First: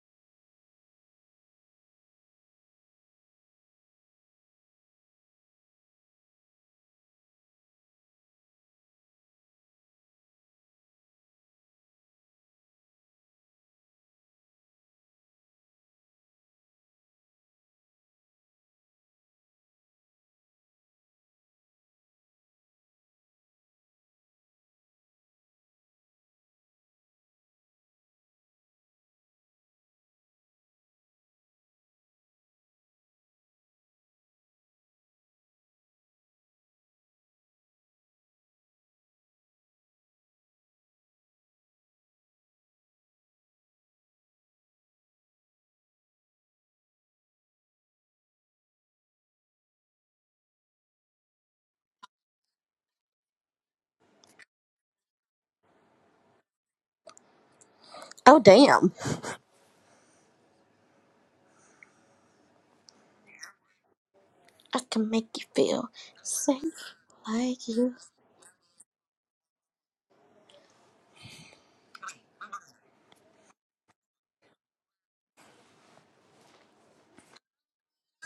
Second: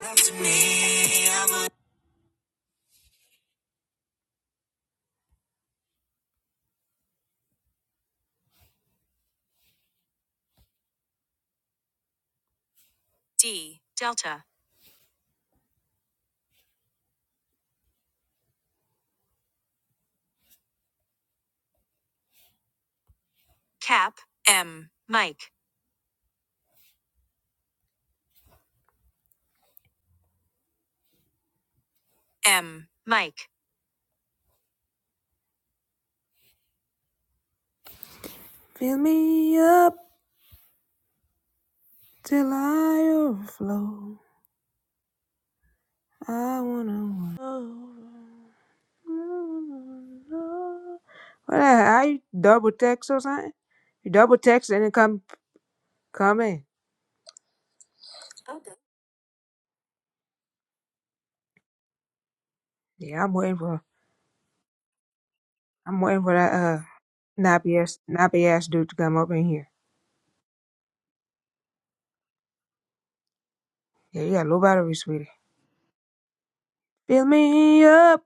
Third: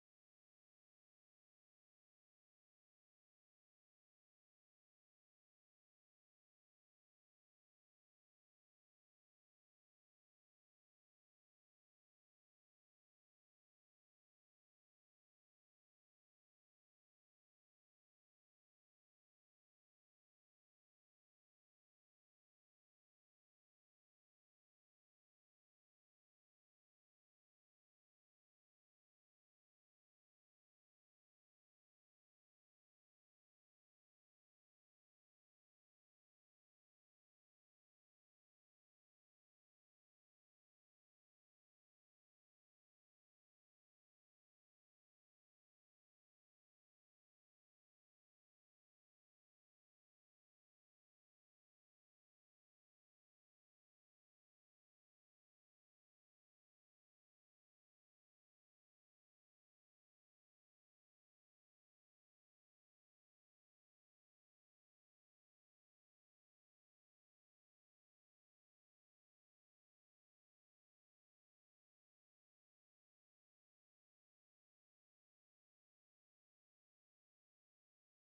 D. Delta Cap M Mike M Mike. Fill me up till I overflow. I wanna overflow. What? the hell, you double text or something? You double text and then come come in. Oh, damn. Yeah, I'm waiting for I can make you feel I'm waiting for that uh safe like nappy you. ass nappy ass dude to come up in here. Yeah, you got low battery, sweetie. Fill me up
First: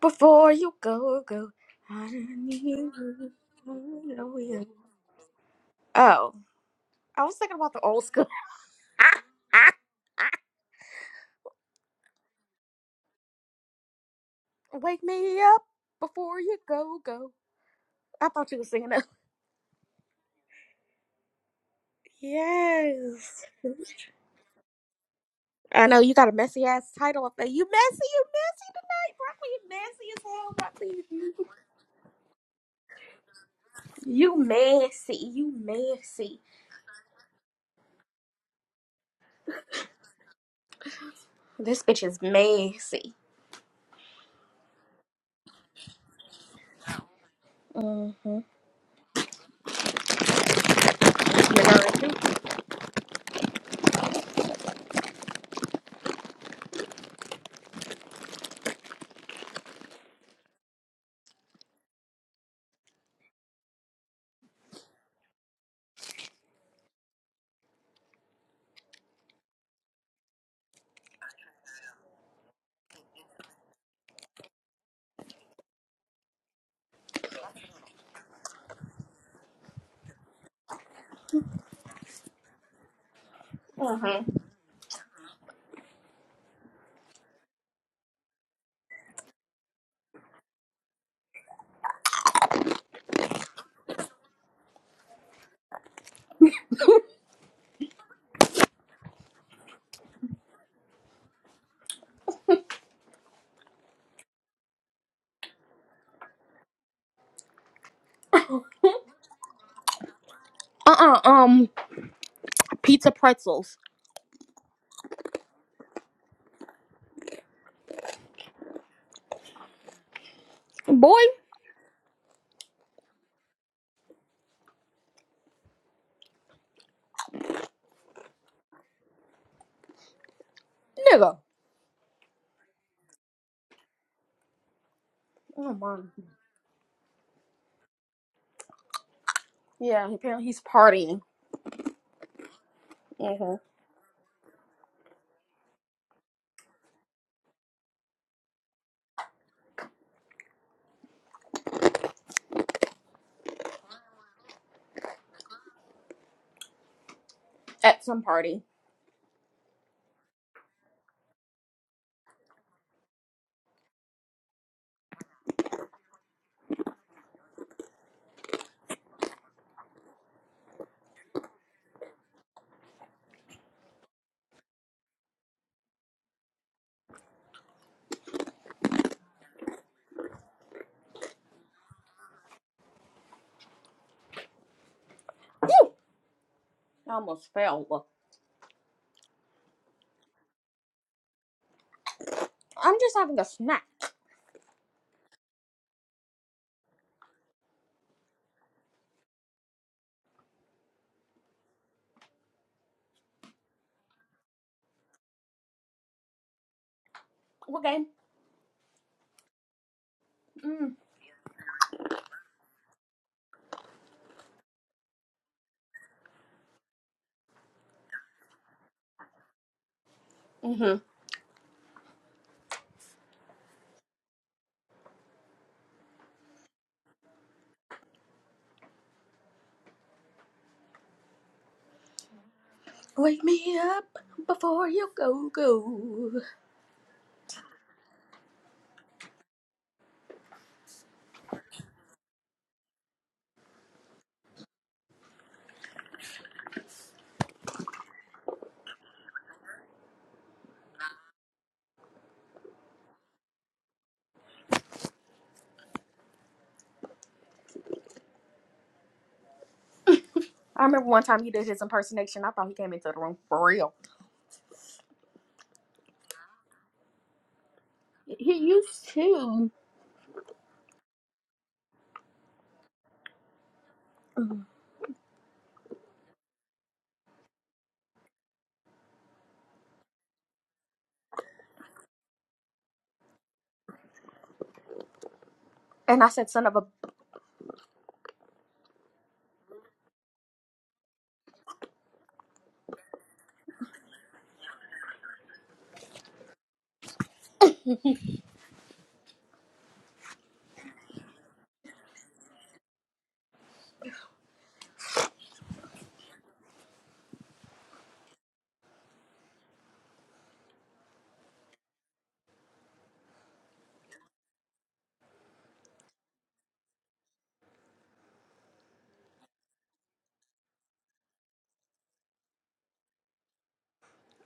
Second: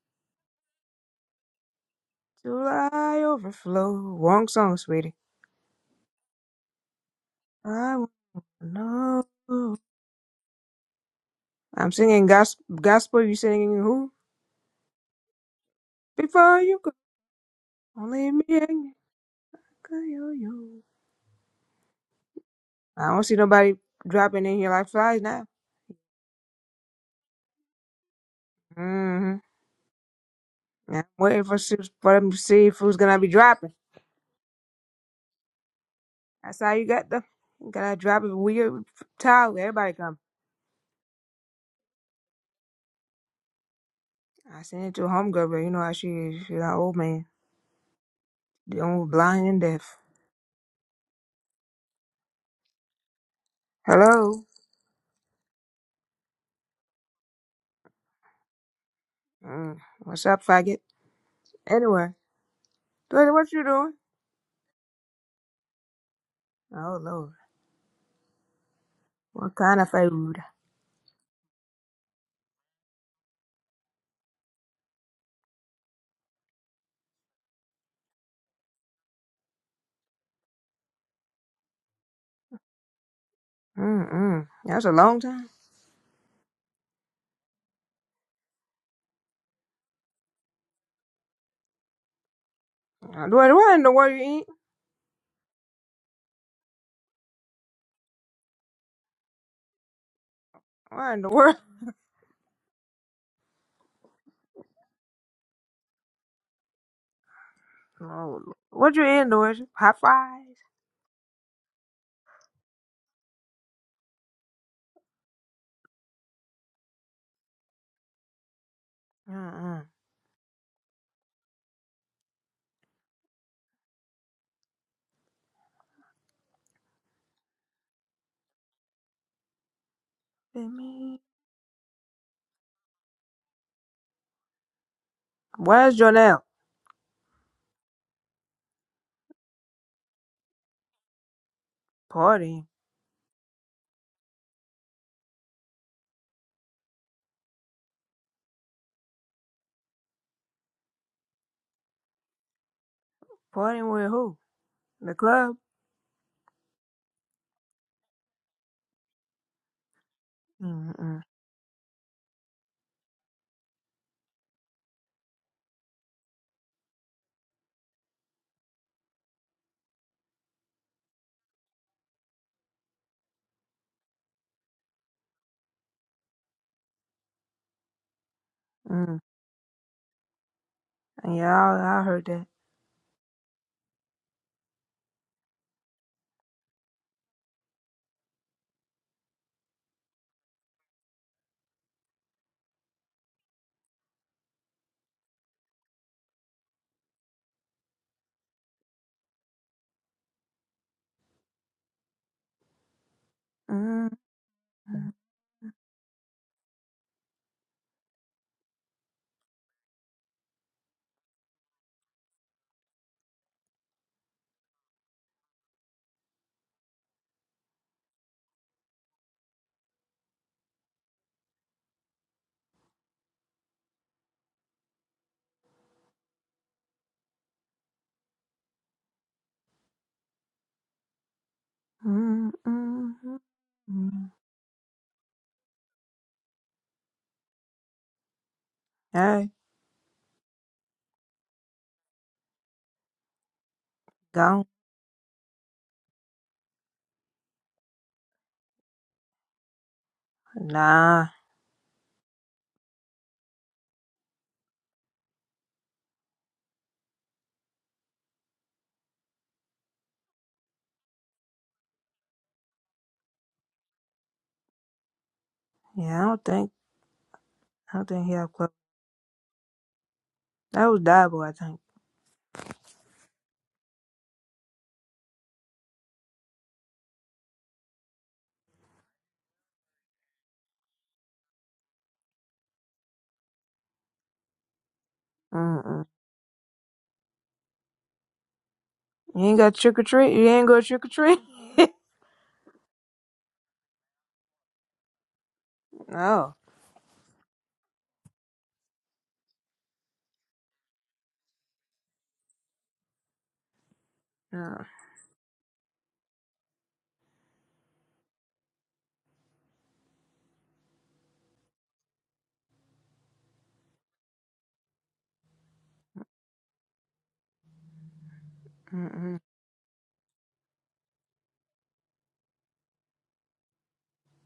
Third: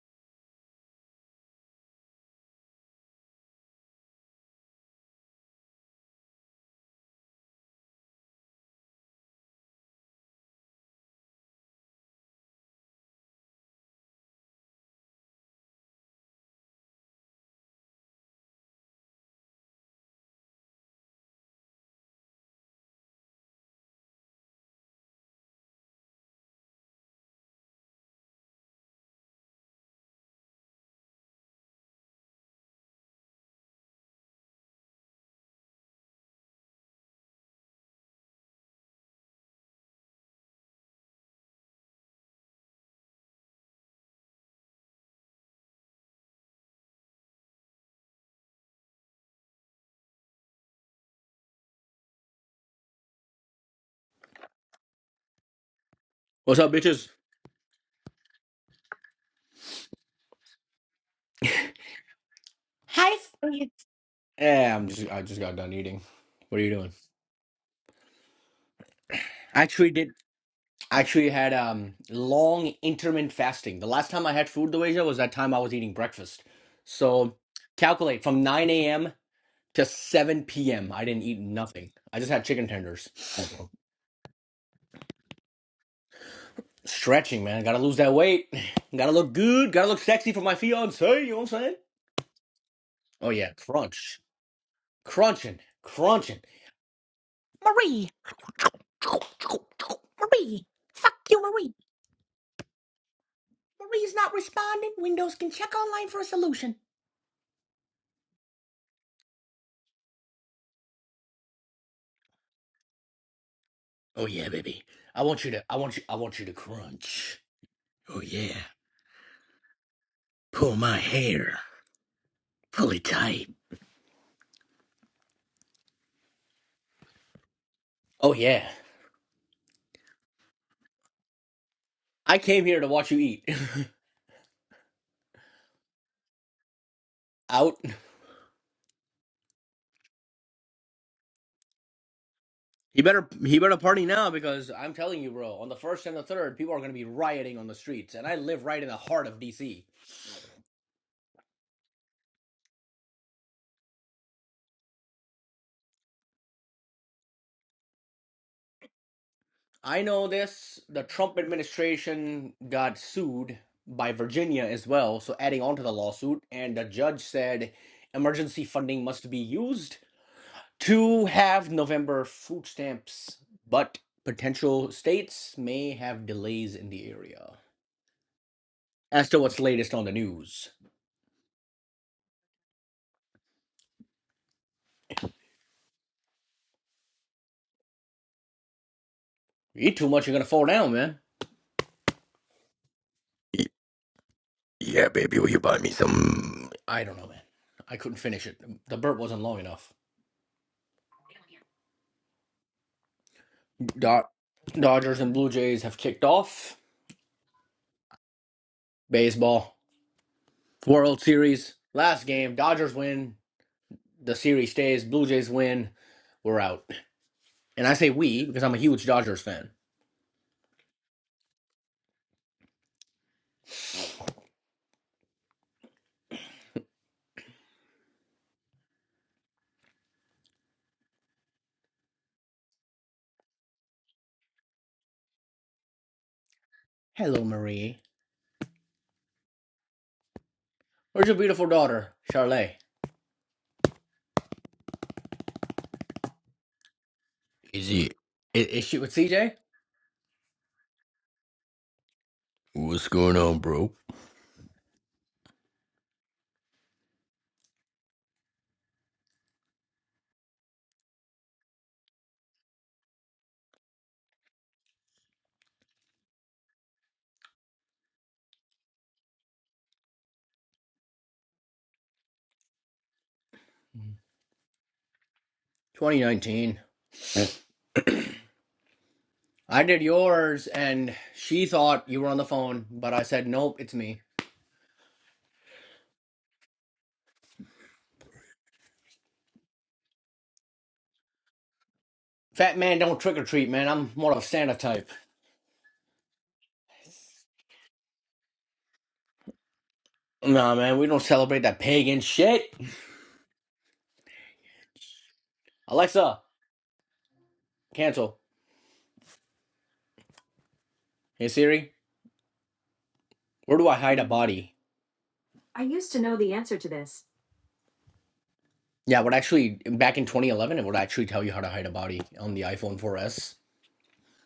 Before you go, go. I need Till I you. overflow. Wrong song, sweetie. Oh, I was thinking about the I old want school. to know. I'm singing gos- gospel. You singing who? Wake me up before you Before you go, go, go. I only me thought you were and singing you. it. Yo-yo. I don't see Yes. nobody dropping in here like flies now. I know you got a messy ass title up there. You messy, you messy, Mm-hmm. you messy as hell, I'm waiting for, su- for them to see if who's gonna be dropping. You messy, you messy. That's how you got them. You gotta drop it weird towel. Everybody come. This bitch is messy. I sent it to a homegirl, but you know how she is. She's an old man. The old blind and deaf. Hello. What's up, bitches? Mm. What's up, faggot? Anyway. Hi, Dwayne, what you Faith. doing? Yeah, I'm just I just got done eating. What are you doing? Oh Lord, what I kind of actually did food? I actually had um long intermittent fasting. The last time I had food the way was that time I was eating breakfast. So calculate from 9 a.m. to 7 p.m. I didn't eat nothing. I just had chicken tenders. Uh huh. Mm-mm. That's a long time. Stretching, man. Gotta lose that weight. Gotta look good. Gotta look sexy for my fiance. You know what I'm saying? Uh, Oh yeah, Dwayne, what in the world crunch, you eat? crunching, crunching. Marie. Marie, What fuck in the you, world? Marie. Marie. Oh, Lord. what you eating, Dwayne? Hot fries? Uh uh. Um, pizza pretzels. Oh yeah, baby. I want you to I want you I want you to crunch. Oh yeah. Mm-mm. Pull my Boy, hair. Pull it tight. Oh yeah. Let me. nigga. I came here to watch you eat. Oh Where's man. Jonelle? Out. Yeah, apparently he's partying. Partying. He better hmm he better party now because I'm telling you, bro, on the first and the third, people are gonna be rioting on the streets, and I live right in the heart of DC. Partying with who? The club? At some party. I know this. The Mm-mm. Trump administration got sued by Virginia as well. So, adding on to the lawsuit, and the judge said emergency funding must be used to have November food stamps, but potential states may have delays in the area. Mm. As to what's latest on the news, Yeah, I, I heard that. Whew, I almost fell. you eat too much, you're gonna fall down, man. I'm just having a snack. Yeah, baby. I don't know, man. I couldn't finish it. The burp wasn't long enough. Mm-mm. Dod- Dodgers and Blue Jays have kicked off Okay. baseball. Mm. World Series. Last game, Dodgers win. The series stays. Blue Jays win. We're out. And I say we because I'm a huge Dodgers fan. Mm-hmm. Mm-mm. Wake me up before you go go. Hello, Marie. Hey, Where's your beautiful daughter, Charlotte? gone. Is it? Is, is she with CJ? Nah. What's going on, bro? I remember one time he did his impersonation. I thought he came into the room for real. Yeah, I don't think. I don't think he have He club. used to. That was Diable, I think. And 2019. I did yours, and she thought you were on the phone, but I said, nope, it's me. Mm mm. I said, son of a. You ain't got trick or treat. You ain't go trick or treat. Fat man don't trick or treat, man. I'm more of a Santa type. no, Nah, man, we don't celebrate that pagan shit. no. Alexa, cancel. Hey, Siri. Where do I hide a body? I used to know the answer to this. Yeah, it would Mm-mm. actually back in 2011, it would actually tell you how to hide a body on the iPhone 4S.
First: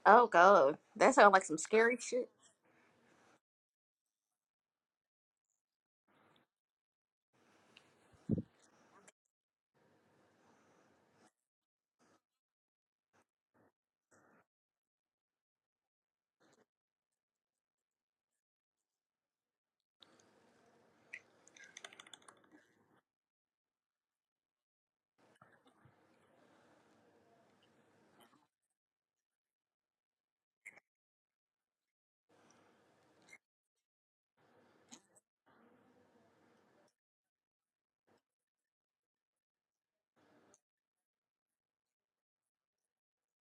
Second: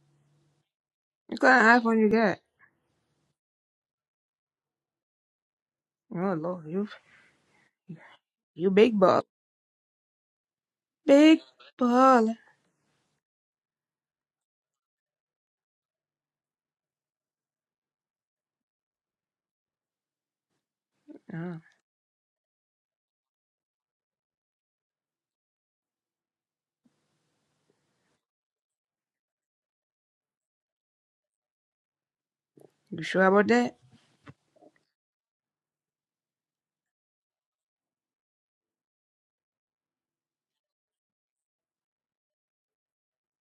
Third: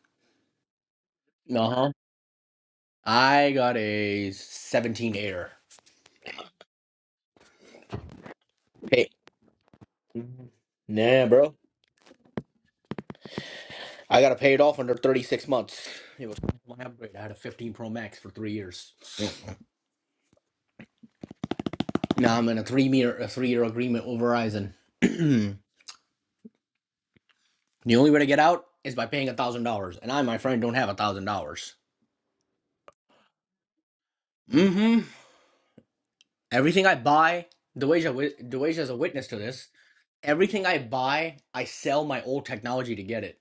Oh, God. That sounds What like some Uh kind of huh. scary iPhone you shit. got? I got a 17 er Oh Lord, you you big Hey, ball, nah, big bro. ball. I gotta pay it off under 36 months. It was my upgrade. I had a 15 Pro Max for three years. No, Now I'm in a three year a three year agreement with Verizon. the only way to get out is by paying a thousand dollars, and I, my friend, don't have a thousand dollars. you sure about that? Mm-hmm. Everything I buy, Deweja, is a witness to this. Everything I buy, I sell my old technology to get it.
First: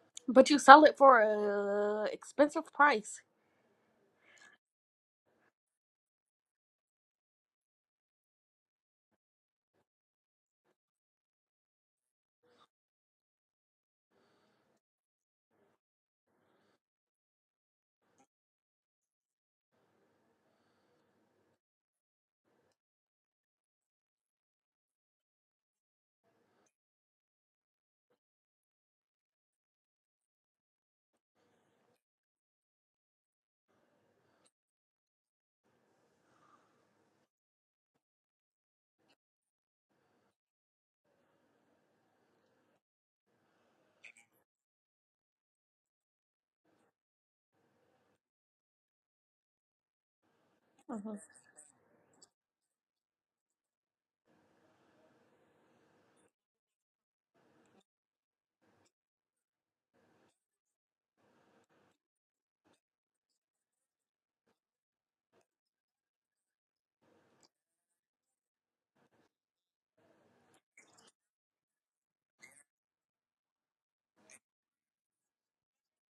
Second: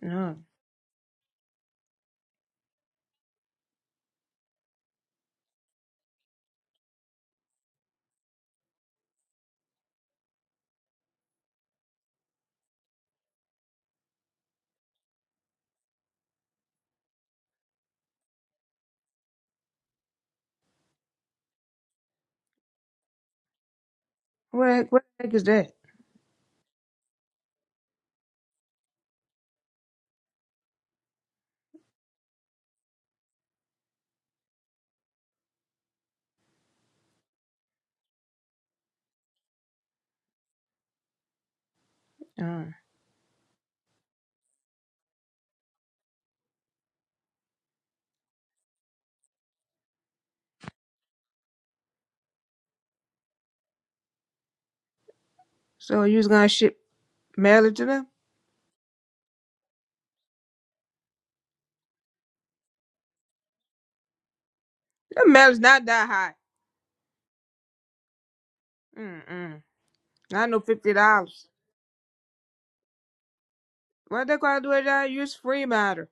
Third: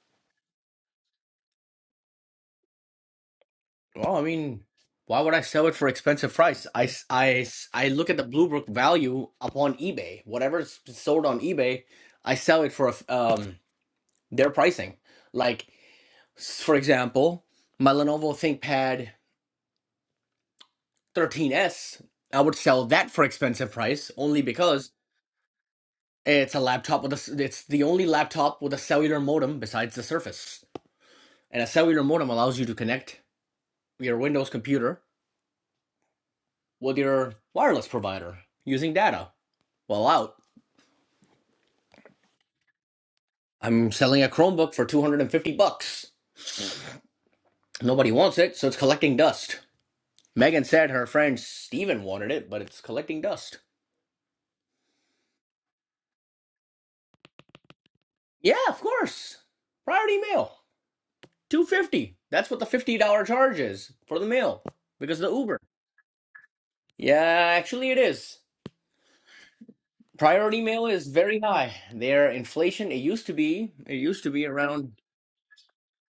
No. But you sell it for a expensive price. Well, I mean, why would I sell it for expensive price? I I I look at the Bluebook value upon eBay. Whatever's sold on eBay, I sell it for um their pricing. Like, for example, my Lenovo ThinkPad 13s, I would sell that for expensive price only What the because heck, what the heck is that? It's a laptop with a. it's the only laptop with a cellular modem besides the Surface. And a cellular modem allows you to connect your Windows computer with your wireless provider using data. Well, out. No. I'm selling a Chromebook for 250 bucks. Nobody wants it, so it's collecting dust. Megan said her Mhm. friend Steven wanted it, but it's collecting dust. So you was gonna ship mail it to them? Yeah, of course. Priority mail. 250. That's what the $50 charge is for the mail because That of the mail Uber. is not that high. Yeah, actually it is. Mm-mm. Not no priority mail fifty is very dollars. high. Their inflation, it used to be, it used What to they be gonna do around it? Use free matter.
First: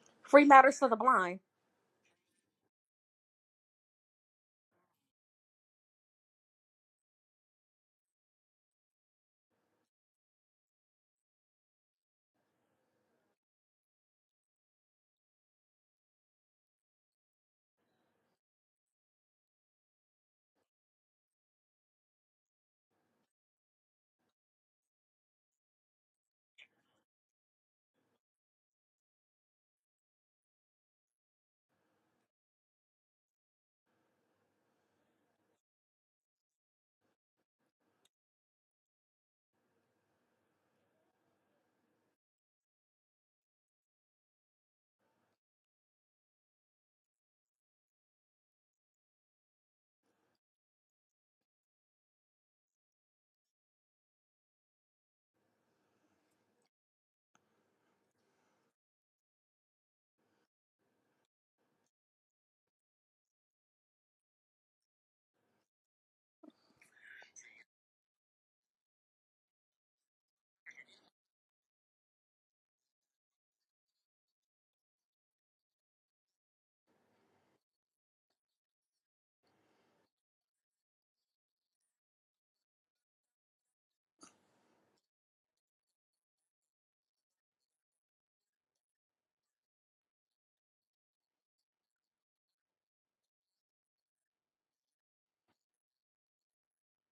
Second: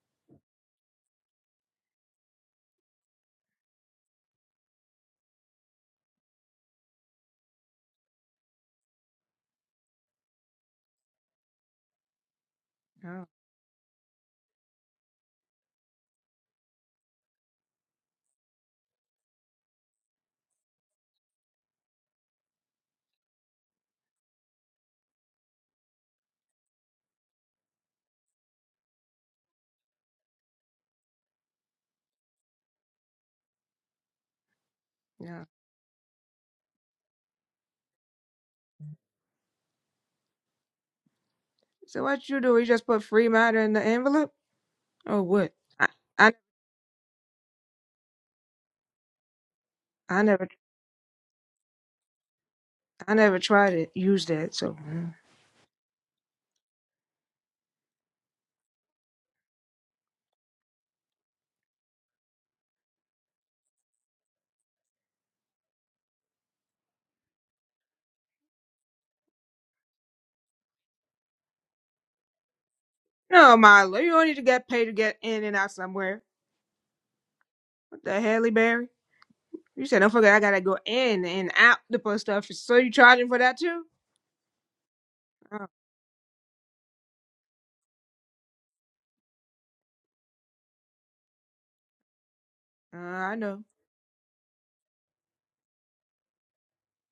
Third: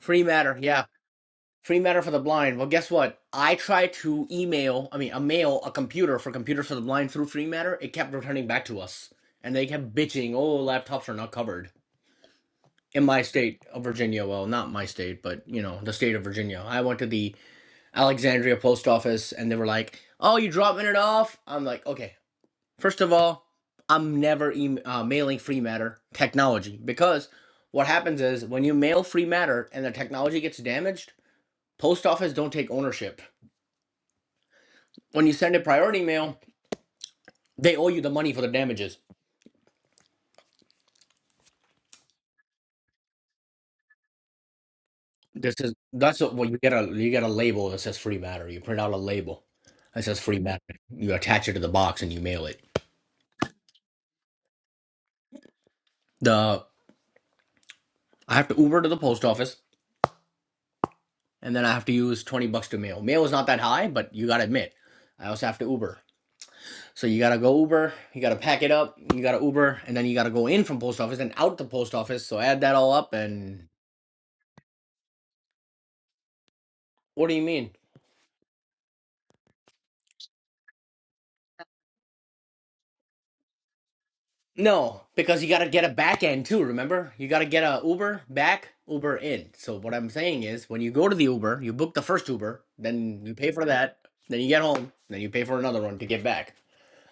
free Free matter. matters Yeah, to the blind. free matter for the blind. Well, guess what? I tried to email, I mean, a mail a computer for computers for the blind through free matter. It kept returning back to us, and they kept bitching, "Oh, laptops are not covered." In my Oh, state of Virginia, well, not my state, but you know, the state of Virginia. I went to the Alexandria post office, and they were like, "Oh, you dropping it off?" I'm like, "Okay." First of all, I'm never em uh, mailing free matter technology because what happens is when you mail free matter and the technology gets damaged, post office don't take ownership. When you yeah. send a priority mail, they owe you the money for the damages. So what you do? You just put free matter in the envelope, or what? This is I, that's I, what what you get a you get a label that says free matter. You print out a label that says I free never, matter. You attach it to the box and you mail it. I never tried to use that. So mm. The I have to Uber to the post office and then I have to use twenty bucks to mail. Mail is not that high, but you gotta admit, I also have to Uber. So you gotta go Uber, you gotta pack it up, you gotta Uber, and then you gotta go in from post office and out the post office. So add that all up no, and Milo, you don't need to get paid to get in and out somewhere. what do you mean? What the hell, Barry? You said, don't forget, I gotta go in and out the post office. So you charging for that too? No, because you Oh, gotta get a back end too, remember? You gotta get a Uber back, Uber in. So what I'm saying is when you go to the Uber, you book the first Uber, uh, then you I pay for know. that, then you get home, then you pay for another one to get back.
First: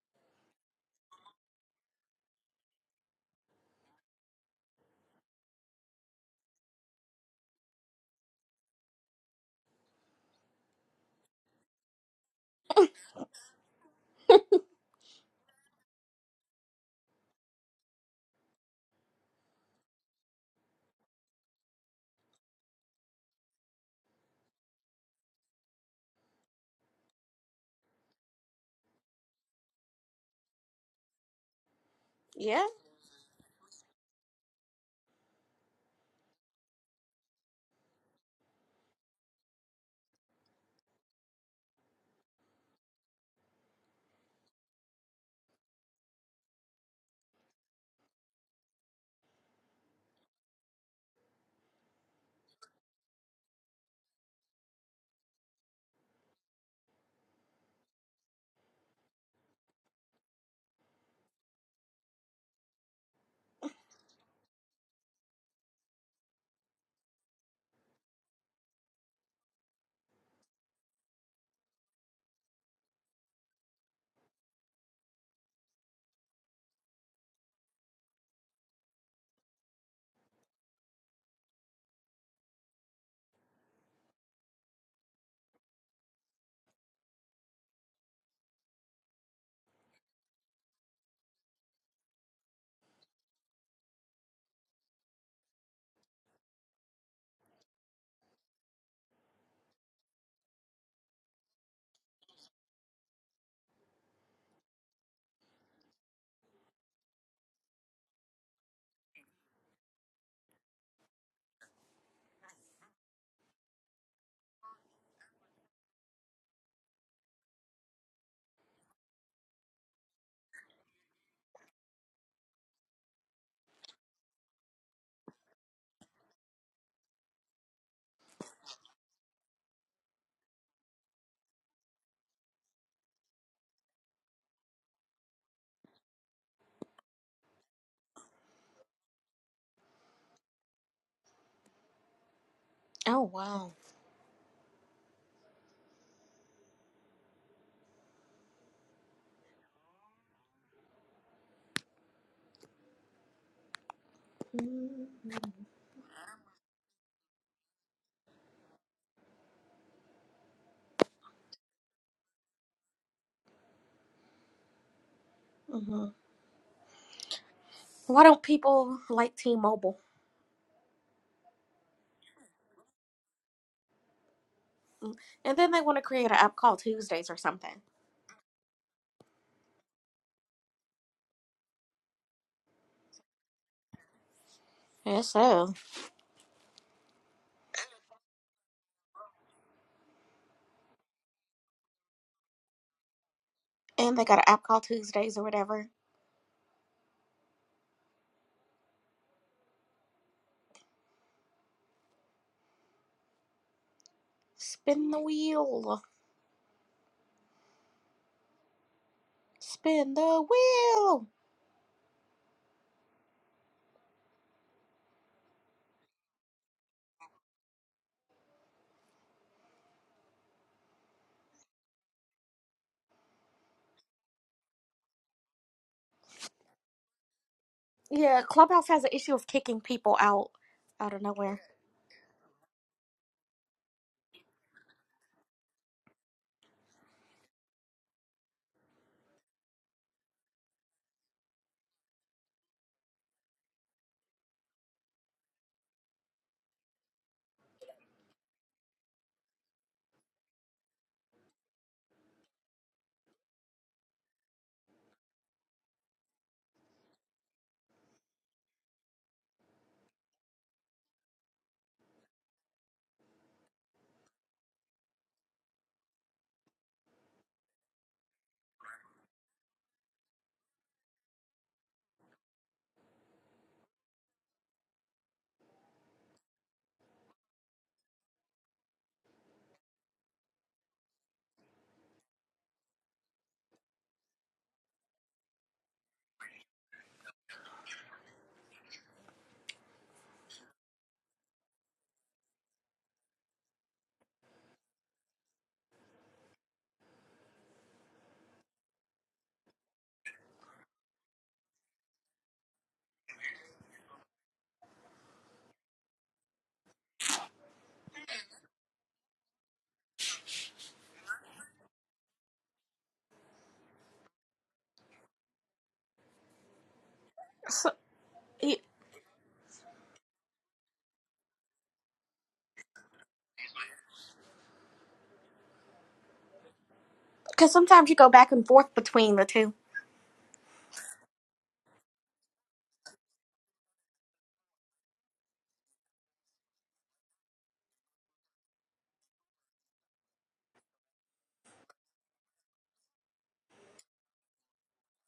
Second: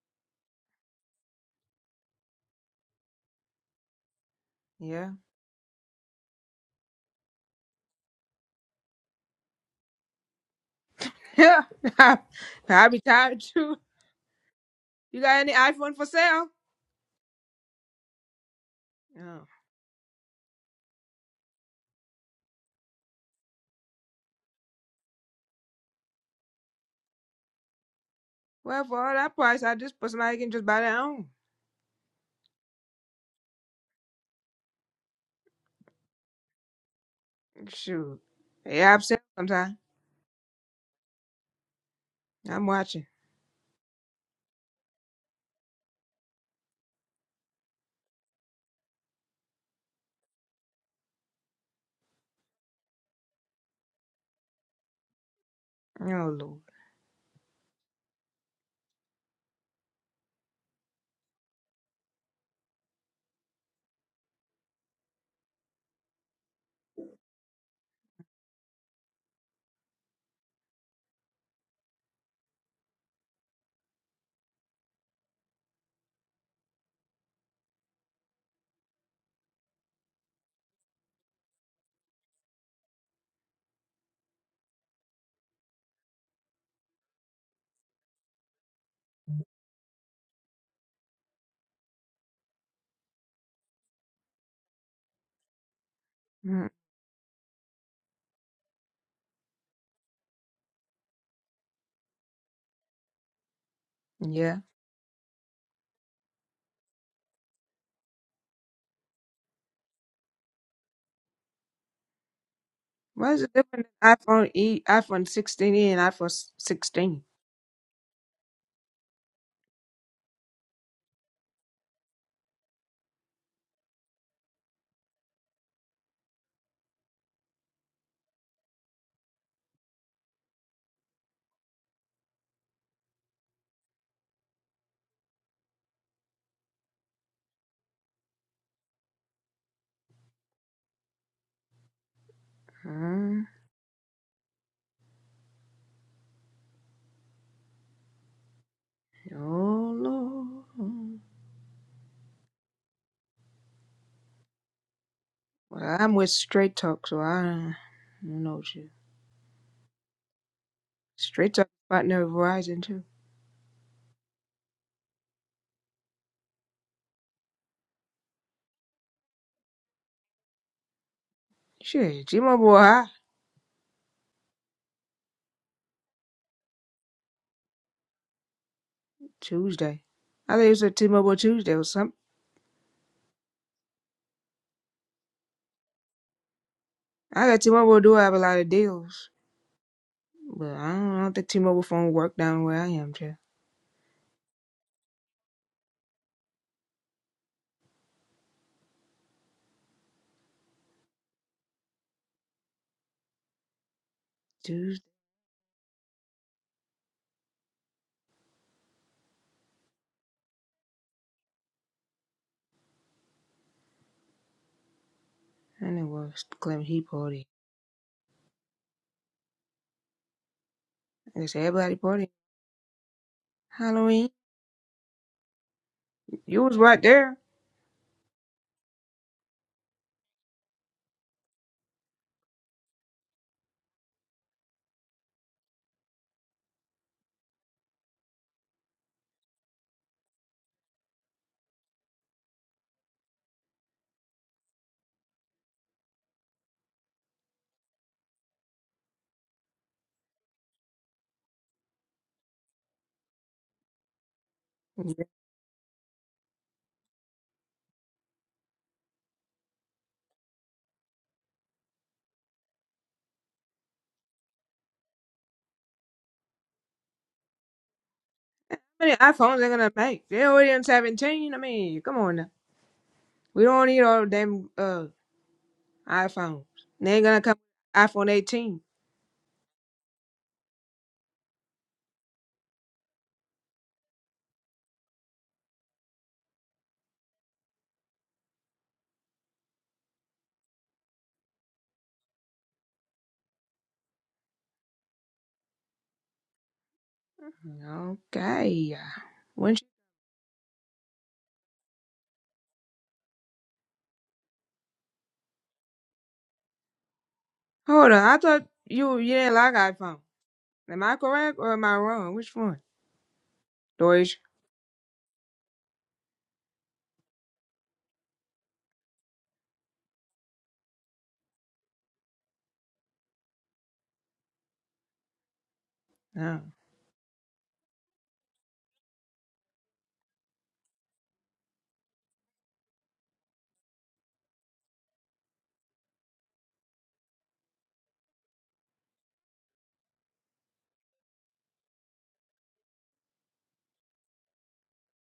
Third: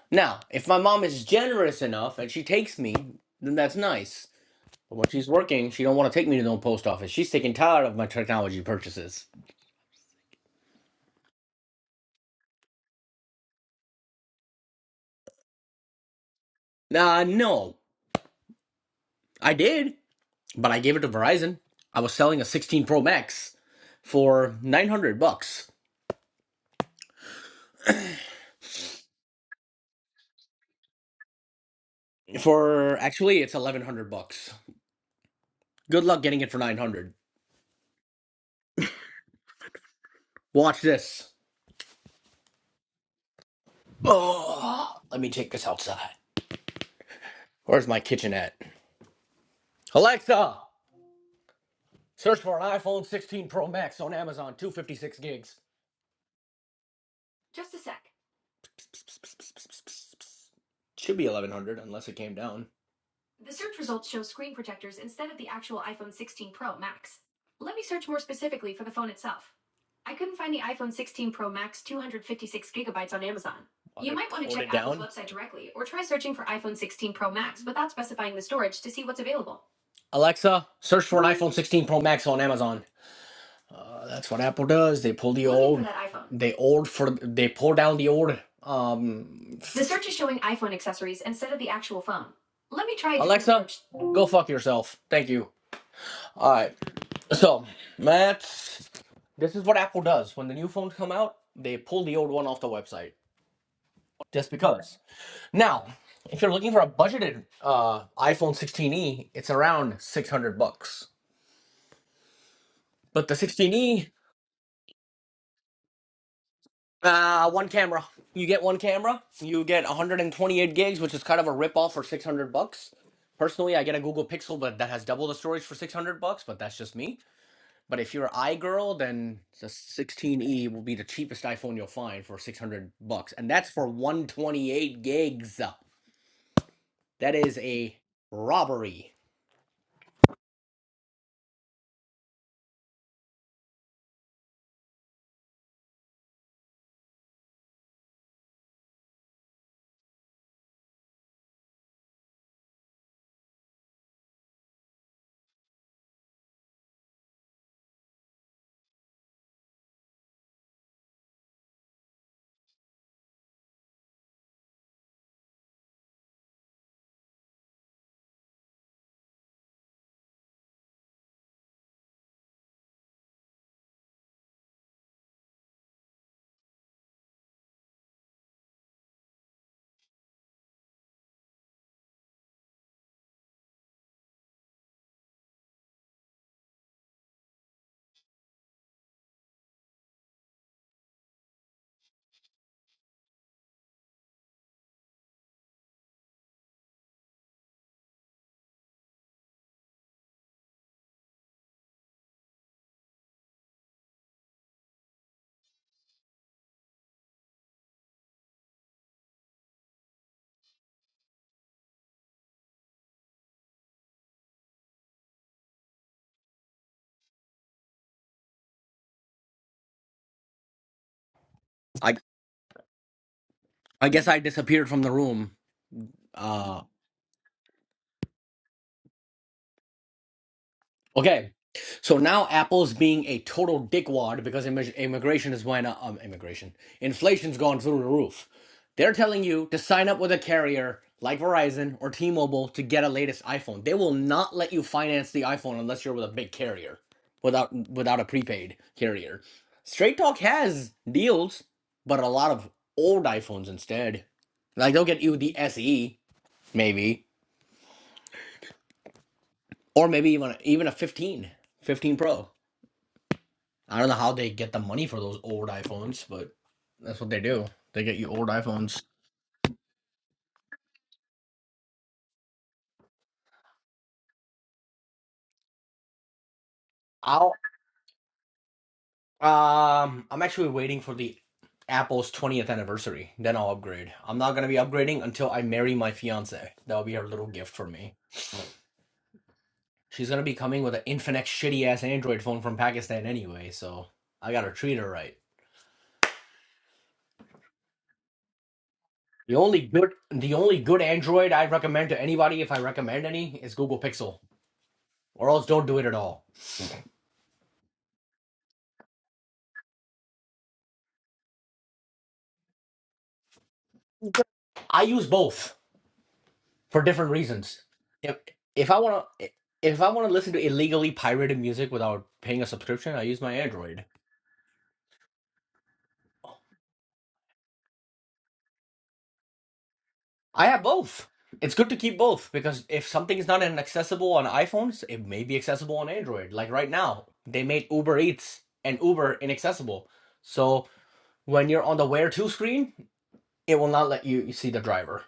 Now, if my mom is generous enough and she takes me, then that's nice. But when Yeah. she's working, she don't want to take me to no post office. She's taking Tyler of my technology purchases. Yeah. I'll be tired too. You got any iPhone for sale? Uh, no, Oh. I did, but I gave it to Verizon. I was selling a 16 Pro Max for 900 bucks. Well, for all that price, I just put somebody can just buy their own. Yeah. For actually, it's 1100 bucks. Good luck getting it for 900. Shoot. Yeah, I'm selling sometime. Watch this. I'm watching. Oh, let me take this outside. Where's my kitchen at? Alexa, search for an iPhone 16 Pro Max on Amazon, 256 gigs. Oh, Lord. Just a sec. Should be 1100 unless it came down. The search results show screen protectors instead of the actual iPhone 16 Pro Max. Let me search more specifically for the phone itself. I couldn't find the iPhone 16 Pro Max 256 gigabytes on Amazon. You might want to check it Apple's website directly or try searching for iPhone 16 Pro Max without specifying the storage to see what's available. Alexa, search for an iPhone 16 Pro Max on Amazon. Uh, that's what Apple does. They pull the old, they old for they pull down the old. Um, The search is showing iPhone accessories instead of the actual phone. Let me try Alexa, go fuck yourself. Thank you. All Mm, right. So that's this is what Apple does when the new phones come out. They pull the old one off the website just yeah. because. Now, if you're looking for a budgeted uh, iPhone 16e, it's around 600 bucks. But the What's the difference 16e in iPhone E, iPhone 16e, and iPhone s- 16? Uh, one camera. You get one camera. You get 128 gigs, which is kind of a rip off for 600 bucks. Personally, I get a Google Pixel, but that has double the storage for 600 bucks. But that's just me. But if you're an iGirl, then the 16e will be the cheapest iPhone you'll find for 600 bucks, and that's for 128 gigs. That is a robbery. Oh, Mm, wow. oh Lord. hmm Well, I'm with Straight Talk, so I, I don't know Straight talk partner of Verizon too. Why don't people like T-Mobile? Shit, T-Mobile high And then they want to create an app called Tuesdays or something. Tuesday. I think it's a T-Mobile Tuesday or something. Yes, so. I got T-Mobile do have a lot of deals, but I don't, I don't think T-Mobile phone work down where I am. Too. And they got an app called Tuesdays or whatever. Tuesday, Spin the wheel. Spin the wheel. and it was Clem he party. I guess everybody I party. I guess Halloween, I disappeared from the room. you was Uh right there. Yeah, Clubhouse has an issue of kicking people out out of Okay. nowhere. So now Apple's being a total dickwad because immi- immigration is went up. Um, immigration. Inflation's gone through the roof. They're telling you to sign up with a carrier like Verizon or T Mobile to get a latest iPhone. They will not let you finance the iPhone unless you're with a big carrier, without, without a prepaid carrier. Straight Talk has deals, but a lot of old iPhones instead. Like they'll How get you the SE, maybe, or maybe even, even a 15, 15 Pro. I don't know how they get the money for those old iPhones, but that's what they do. They get you old iPhones. many iPhones they gonna make? They already on seventeen. I mean, come on now. We don't need all them uh iPhones. They ain't gonna I'll come with iPhone eighteen. um I'm actually waiting for the Apple's 20th anniversary. Then I'll upgrade. I'm not gonna be upgrading until I marry my fiance. That'll be her little gift for me. She's gonna be coming with an Infinix shitty ass Android phone from Pakistan anyway, so I gotta treat her right. Okay. yeah. The when? only good the only good Android I recommend to anybody if I recommend any is Google Pixel. Or else don't do it at all. Hold on. I thought you you didn't like iPhone. Am I correct or am I wrong? Which one? Deutsche. I use both. for different reasons. So, If if because I want to if I want to listen to illegally pirated music without paying a subscription, I use my Android. No. sometimes you go back and forth between the two. I have both. It's good to keep both because if something is not an- accessible on iPhones, it may be accessible on Android. Like right now, they made Uber Eats and Uber inaccessible. So when you're on the Where To screen, it will not let you you see the driver.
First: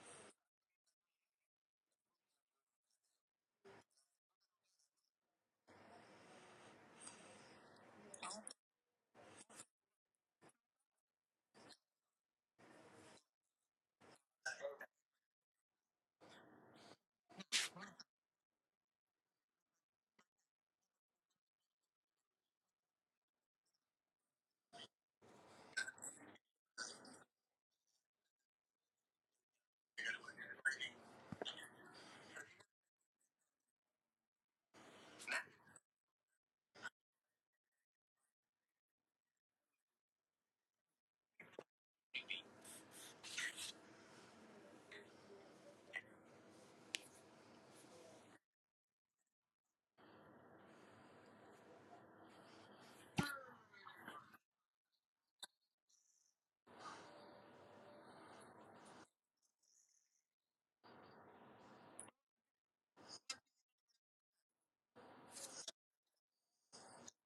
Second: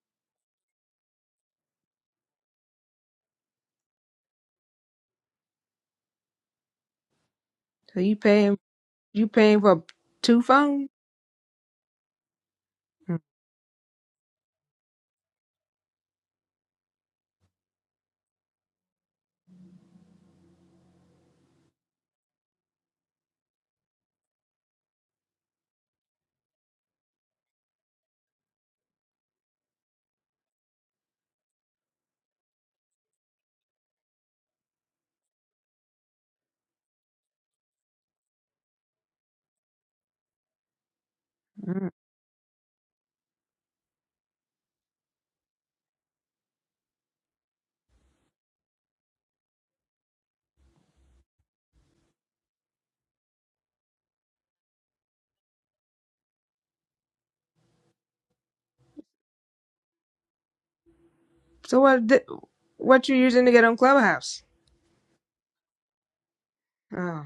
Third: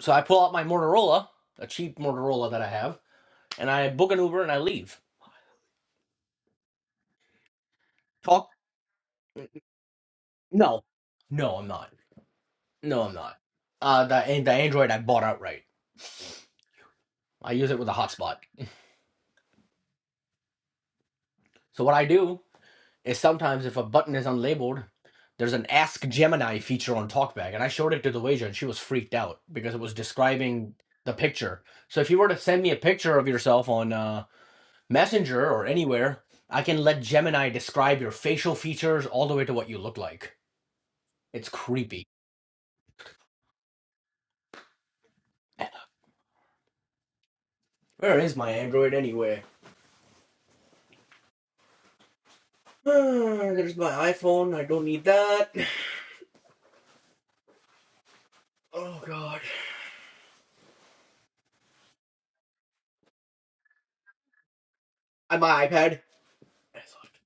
So I pull out my Motorola, a cheap Motorola that I have, and I book an Uber and I leave. So you Talk? paying you paying for two No, phones? no, I'm not. No, I'm not. Uh, the the Android I bought outright. I use it with a hotspot. So what I do is sometimes if a button is unlabeled, there's an Ask Gemini feature on TalkBack, and I showed it to the wager, and she was freaked out because it was describing the picture. So if you were to send me a picture of yourself on uh, Messenger or anywhere, I can let Gemini describe your facial features all the way to what you look like. It's Mm-mm. creepy. Where is my Android anyway? Ah, There's my iPhone. I don't need that. Oh god. So what di- what you using to get on Clubhouse? And my iPad. Oh,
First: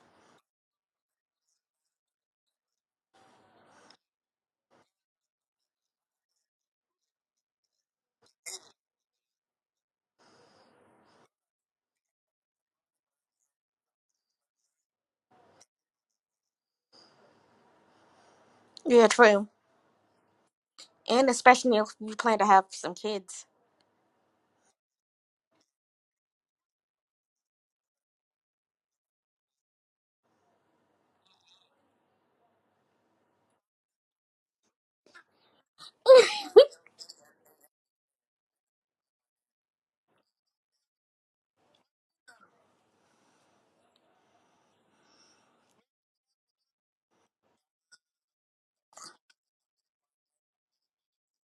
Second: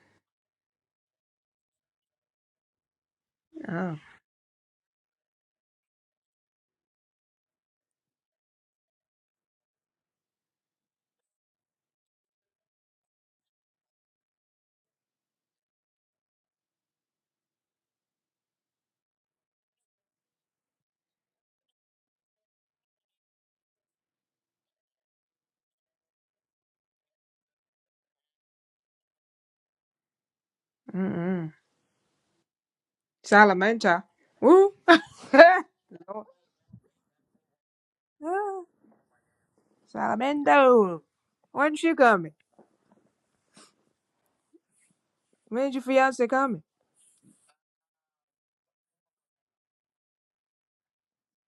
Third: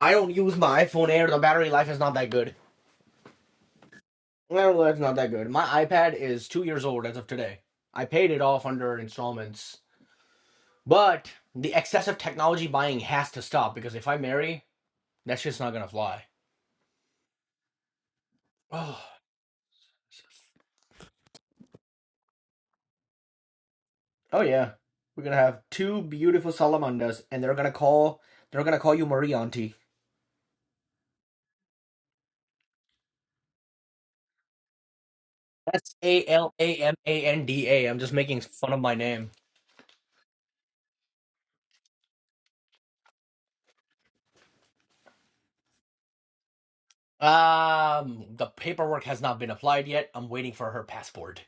I don't use my iPhone Air. The battery life is not that good. oh, Battery life's not that good. My iPad is two years old as of today. I paid it off under installments. But the excessive technology buying has to stop because if I marry, that shit's not gonna fly. Oh, Yeah, true. And especially if you plan to have some kids. oh yeah. We're gonna have two beautiful salamanders, and they're gonna call they're gonna call you Marie Auntie. mm-mm. Salamento. Woo. That's A Lord. L A M A N D A. I'm just making Oh, fun of my name. Salamento. When's she coming? When's your fiance coming? Um, the paperwork has not been applied yet. I'm waiting for her passport.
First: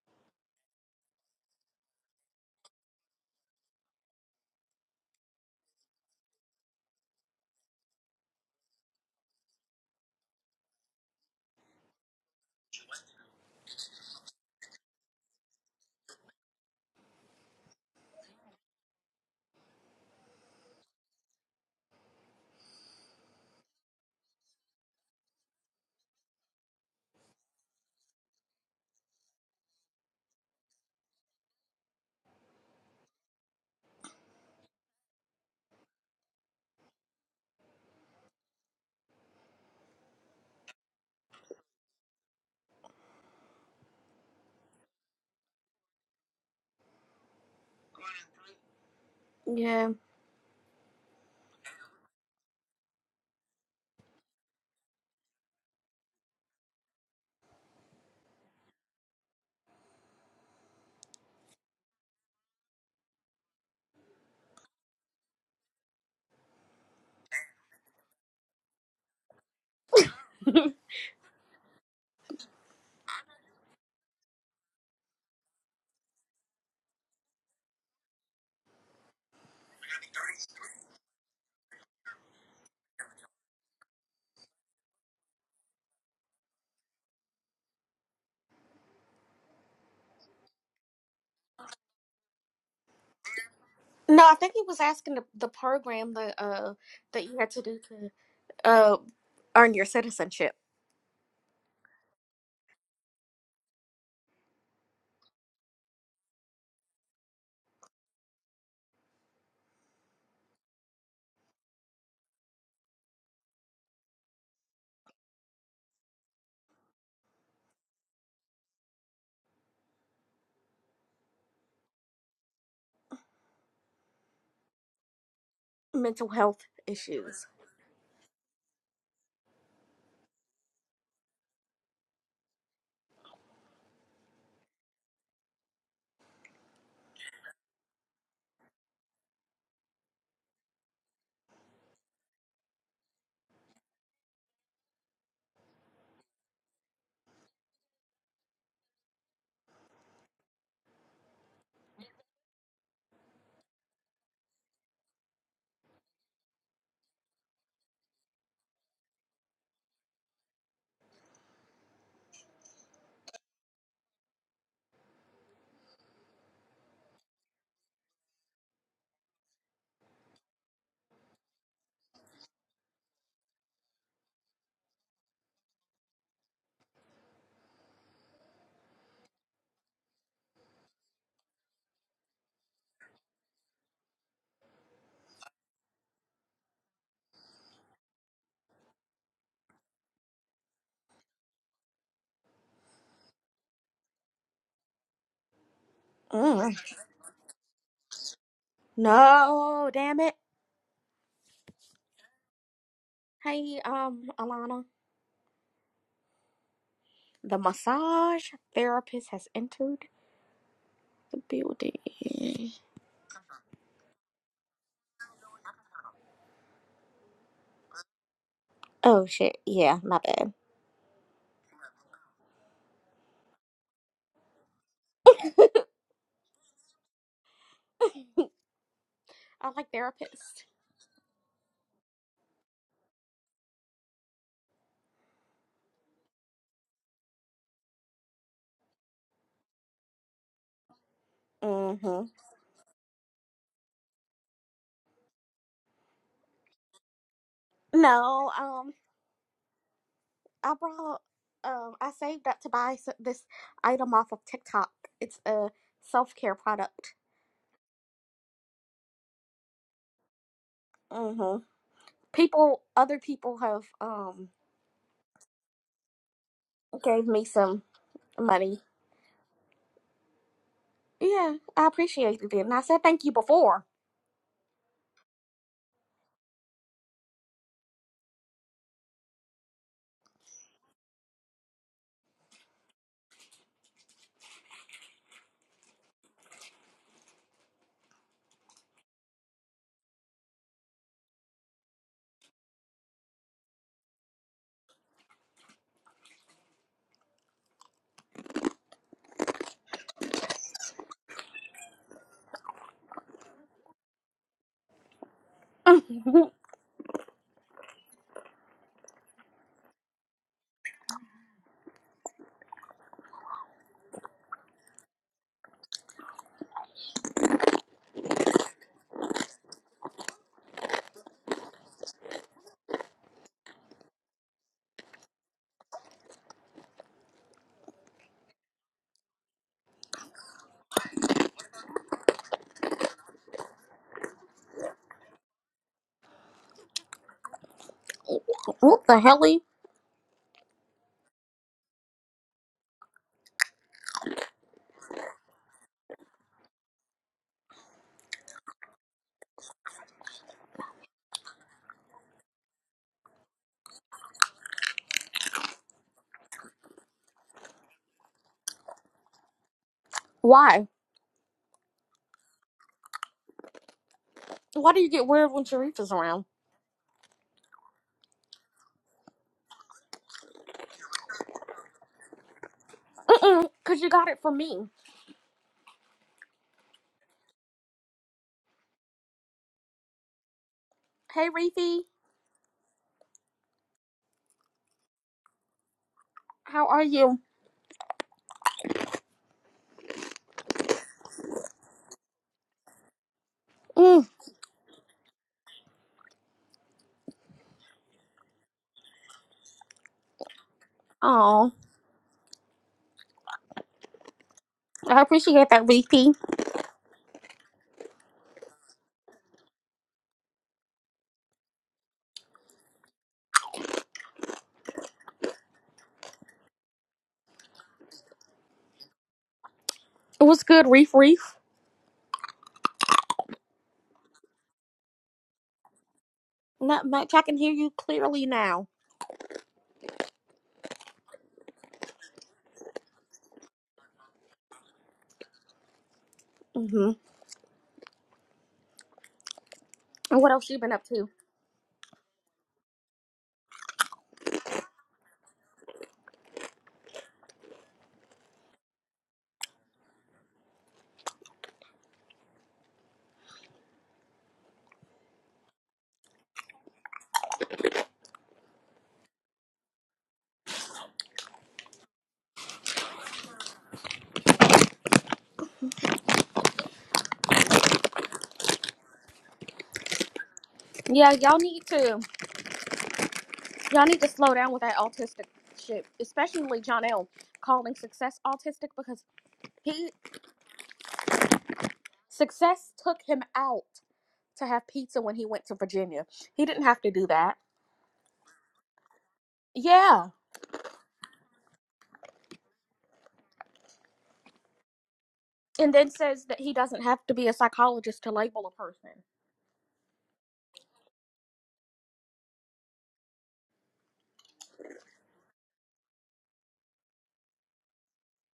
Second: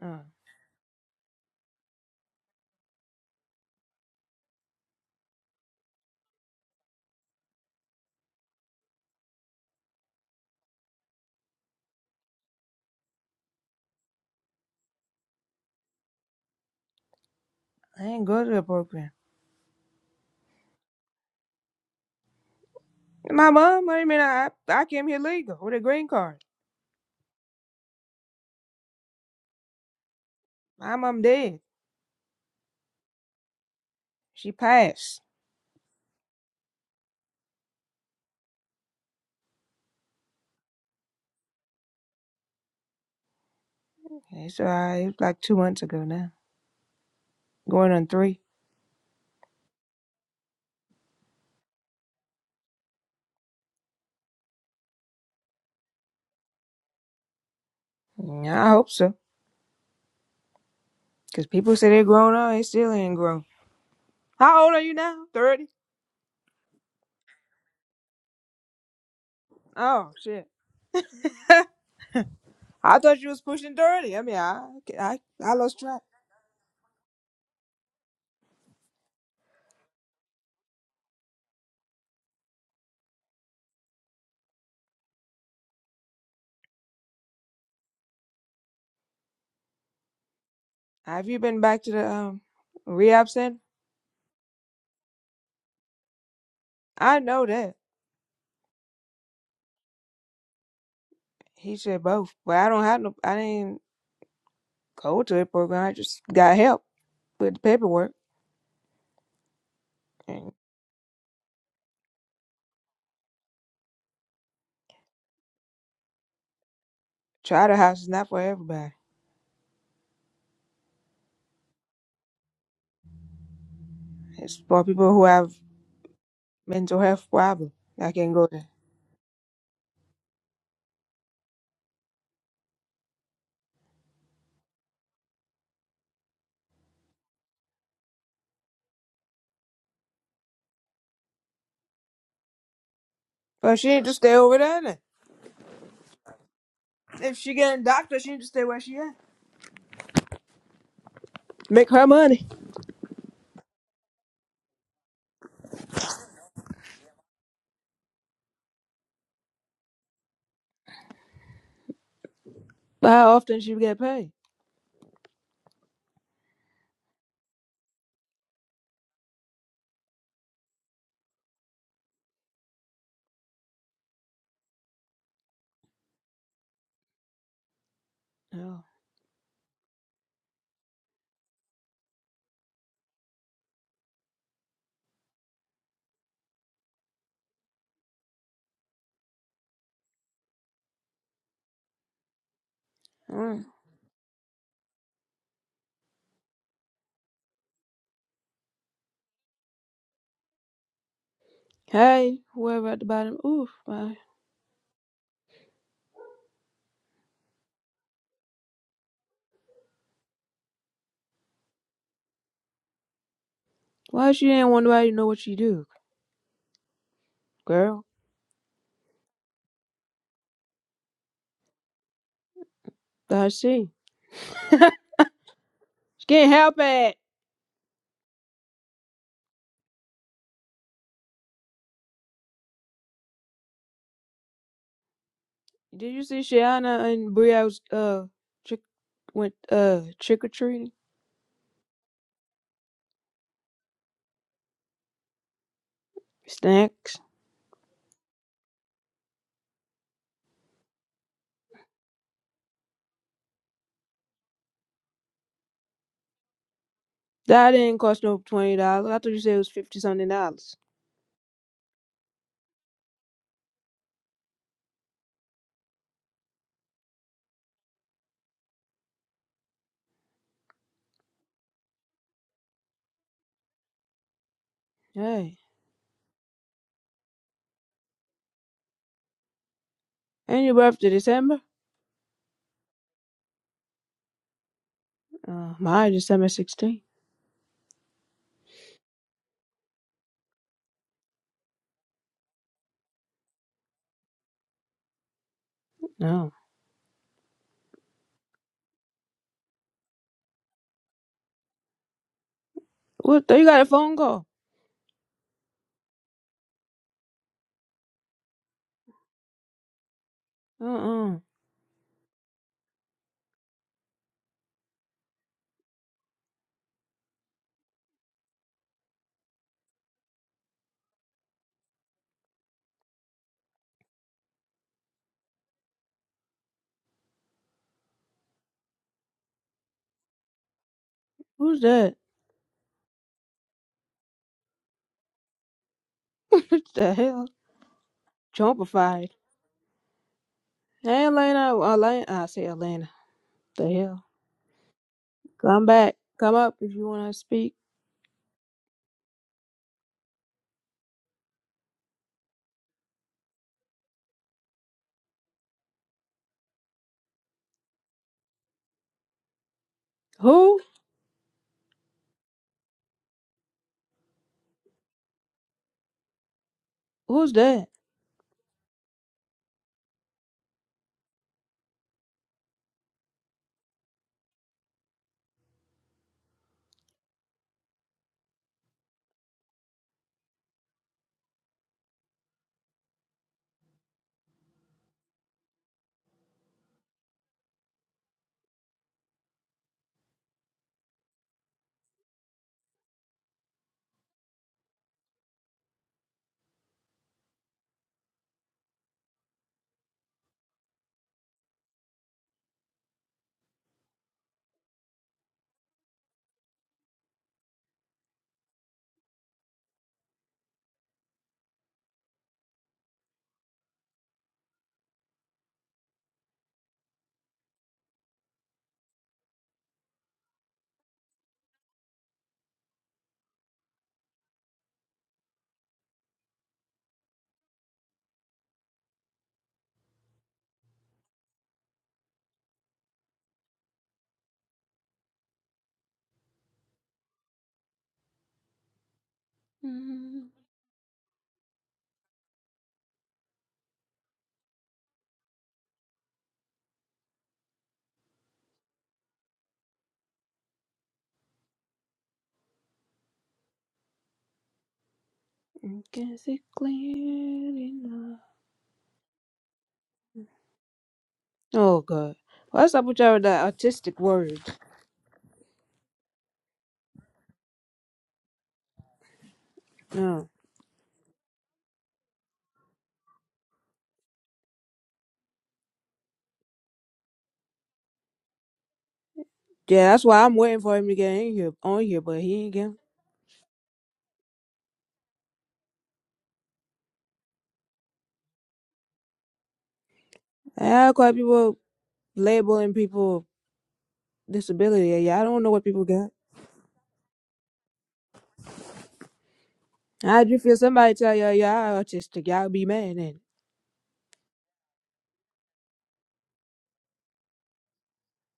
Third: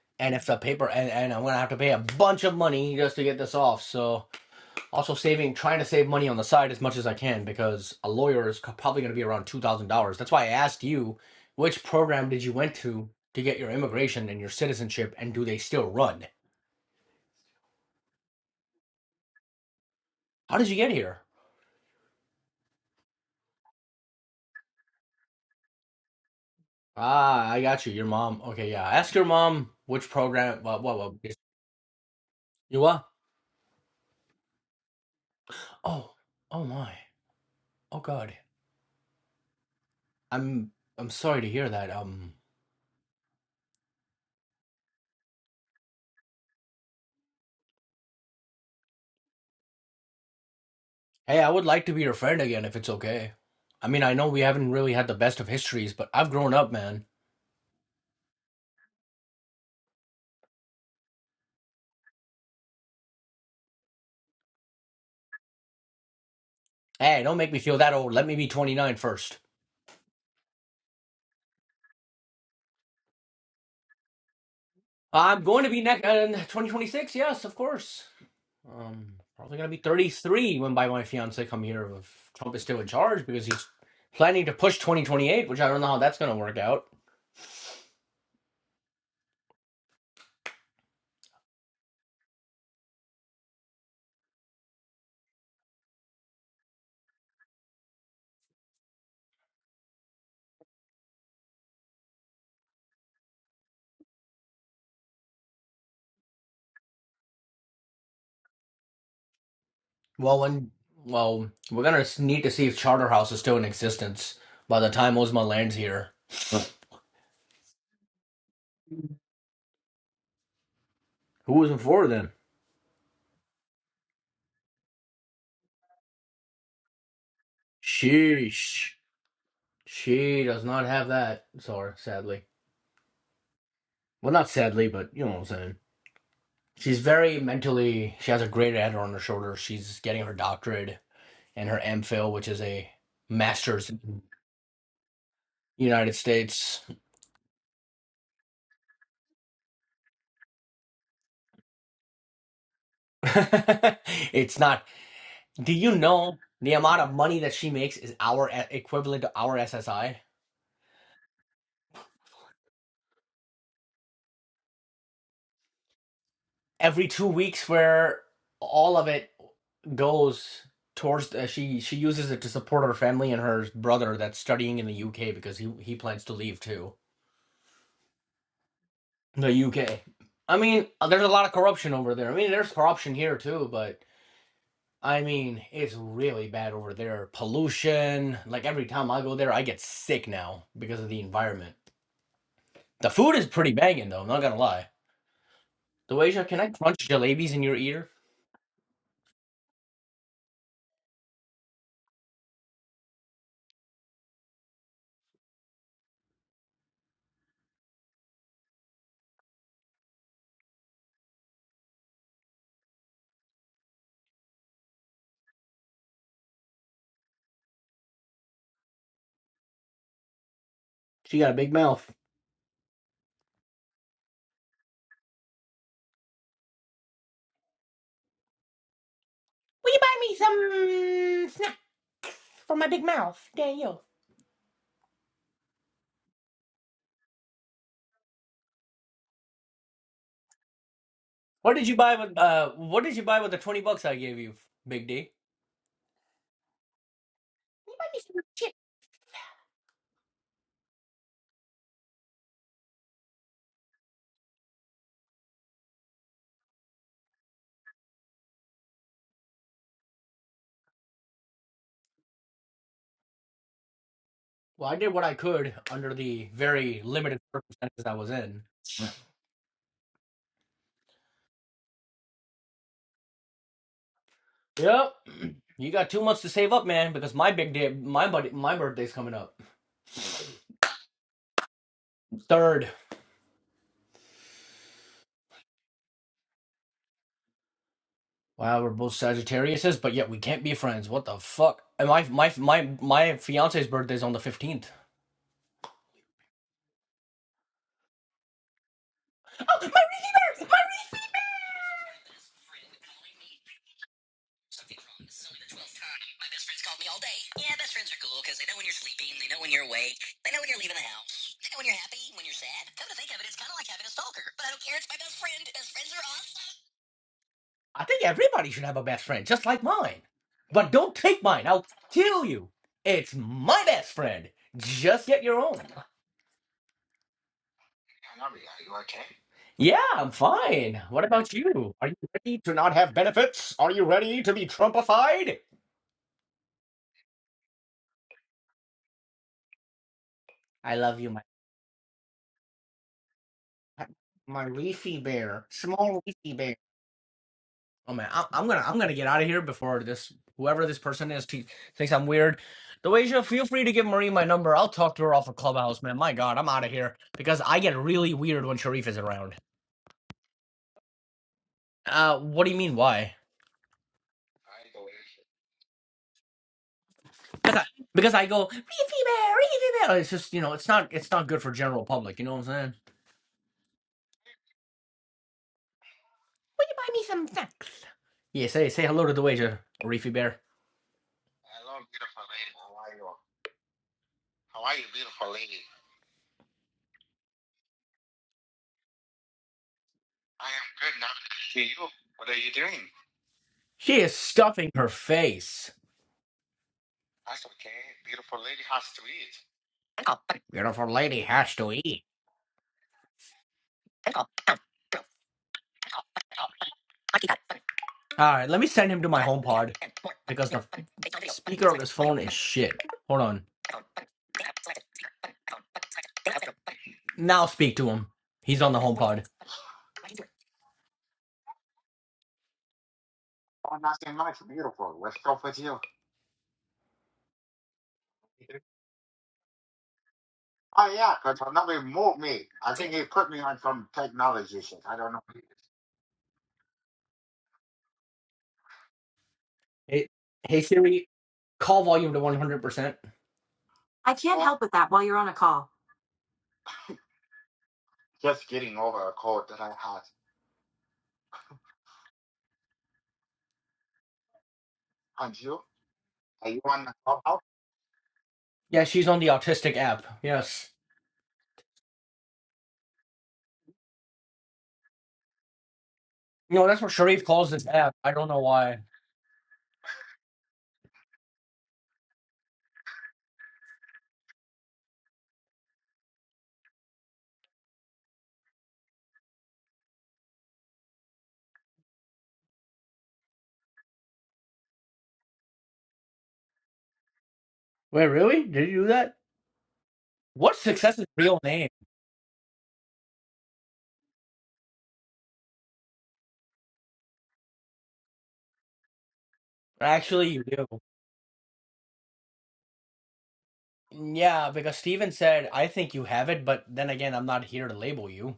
Oh, And if the paper and, and I'm gonna have to pay a bunch of money just to get this off. So also saving, trying to save money on the side as much as I can because a lawyer is probably gonna be around two thousand dollars. That's why I asked you, which program did you went to to get your immigration and your citizenship, and do they still run? I ain't go to the program. How did you get here? My mom, what do you mean? I, I came here legal with a green card. Ah, I got you. Your mom. Okay, yeah. Ask your mom which program. What? My What? what mom dead. you what? She passed. Oh, oh my. Oh God. I'm I'm sorry to hear that. Um, It's uh, it was like two months ago now, going on three. Yeah. hey, I would like to be your friend again if it's okay. I mean, I know we haven't really had the best of histories, but I've grown up, man. Yeah, I hope so, because people say they're grown up, they still ain't grown. How old are you now? Thirty. Hey, don't make me feel that old. Let me be twenty-nine i Oh shit! I thought you was pushing thirty. I mean, I I I'm I going to lost be track. next uh, 2026. Yes, of course. Um, probably gonna be 33 when by my fiance come here if Trump is still in charge because he's planning to push 2028, which I don't know how that's gonna work out. Have you been back to the um rehab center? No, I think he was asking the, the program that uh I that you know had to that do. to. uh, earn your citizenship. he said both, but I don't have no. I didn't go to a program. I just got help with the paperwork. Well, And when well, we're gonna s- need to see if Charterhouse is still in existence by the time Ozma lands here. Charter House is not for everybody. Who was in for then? It's for people who have Mental health mental health issues. problems. I can go there. Sheesh. She does not have that, sorry, sadly. Well, not sadly, but you know what I'm saying. She's very mentally. She has a great head on her shoulder. She's getting her doctorate and her MPhil, which is a But she master's in need to stay over there. Then. the United States. If she getting doctor, she need to stay where she at. Make her money. it's not. Do you know the amount of money that she makes is our e- equivalent to our SSI? how often she get paid? every two weeks where all of it goes towards uh, she she uses it to support her family and her brother that's studying in the UK because he he plans to leave too Oh. the UK. I mean, uh, there's a lot of corruption over there. I mean, there's corruption here too, but I mean, it's really bad over there. Pollution, like every time I go there, I get sick now because of the environment. The food is Mm. pretty banging though, I'm not gonna lie. Doasia, can I Mm. crunch jalebis in your ear? No, damn it. Hey, whoever at the bottom. Oof. Hey, Why, um, Alana, the massage therapist has entered the building. why she didn't want nobody to know what she do, girl? Oh shit, yeah, my bad. She got a big mouth. I see. She can't help it. I like Will you buy me therapists. some snacks for my big mouth, Daniel? Did you see Shiana and Brielle's uh trick went uh trick or treating? What did you buy Mm-hmm. with uh what did you buy with the 20 bucks I gave you, Big D? Snacks. Will you buy me some No, chips? um, I brought, um, I saved up to buy s- this item off of TikTok. It's a self care product. That didn't cost no twenty dollars. I thought you said it was fifty something dollars. Mm-hmm. People, other people have, um, Well, I did what I could under the very gave limited me some circumstances I was in. money Yeah, I appreciated it. And I said thank you before. Yep. Hey, You got two months to save up, man, because my big day, my buddy, my birthday's coming up. ain't your birthday December? Third. Uh, mine December sixteenth. Wow, we're both Sagittariuses, but yet we can't be friends. What the fuck? And my my my my fiance's birthday's on the fifteenth. No. Oh my. What? the- You got a phone call? what Uh uh I think everybody should have a best friend, just like mine. But don't take mine. I'll kill you. It's my best friend. Just get your own. Yeah, I'm fine. What about Who's you? Are you that? ready to not have benefits? Are you ready to be Trumpified? what the hell? the Jumpified. helly? I love Hey you, my Elena, Elena. I say Elena. The hell. my leafy bear, Come back. small Come leafy bear. up if you wanna speak. Oh man, I, I'm gonna I'm gonna get out of here before this whoever this person is te- thinks I'm weird. Doasia, feel free to give Marie my number. I'll talk to her off a clubhouse, man. My God, I'm out of here because I get really weird when Sharif is around. Who? Why? Uh, what do you mean? Why? Why do you get weird when Sharif is around? Who's Because I, that? because I go "Reefy bear, Reefy bear." It's just you know, it's not it's not good for general public. You know what I'm saying? Mm-mm, Cause you got it from me. Will you buy me some snacks? Yeah, say say hello to the waiter, Reefy bear. Hey, Hello, Reefy, beautiful lady. How are you? How are you, beautiful lady? how are you? I am good now to see you. What are you doing? She Mm. is stuffing her face. That's okay. Beautiful lady has to eat. Beautiful lady Oh, has to eat. I appreciate that, Reefy. It All right, let me send him to my home pod. because the speaker on this phone is shit. Hold on. Now speak to him. He's on the HomePod. pod. was good, Reef Reef. Oh, nothing much. Beautiful. What's up with you? Not much. I can hear you clearly now. Oh, yeah, yeah, 'cause another moved me. I think he put me on some technology shit. I don't know. Mm-hmm. Hey, And Mm, what else you hey been up Siri, to? call volume to 100%. Can't help it. Just getting over a cold that I had. Aren't you? I Can't see Are you on the clubhouse? clearly now. Yeah, she's on the autistic app. Yes. Oh God. What's up with y'all with that artistic word? You know, that's what Sharif calls this app. I don't know why. No. Yeah, y'all need to y'all need to slow down with that autistic shit, especially John L. Calling success autistic because Yeah, he that's why I'm waiting for him to get in here on here, but he ain't get. success took him out. to have pizza when he went to Virginia. He didn't have to do that. Wait, really? Did you do that? Yeah. What's How Success's quite real people name? labeling people disability? Yeah, yeah, I don't know what And people then got. says that he doesn't have to be a psychologist to label a person. how Actually, do you you feel do. somebody tell y'all y'all autistic? Y'all be mad then. Yeah, because Steven said, I think you have it, but then again, I'm not here to label you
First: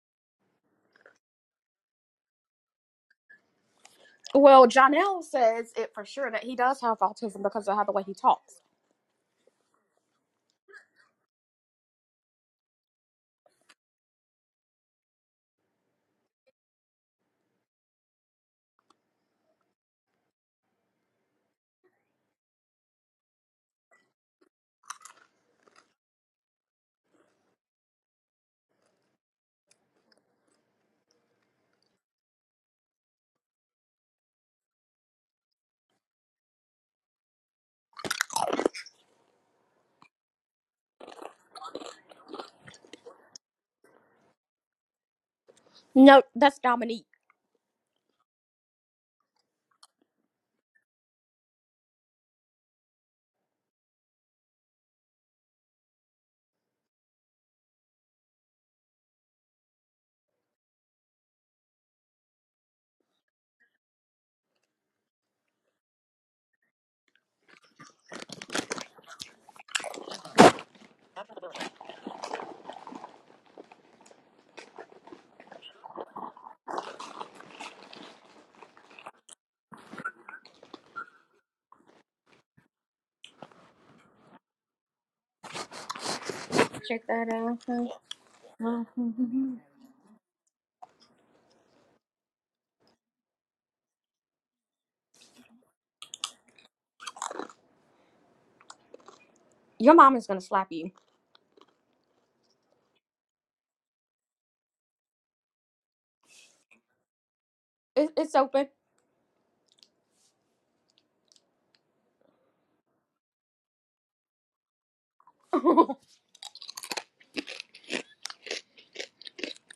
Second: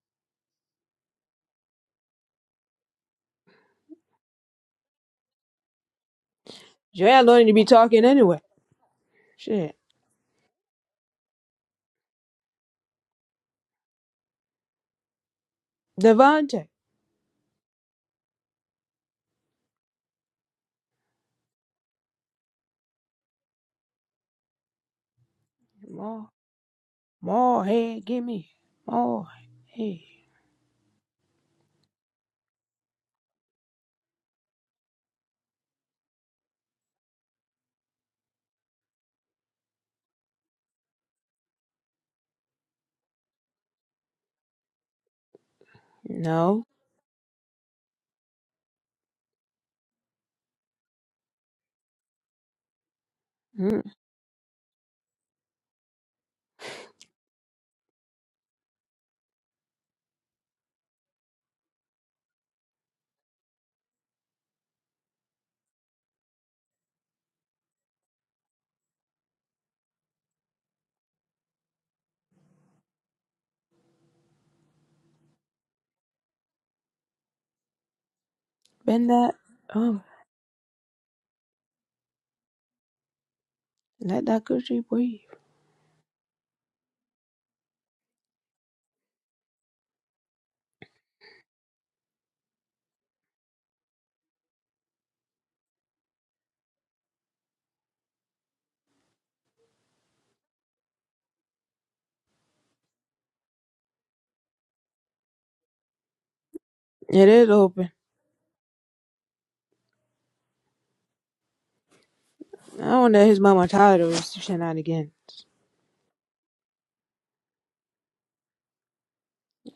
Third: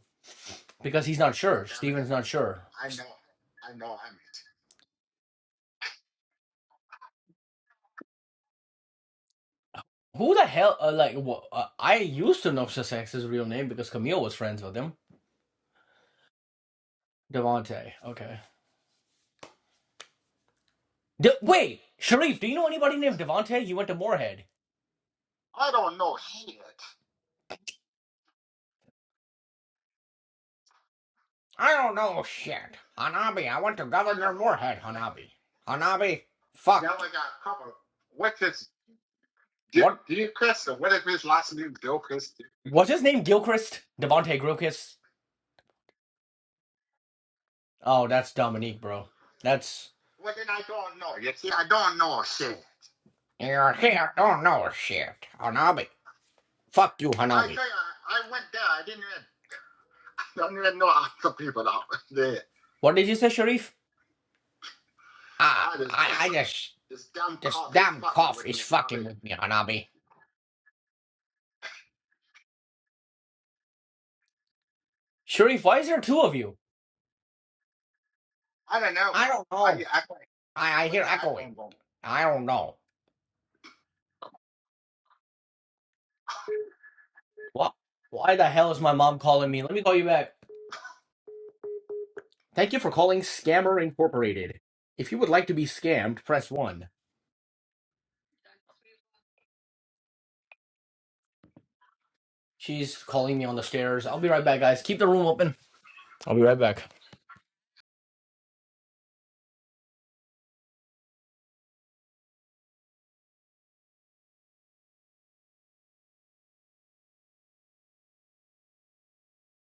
because he's not sure. Steven's not sure. I know, I know I'm it. Well, Jonell says it for sure that he does have Joanne don't autism need to be because of how the way talking he anyway. talks. Shit. Who the hell, uh, like, wha- uh, I used to know Sussex's real name because Camille was friends with him. Devontae. Devante. Okay. De- Wait, Sharif, do you know anybody named Devante? He went to Moorhead. I don't know More shit. more head, give me. More head. I don't know shit. Hanabi, I went to Governor Moorhead, Hanabi. Hanabi. Fuck. Now fucked. I got a couple. What's this? What Gilchrist? or What is his last name? Gilchrist? what's his name? Gilchrist? Devontae Gilchrist? No, that's No. Dominique. Oh, that's Dominique, bro. That's Well, then I don't know. You see, I don't know shit. you Mm. see, I Don't know shit, Hanabi. Fuck you, I Hanabi. tell you, I I went there. I didn't even, I don't even know half people out there. What did you say, Sharif? Ah, I just, I, I just this damn this cough is damn fucking cough with is me, Bobby. fucking Hanabi. with me, Hanabi. Sharif, why is there two of you? I don't Bend know. I that don't know. oh I, I, I when hear I, I, echoing. I don't know. let that coochie breathe. Check What? that Why the hell is out. my mom calling me? Let me call you back. Thank you for calling Scammer Incorporated. If you would like to be scammed, press 1. Your mom is gonna slap you. She's calling me on the stairs. I'll be right back, guys. Keep the room open. I'll be right back. It is open. It, it's open. I wonder if his mama tired of his shenanigans.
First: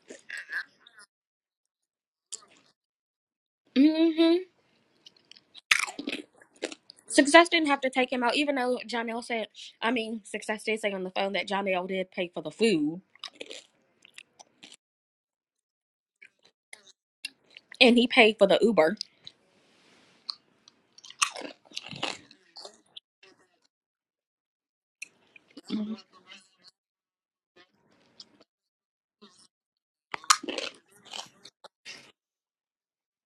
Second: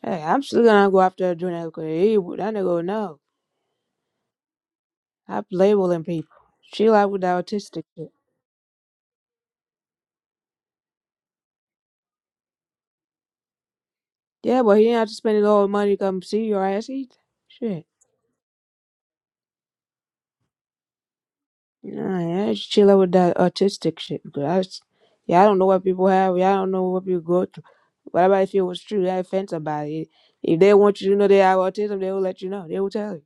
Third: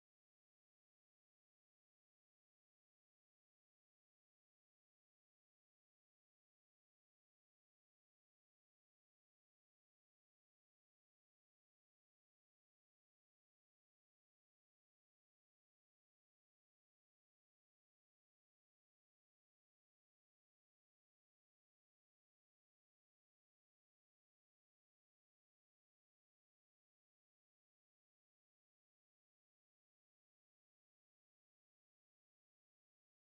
Hey, I'm still gonna go after Aduna because he, that nigga would know. hmm I'm labeling people. She like with the Success didn't have autistic to shit. take him out, even though Jonell said, I mean, Success did say on the phone that Jonell did pay for the food Yeah, but he didn't have to spend his whole money to come see your ass eat. Shit. and he paid for the Uber. Nah, yeah, she chill out with that autistic shit. Because I, s- yeah, I don't know what Mm people have. Yeah, I don't know what people go through. What about if it was true? That offends somebody. If they want you to know they have autism, they will let you know. They will tell you.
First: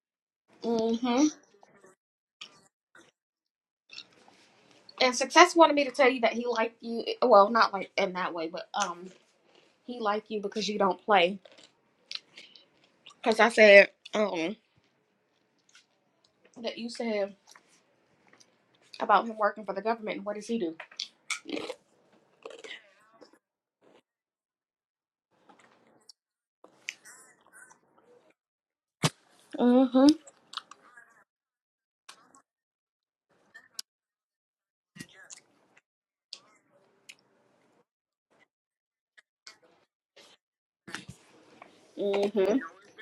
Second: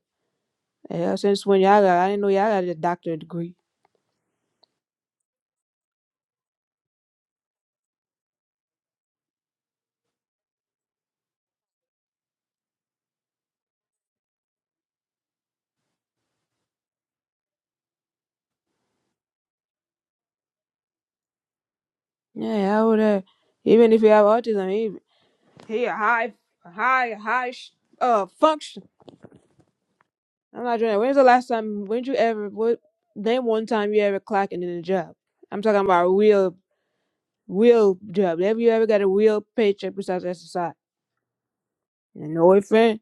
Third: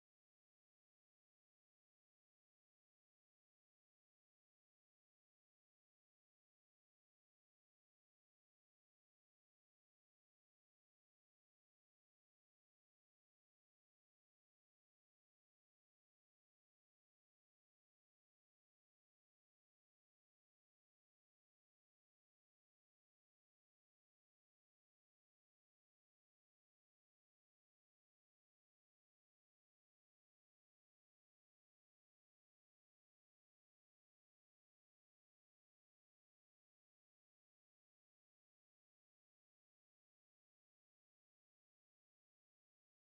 Yeah, hmm since when y'all got, I didn't know y'all got a doctorate degree. and success wanted me to tell you that he liked you well not like in that way but um he liked you because you don't play because i said um that you said about him working for the government and what does he do Yeah, I would have. Even if you have autism, He a high, a high, a high sh- uh function. mm-hmm I'm not doing that. When's the last time? When you ever? What? Name one time you ever clocking in a job. I'm talking about a real, real job. Have you ever got a real paycheck besides SSI? And no mm-hmm offense,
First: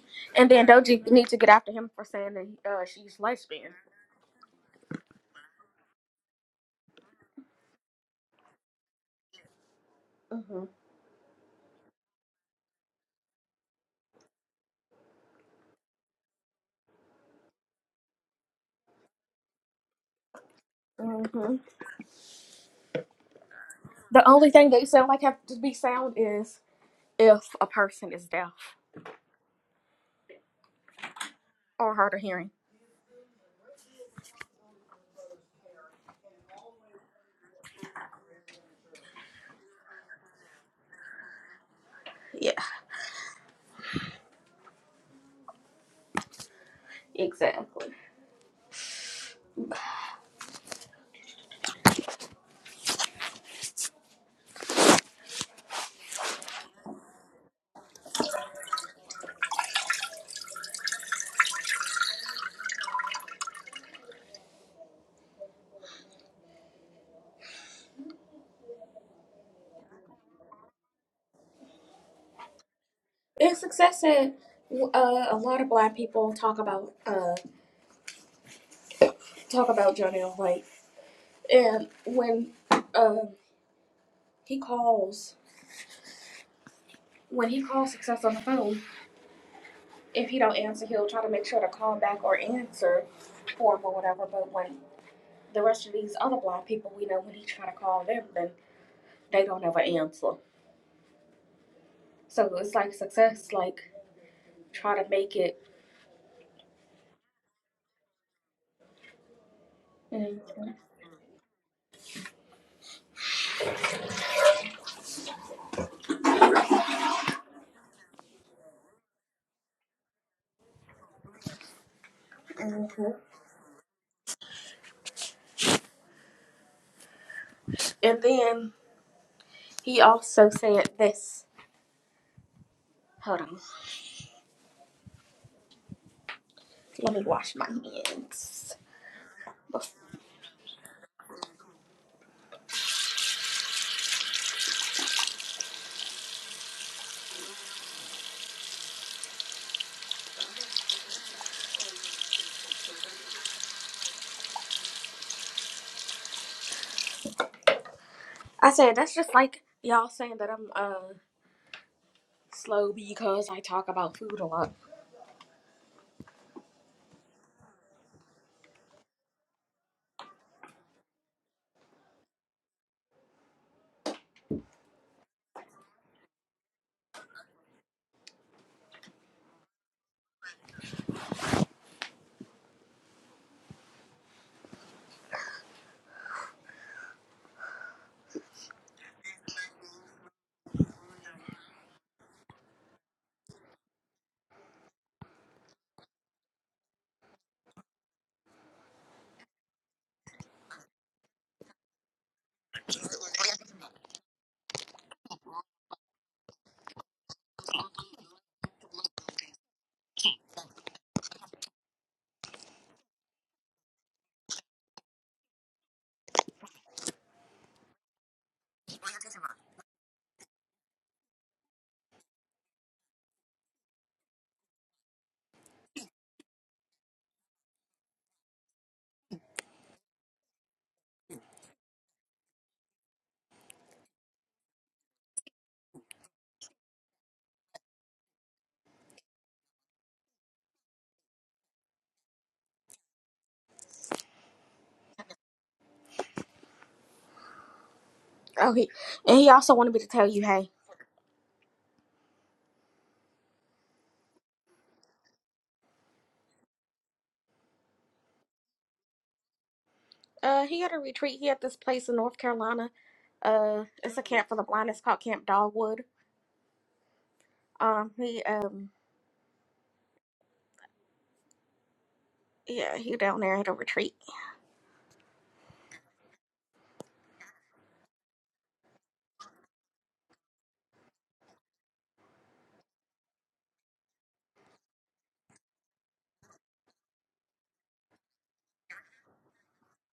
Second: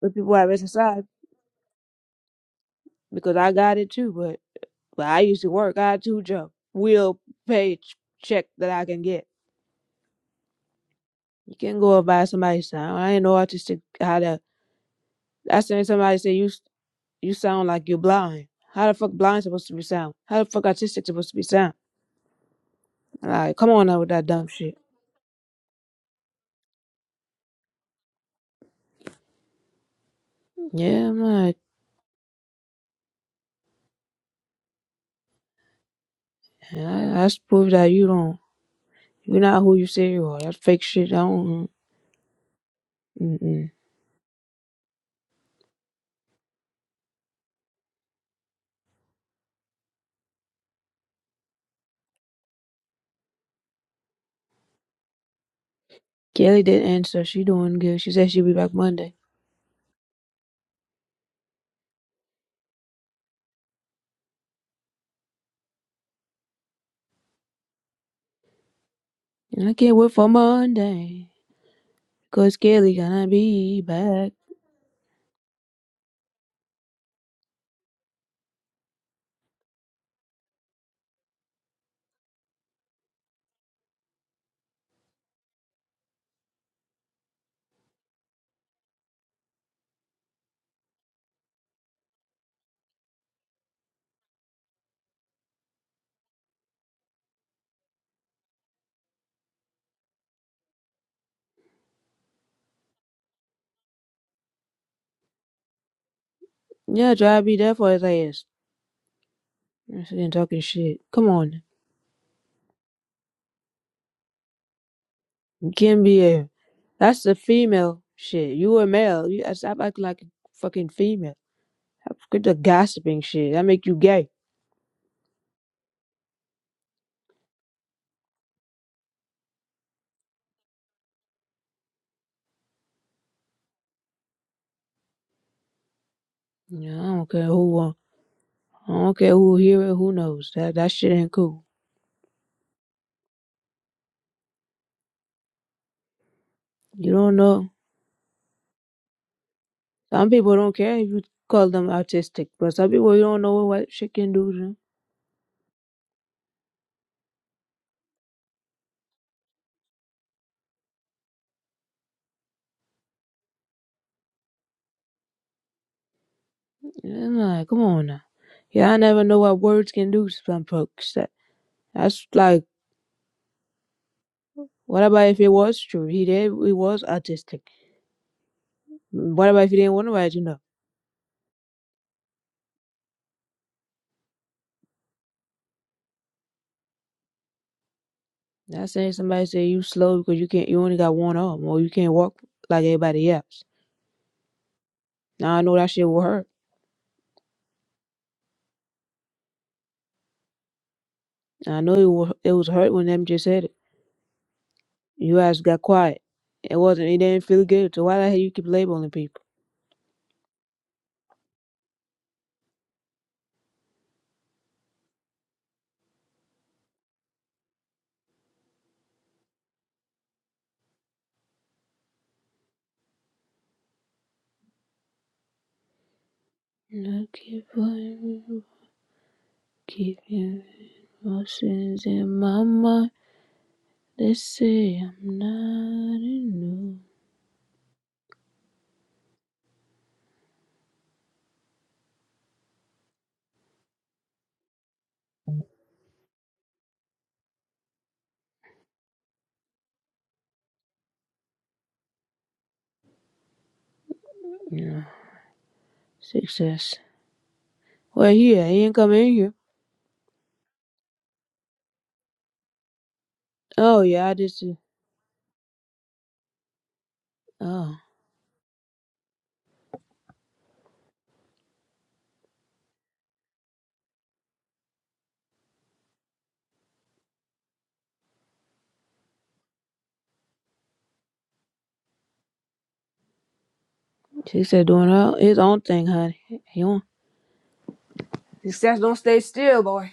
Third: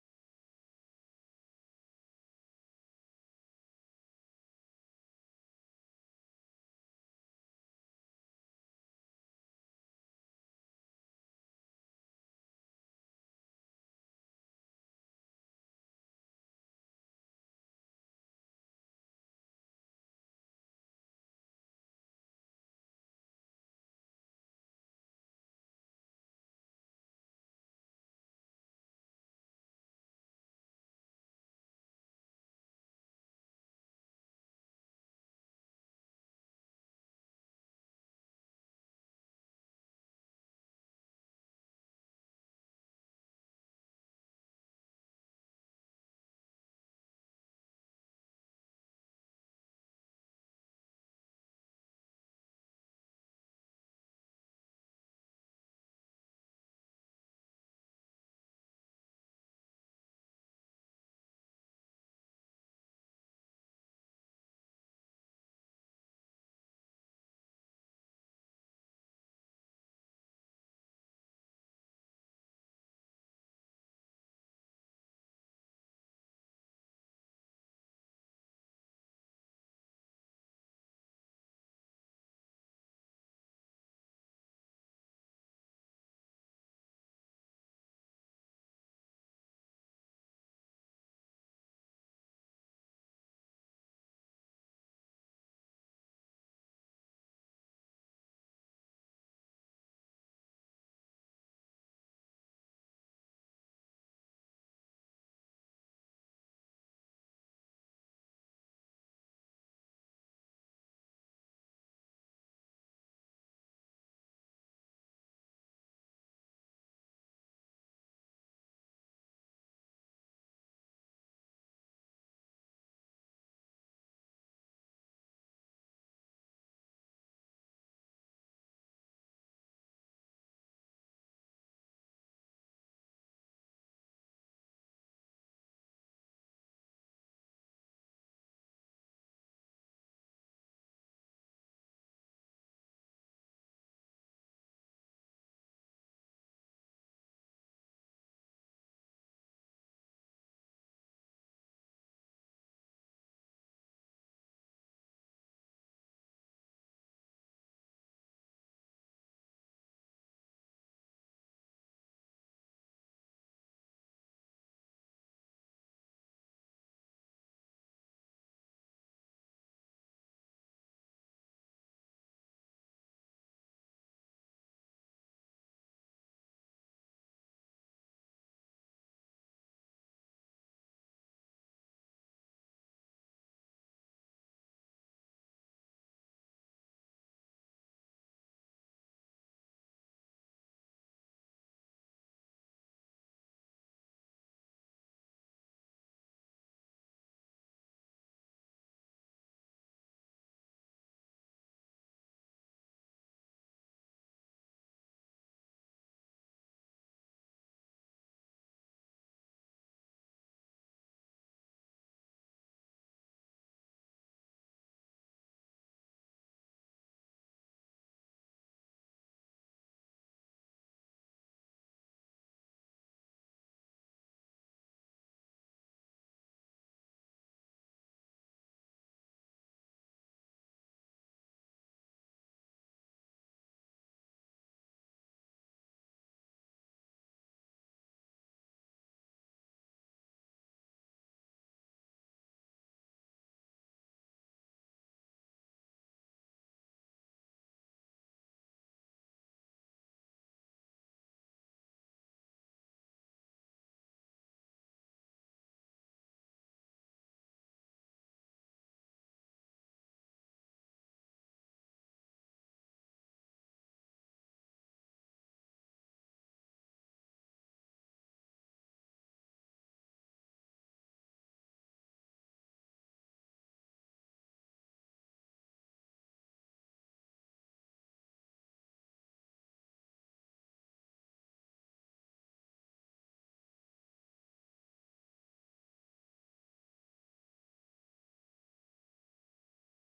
but people have and then SSI doji needs to get after him for saying that uh, she's because I lesbian got it too. But but I used to work. I had two jobs. Real pay ch- check that I can get. mm-hmm You can't go and buy somebody's time. I ain't know autistic how to. I seen somebody say you. You sound like you're blind. How the fuck blind supposed to be sound? How the fuck autistic supposed to be mm-hmm sound? Like, come on now with that the dumb only thing shit. that you sound like have to be sound is if a person is deaf Yeah, I'm not. or hard of hearing I, that's proof that you don't. You're not who you say you are. That fake shit. I don't. yeah Mm-mm. exactly Kelly did answer. She doing good. She said she'll be back Monday. And I can't wait for Monday, 'cause Kelly gonna and be success back. said uh, a lot of black people talk about uh, talk about Johnny L. White. And when um he calls, when he calls Success on the phone, if he don't answer, he'll try to make sure to call back or answer for him or whatever. But when the rest of these other blind people, we know when he try to call them, then they don't ever answer. So it's like Success, like try to make it. Yeah, try to be there for his ass. She didn't talking Mhm. shit. Come on. Gambier. That's the female shit. You a male. You gotta stop acting like a fucking female. Quit the gossiping Mhm. shit. That make you gay. And then he also said this. Hold on, Yeah, I let me don't care wash my who won. hands. I don't care who hear it. Who knows? That that shit ain't cool. You don't know. Some people don't care if you call them autistic, but some people you don't know what white shit can do to them. I said that's just like y'all saying that I'm uh slow because I talk about food a lot. Yeah, like, come on now. Yeah, I never know what words can do to some folks. That, that's like, what about if it was true? He did. He was autistic. What about if he didn't want nobody to know? Not saying somebody say you slow because you can't you only got one arm or you can't walk like everybody else. Now I know that shit will hurt. And I know it was it was hurt when them just said it. You guys got quiet. It wasn't it didn't feel good. So why the hell you keep labeling people? I keep on keeping emotions in my mind. They say I'm not enough. Okay, and he also wanted me to tell you, hey, Yeah. Success. Well yeah, he ain't come in here. uh, he had a retreat. He had this place in North Carolina. Uh, Oh it's a yeah, I camp for just the blind. It's called Camp Dogwood. oh. Um, he um, yeah, he down there at a retreat. She said doing her, his own thing, honey. He don't Success don't stay still, boy.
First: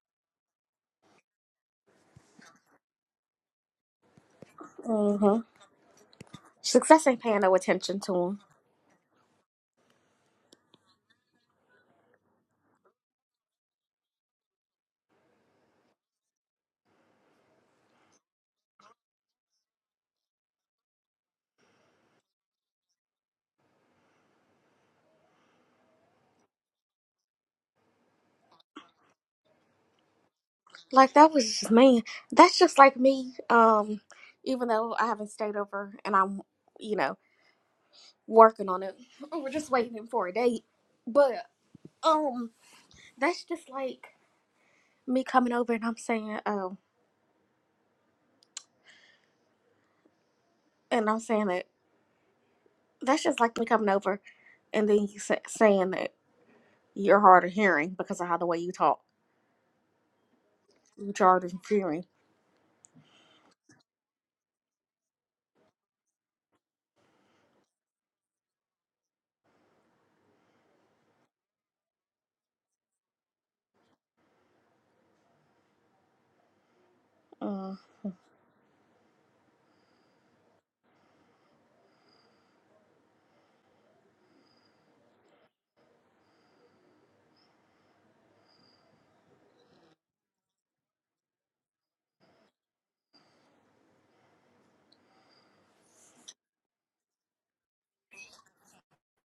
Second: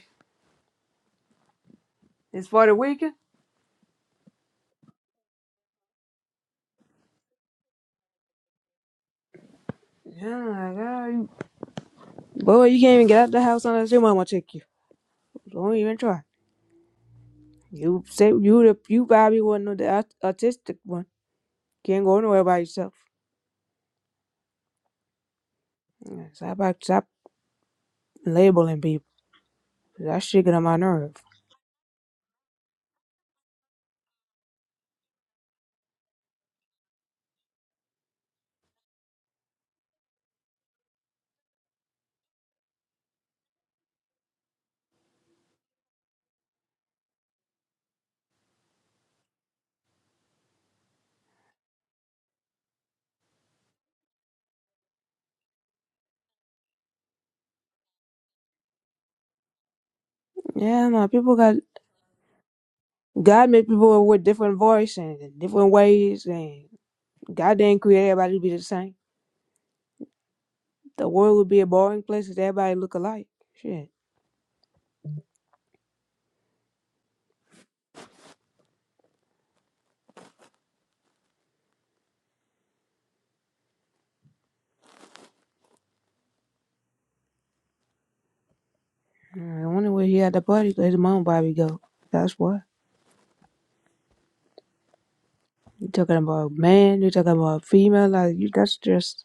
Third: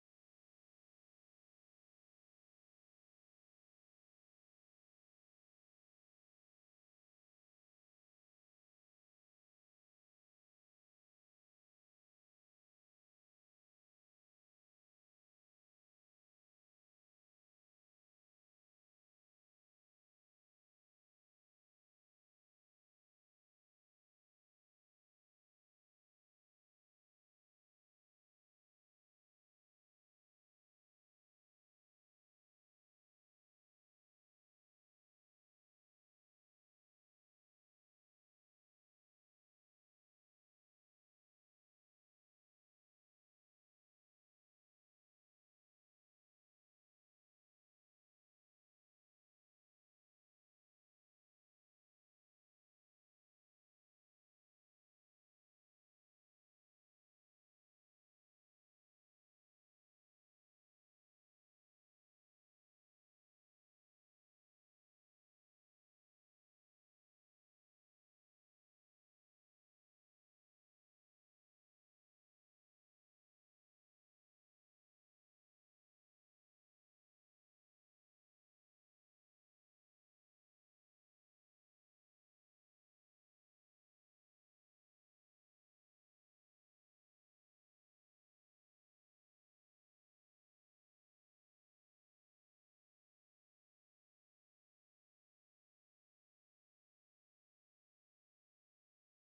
It's for the weekend. Mm-hmm. Success ain't paying no attention to him. Yeah, God. Boy, you can't even get out the house unless your mama take you. Don't even try. You say you the you probably one of the aut- autistic one. Can't go nowhere by yourself. Yeah, Stop act- stop labeling people. That shit get on my Like nerve. that was just me. That's just like me. Um, even though I haven't stayed over and I'm, you know, working on it. We're just waiting for a date. But um, that's just like. me coming over and I'm saying, oh, and I'm saying that that's just like me coming over and then you sa- saying that you're hard of hearing because of how the way you talk. Yeah, man. You're People hard of got hearing. God made people with different voice and different ways, and God didn't create everybody to be the same. The world would be a boring place if everybody look alike. Shit. Uh, I wonder where he had the party. Let his mom Bobby go. That's what you talking about, man. You talking about female? Like you, that's just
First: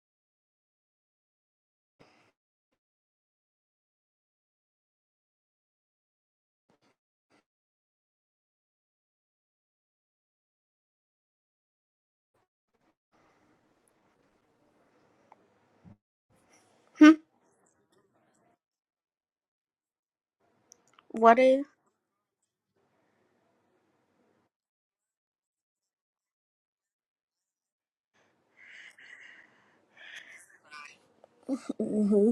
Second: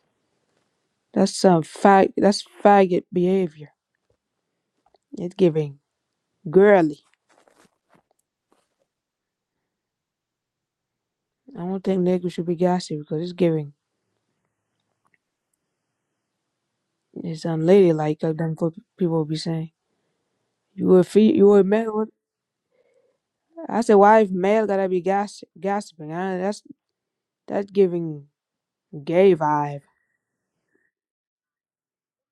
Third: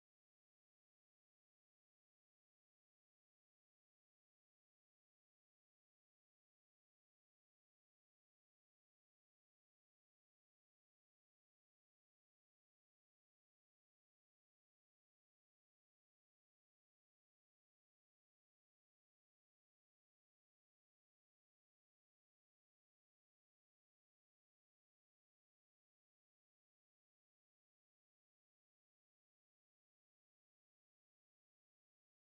that's some fag. That's faggot behavior. It's giving girly. I don't think niggas should be gassy because it's giving. hmm, It's unladylike. Like them fo- people be saying, "You a fe- what you a is? male." What- I said, "Why if male gotta be gas gossiping? I, that's that's giving gay vibe. Mm-hmm.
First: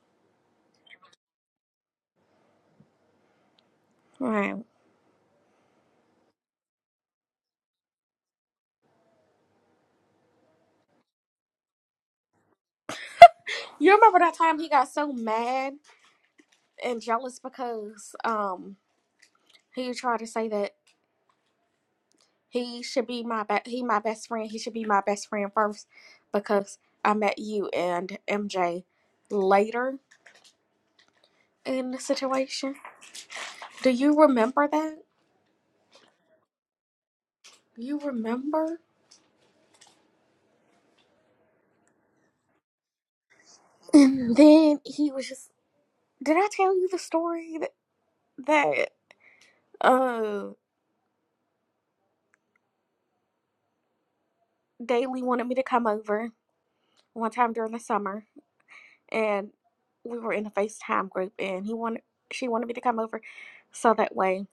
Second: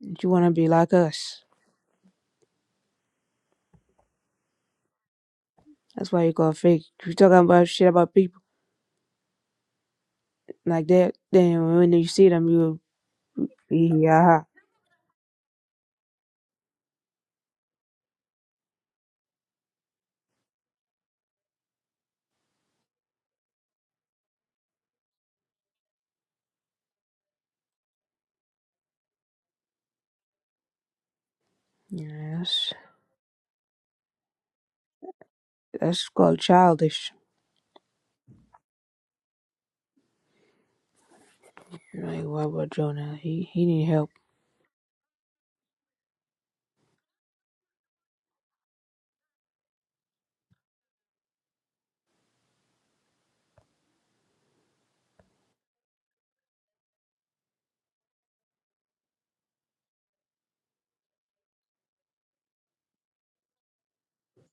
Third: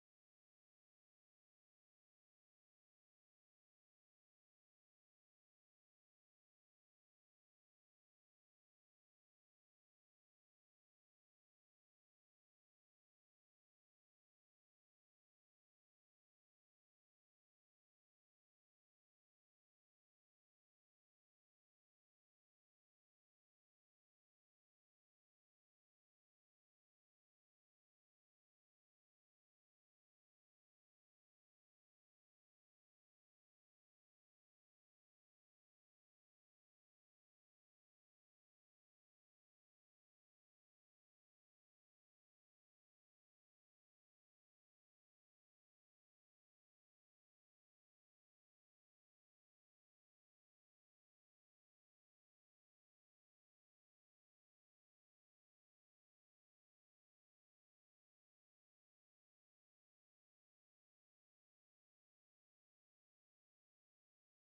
You wanna be like us? Right. That's why you call fake. You talking about shit about people." like that. Then when you see them, you You remember that yeah, time he got so mad and jealous because um he tried to say that he should be my be- he my best friend. He should be my best friend first because I met you and MJ later in the yeah, that's situation. Do you remember that? that's called childish. You remember? Like what about Jonah? He he need help. And then he was just, did I tell you the story that, that uh, Daly wanted me to come over one time during the summer and we were in a FaceTime group and he wanted, she wanted me to come over so that way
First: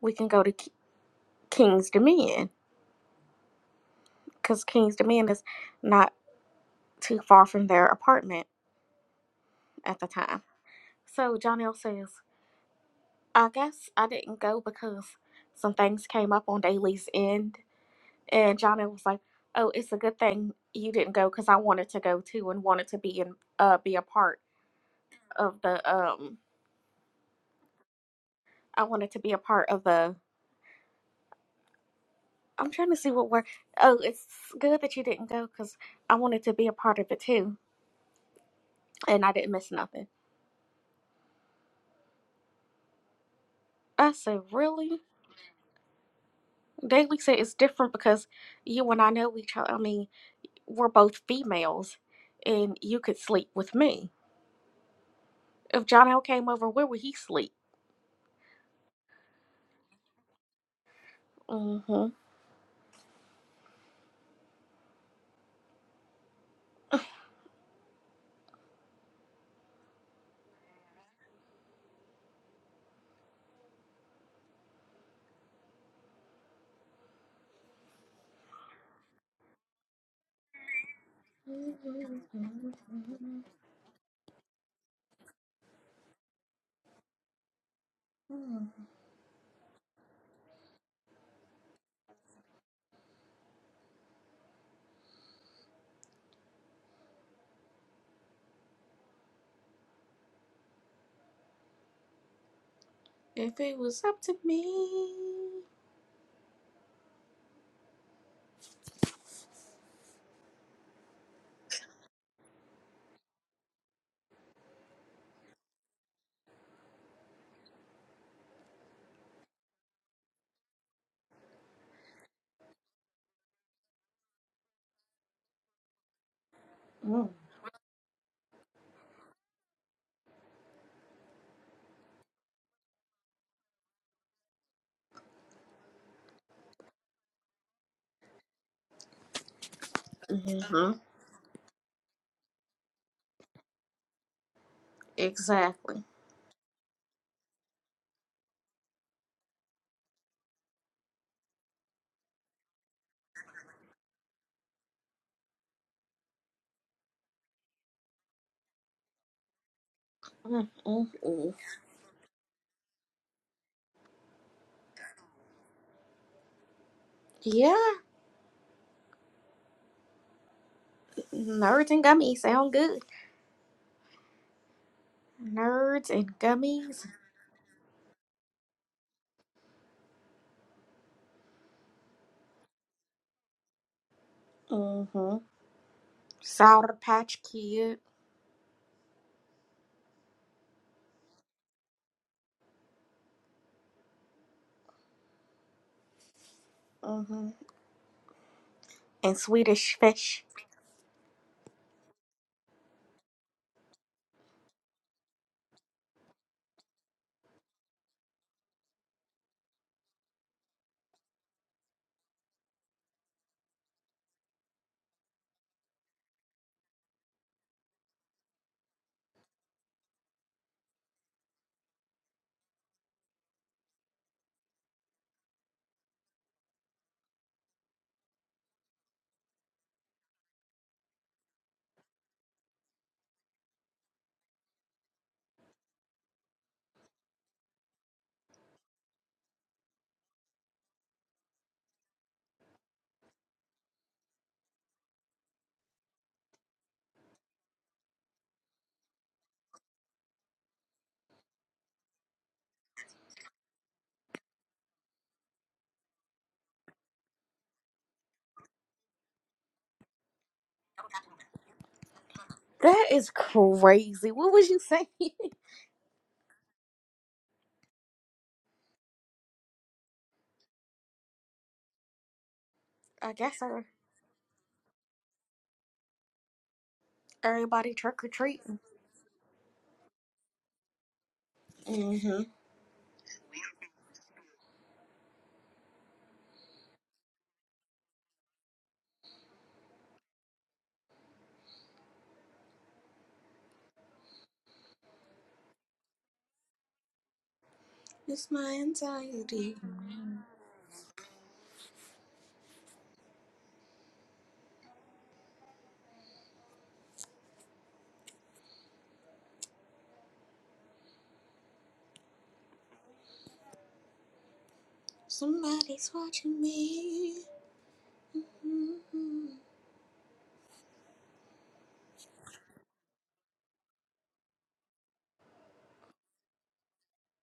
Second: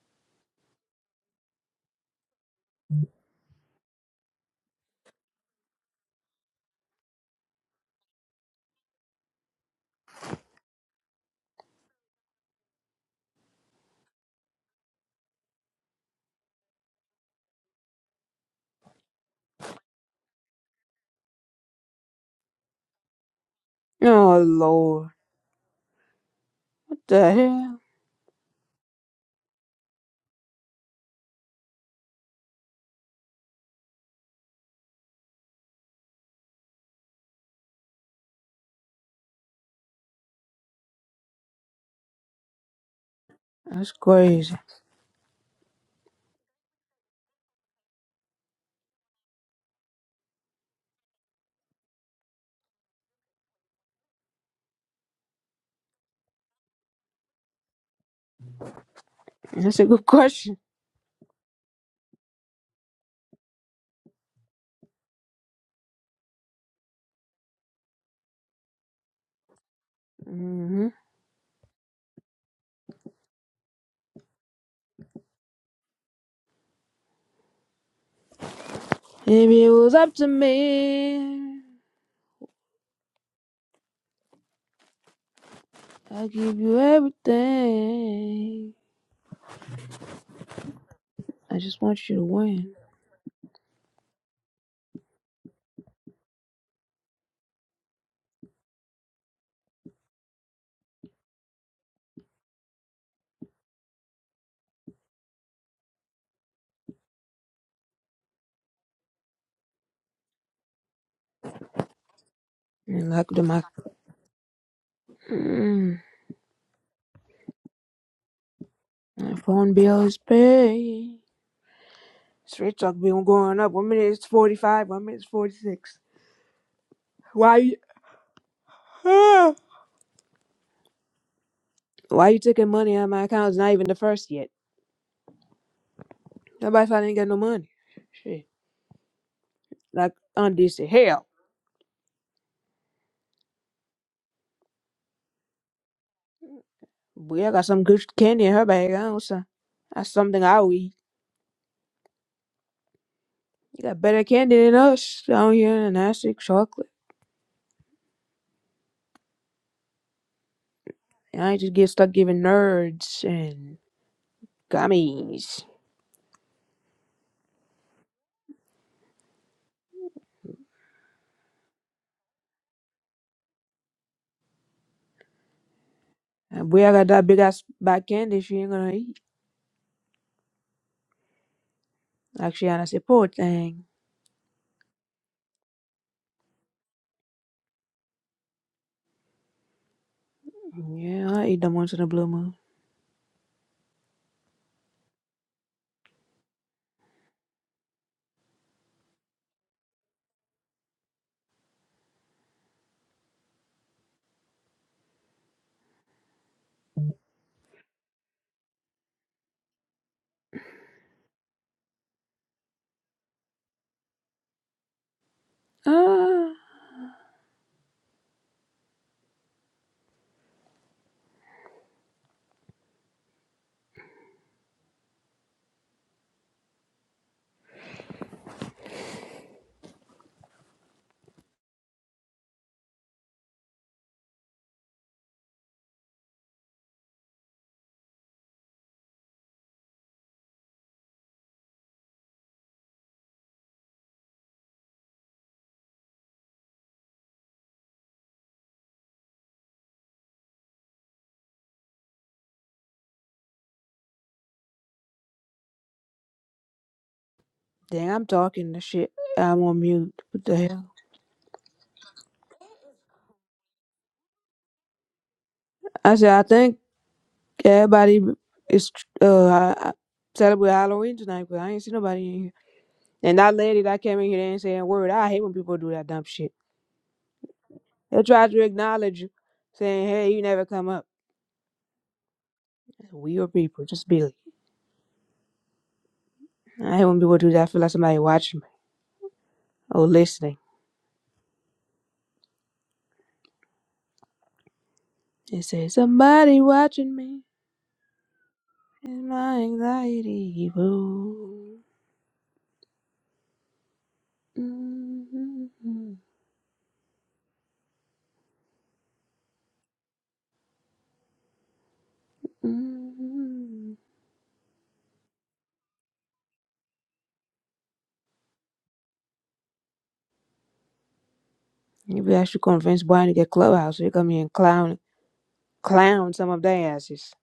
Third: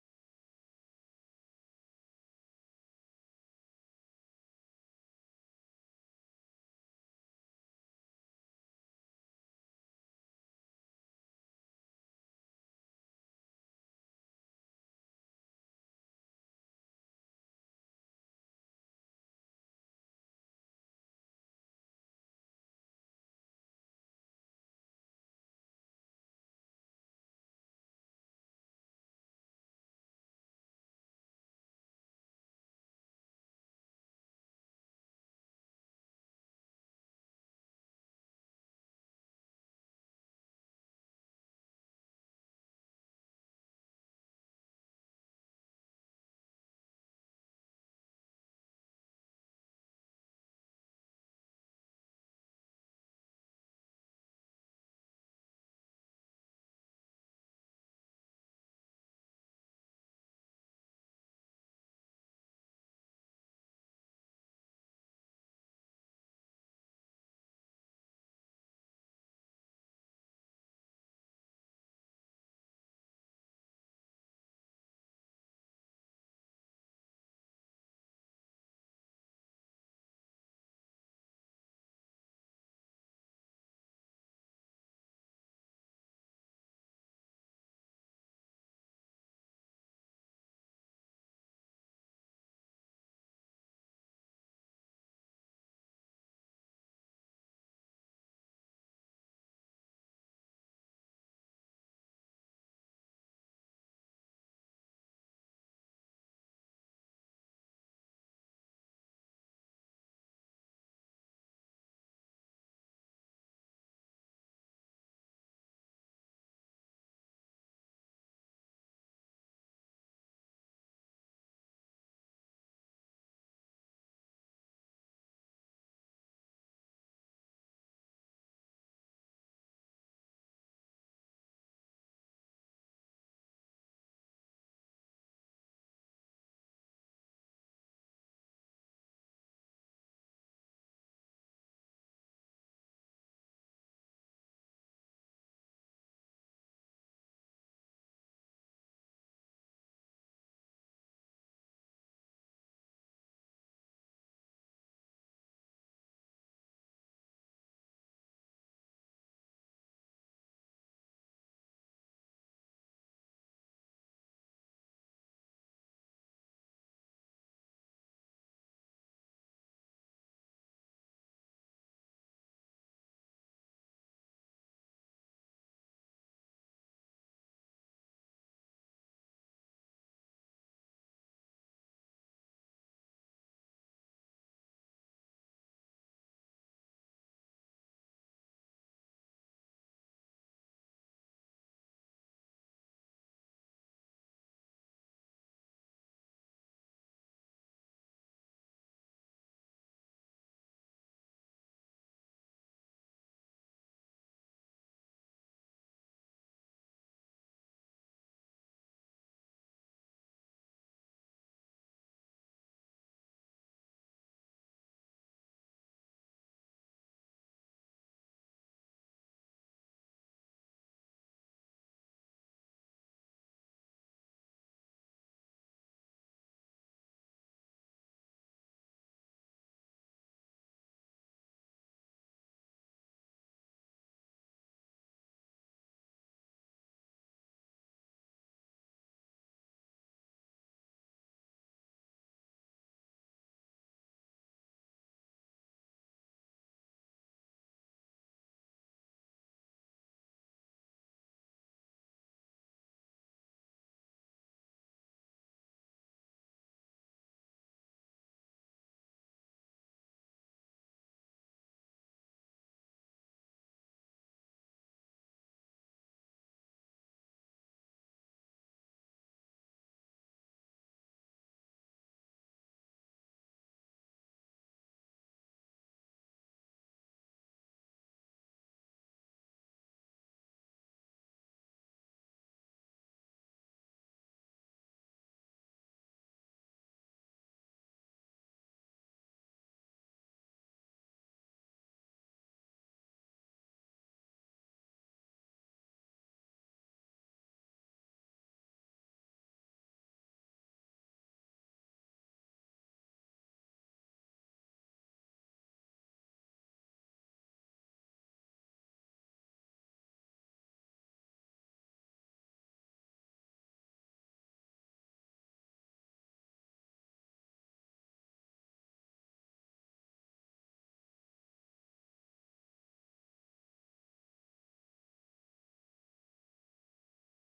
we can go to K- King's Dominion because King's Dominion is not too far from their apartment at the time. So John says, I guess I didn't go because some things came up on Daly's end And Johnny was like, "Oh, it's a good thing you didn't go because I wanted to go too and wanted to be in uh be a Oh part Lord, of the um what the hell? I wanted to be a part of the I'm trying to see what word. Oh, it's good that you didn't go because I wanted to be a part of it too and I didn't miss nothing." That's I said, crazy. "Really?" Daily said it's different because you and I know each other. I mean, we're both females, and you could sleep with me. If John L came over, where would he sleep? That's a good question. hmm hmm If it was up to me, I'd give you Mm. everything. I just want you to win. If it was up to me. And like the my, mm, my phone bill is paid. Straight talk bill going up. One minute it's forty five. One minute it's forty six. Mm. Why you huh? Why you taking money out of my account? It's not even the first yet. Nobody said I didn't get no money. Shit. Like Auntie said, hmm hell. Exactly. We I got some good candy in her bag. I don't say. That's something I will eat. You got better candy than us down here in Nasty chocolate. And Mm-mm-mm. I just get stuck giving nerds and gummies. Yeah, nerds and gummies sound good. Nerds and And we I got gummies, that big ass bad candy she ain't gonna eat. Actually, I say, poor thing. Mm-hmm. Sour Patch Kid, Yeah, I eat them once in a blue moon. Mm-hmm. and Swedish Fish. Ah, dang, I'm talking the shit. I'm on mute. What the hell? That is crazy. What was you saying? I said, I think everybody is uh celebrating Halloween tonight, but I ain't see nobody in here. I And that guess uh, lady that came in here, they ain't saying a word. I hate when people do that dumb shit. everybody They trick or try to treating. acknowledge you, saying, hey, you never come up. Mm-hmm. We are people, just be. like, I hate when people do that. I feel like somebody watching me or listening. They say, somebody watching me It's my and my anxiety. anxiety evil. Somebody's watching me. Mhm. Maybe I should convince Brian to get Clubhouse. He come here and clown us. clown some of their asses.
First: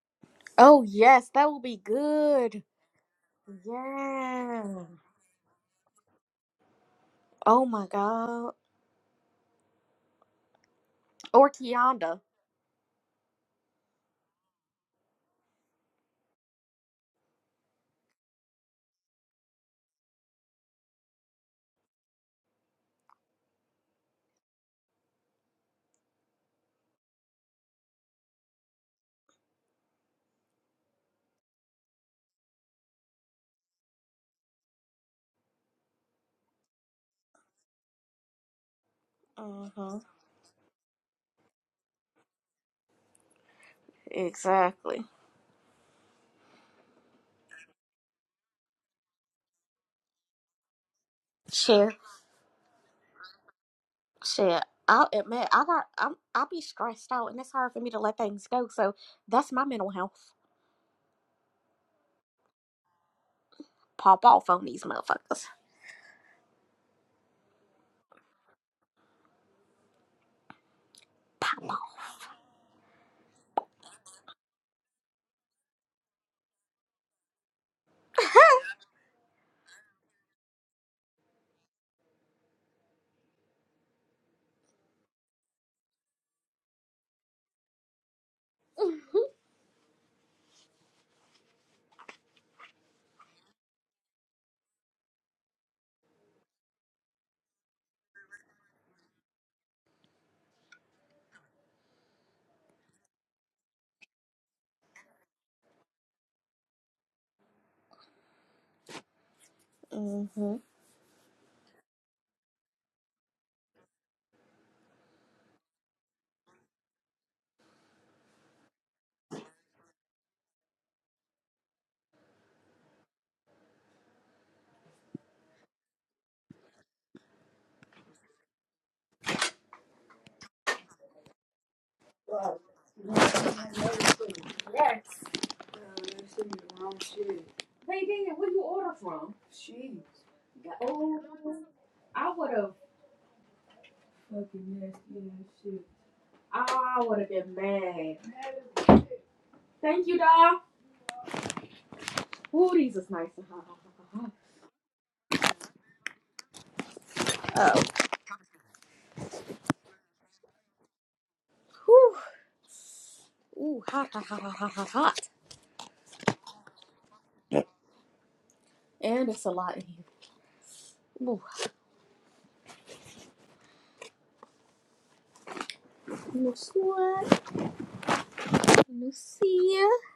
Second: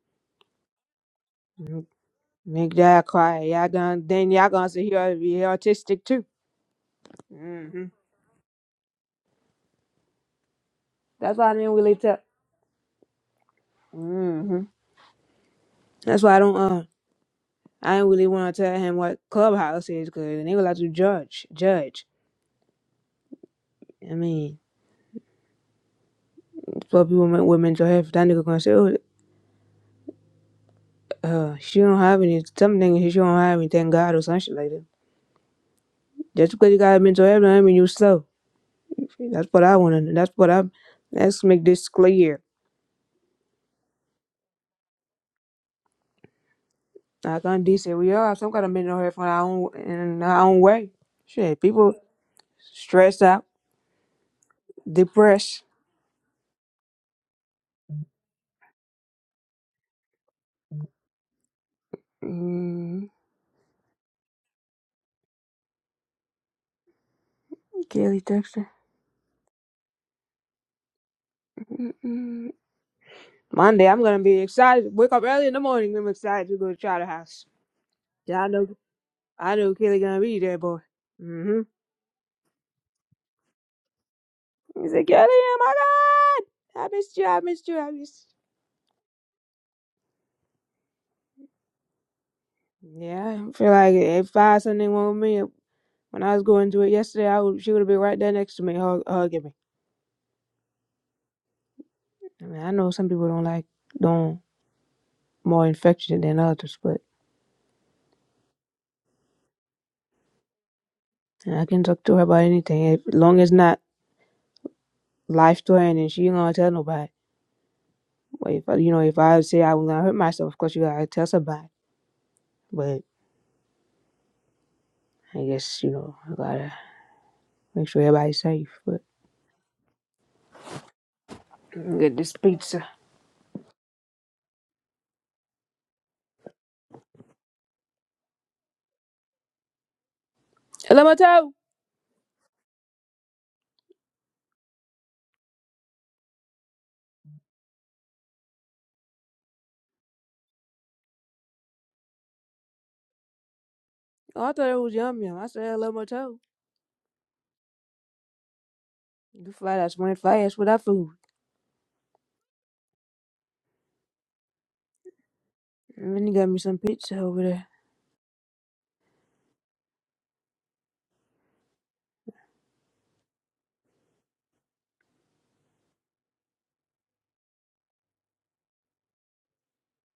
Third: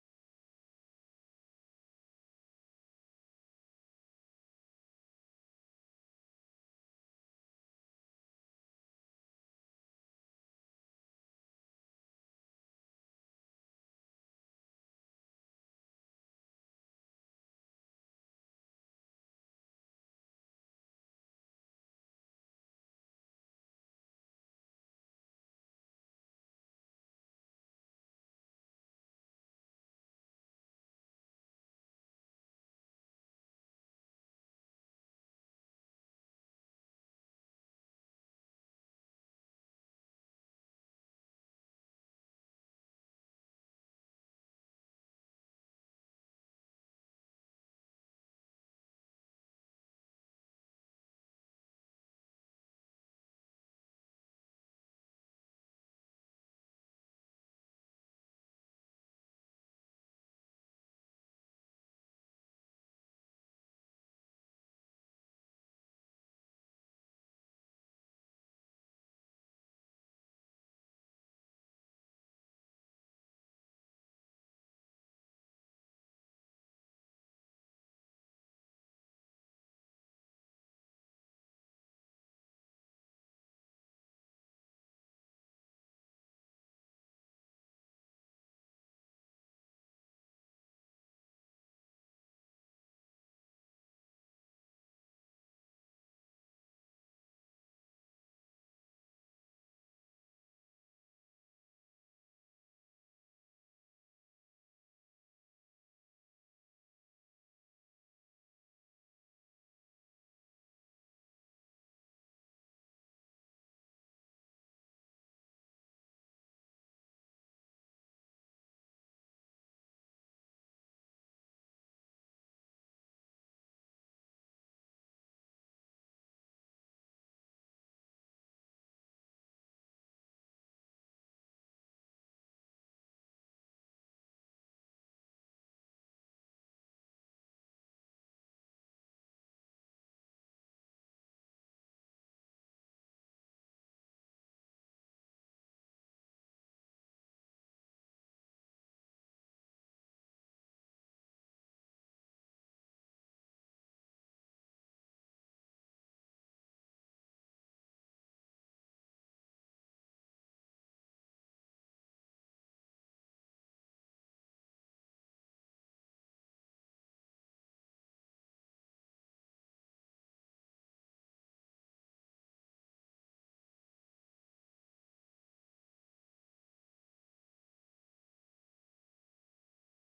Oh yes, that will be Mhm. good. Make y'all quiet. Y'all gonna then y'all Yeah. gonna sit here and be autistic too. Oh hmm my god. That's Or why I didn't really tell. Kianda. hmm That's why I don't. Uh, I didn't really want to tell him what clubhouse is because they would like to judge. Judge. I mean, for people men- with mental health, that nigga gonna say, "Oh, uh, she don't have any. Some niggas she don't have any. Thank God or some shit like that." Just because you got mental health, I mean you slow. That's what I Mm-hmm. want to. That's what i Let's make this clear. Exactly. Like Undy said, we all have some kind of mental health in our own in our own way. Shit, people Shit. stressed out, Shit. I'll admit depressed. I got I'm I'll be stressed out and it's hard for me to let things go. So that's my mental health. Mm, Pop off on these motherfuckers. Kelly Dexter. Pop off. Mm-mm. Monday, I'm gonna be excited. Wake up early in the morning. I'm excited to go to Charter House. Yeah, I know. I know Kelly gonna be there, boy. hmm He's like, Kelly, oh my god, I missed you. I missed you. I missed. You. Yeah, I feel like if I had something wrong with me, when I was going through it yesterday, I would, she would have been right there next to me, hug, hugging me. I mean, I know some people don't like don't more infection than others, but Mm-hmm. hmm and I can talk to her about anything if, as long as not life threatening. she ain't gonna tell nobody. But if I- you know, if I say I'm gonna hurt myself, of course you gotta tell somebody. But I guess you know I gotta make sure everybody's safe. But I'm get this pizza. Hello, my toe. Oh, I thought it was yum yum. I said hello, my toe. You fly that's when fly ass with that food. Whew. Ooh, hot, hot, hot, hot, hot, hot, hot. And then you got me some pizza over And it's a lot in here. Ooh. No sweat. No see ya.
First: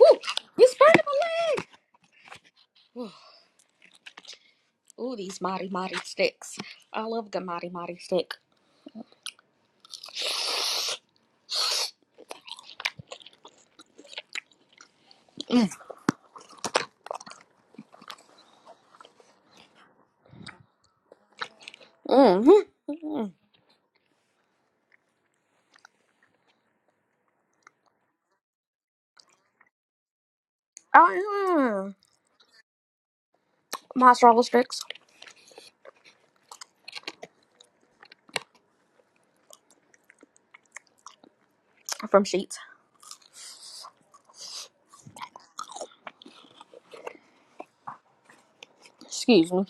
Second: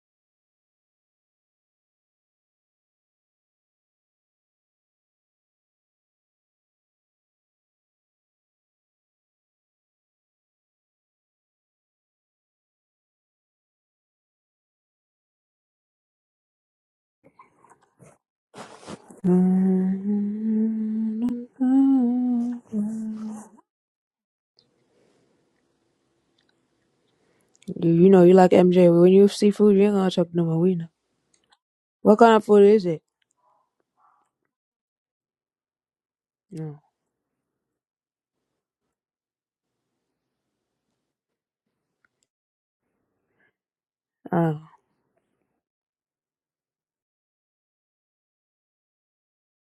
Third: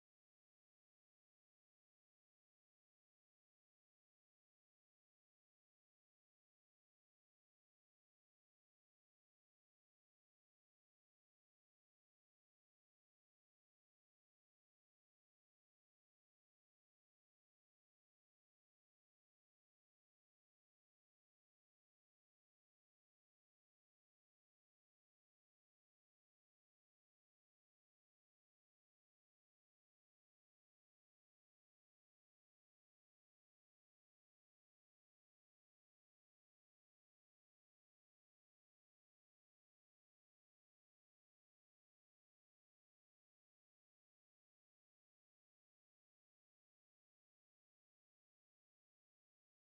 Ooh, you spurned my leg. Ooh, these mighty mighty sticks. I love the mighty mighty stick. Mm. Mm. there. Mm. You, you know, you like MJ. When you see food, you ain't gonna talk no more. We know. yeah, What kind of food is it? Mozzarella sticks No. from Sheets. Oh. Excuse me.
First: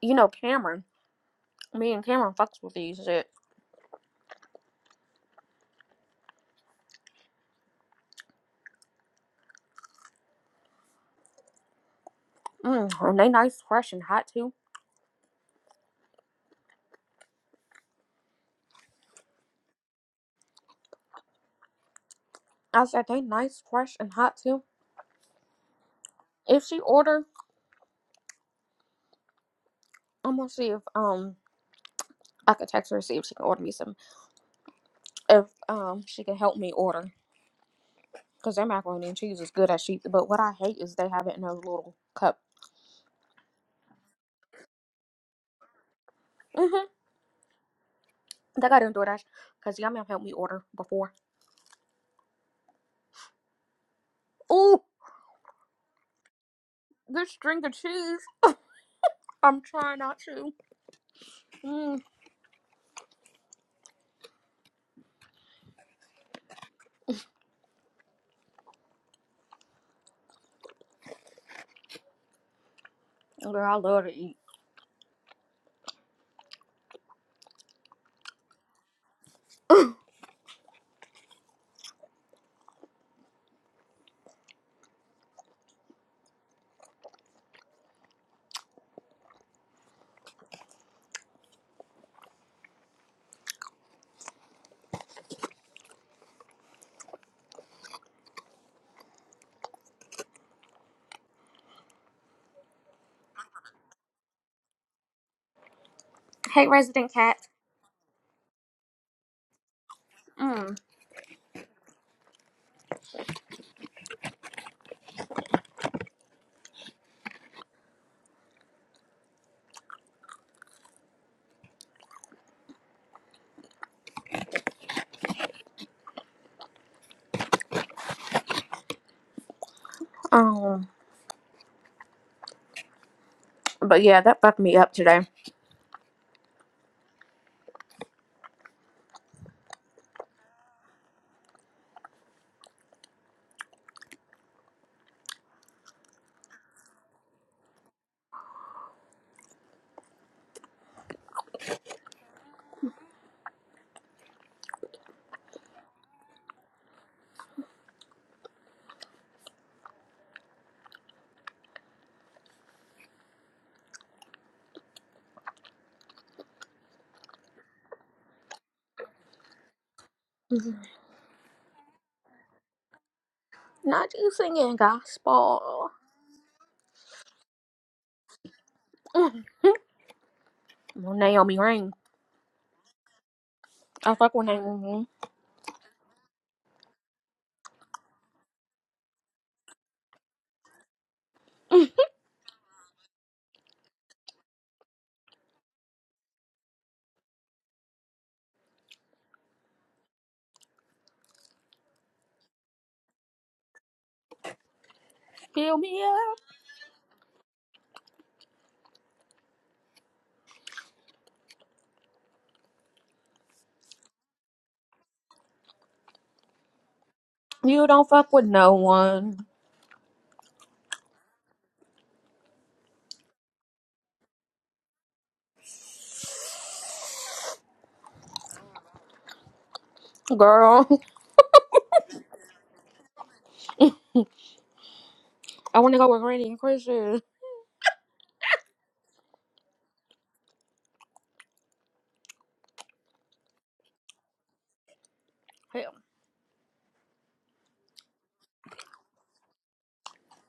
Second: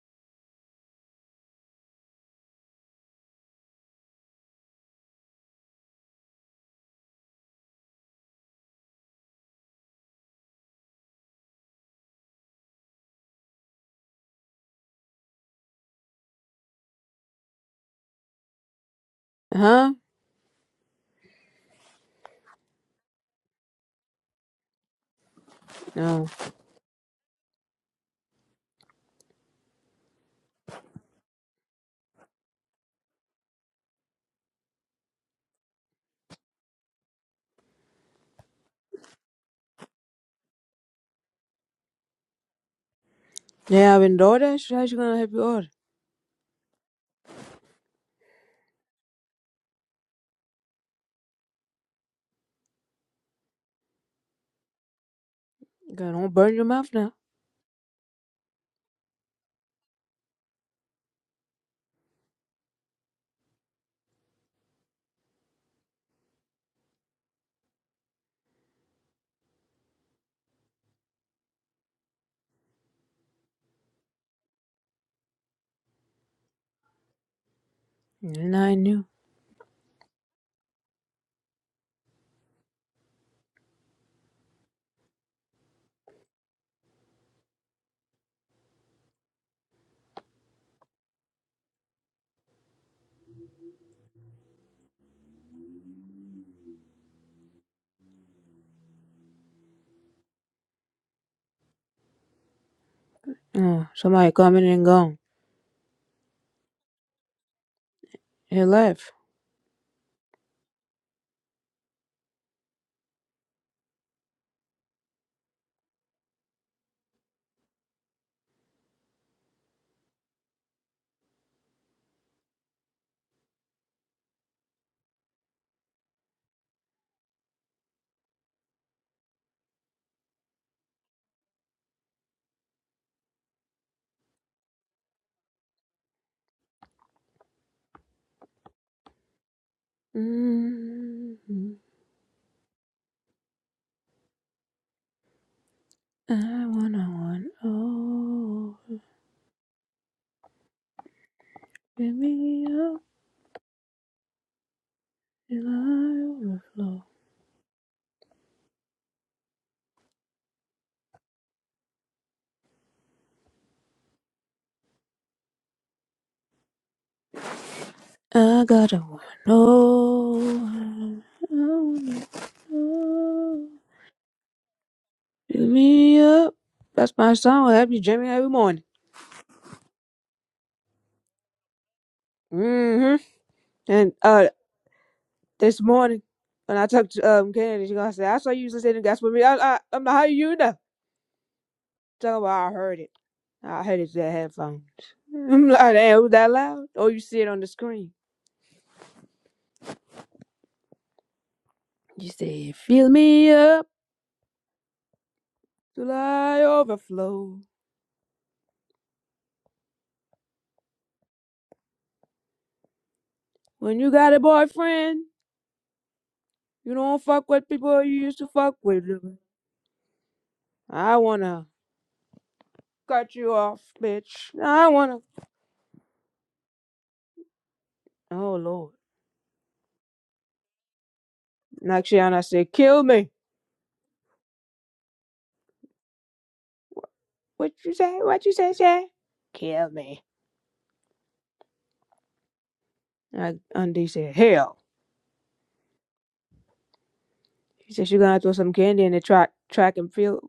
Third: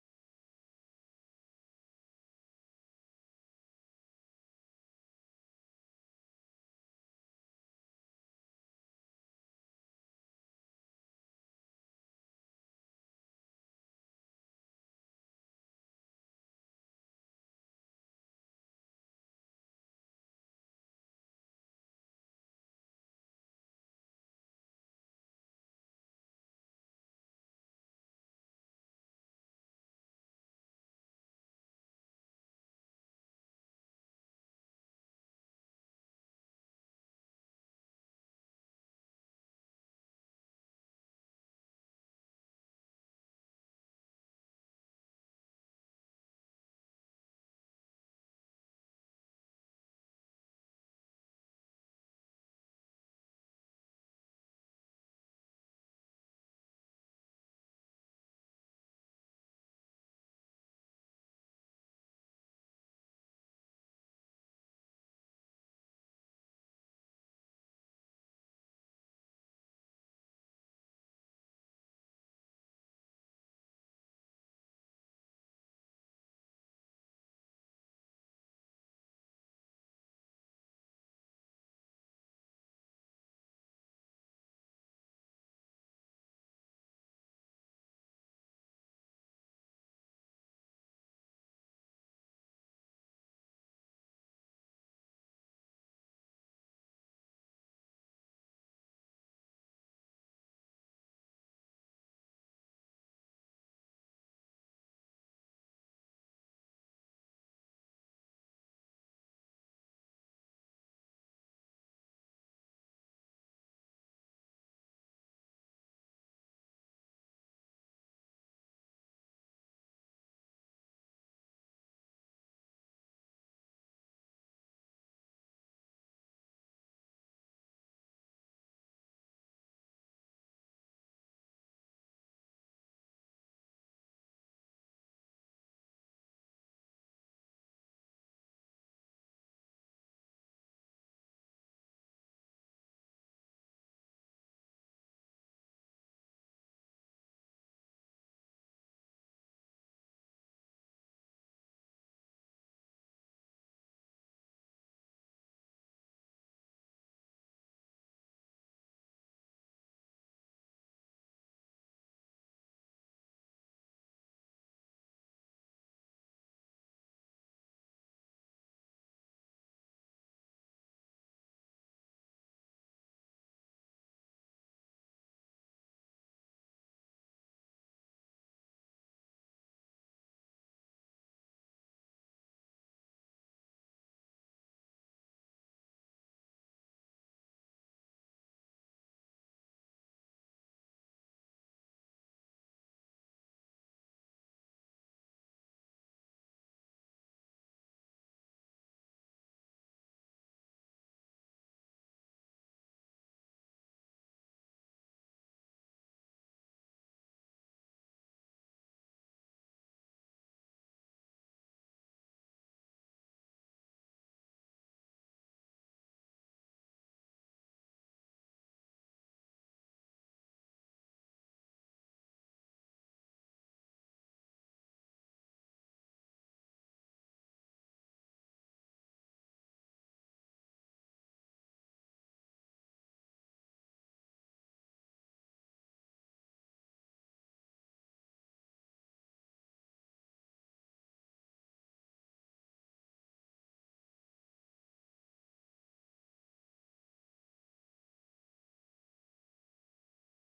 You know Cameron. Me and Cameron fucks with these shit. Mm. And they nice, fresh, and hot too. Huh? I said they nice, fresh, and hot too. No. If she order, I'm gonna see if um I could text her and see if she can order me some. If um she can help me order, cause their macaroni and cheese is good at Sheets. But what I hate is they have it in those little cup. They having DoorDash? How she gonna help you order? Mm-hmm. That got in DoorDash because Yum Yum helped me order before. Oh, God, don't burn your mouth now. this string of cheese. I'm trying not to. Mm. And I knew. Oh, somebody coming and gone. Hey, Resident Cat. He left. Mm. Um, but yeah, that fucked me up today. mm I wanna want all. Fill me up till I overflow. I gotta want all. Mhm. I wanna know. Not you singing Hit gospel. me up. That's my song. I'll be jamming every morning. Mm. Well, Naomi Rain. hmm And I fuck with uh, Naomi this morning when I talked to um Kennedy, she gonna say, "I saw you listening to gospel music." I, I, I'm like, "How you know?" Talking about, I heard it. I heard it through the headphones. I'm like, "Damn, was that loud?" Or you see it on the screen. You say, "Fill me up Fill me till up. I overflow." When you got a boyfriend, you don't fuck with You people don't you fuck used with to no fuck with. one. I wanna cut you off, bitch. I wanna. Oh Lord. Girl, Naxiana said, Kill me. I want to go with Randy and Christian. What you say? What you say, Shay? Kill me. And Undie said, Hell. Hell. He said, You're gonna have to throw some candy in the track track and field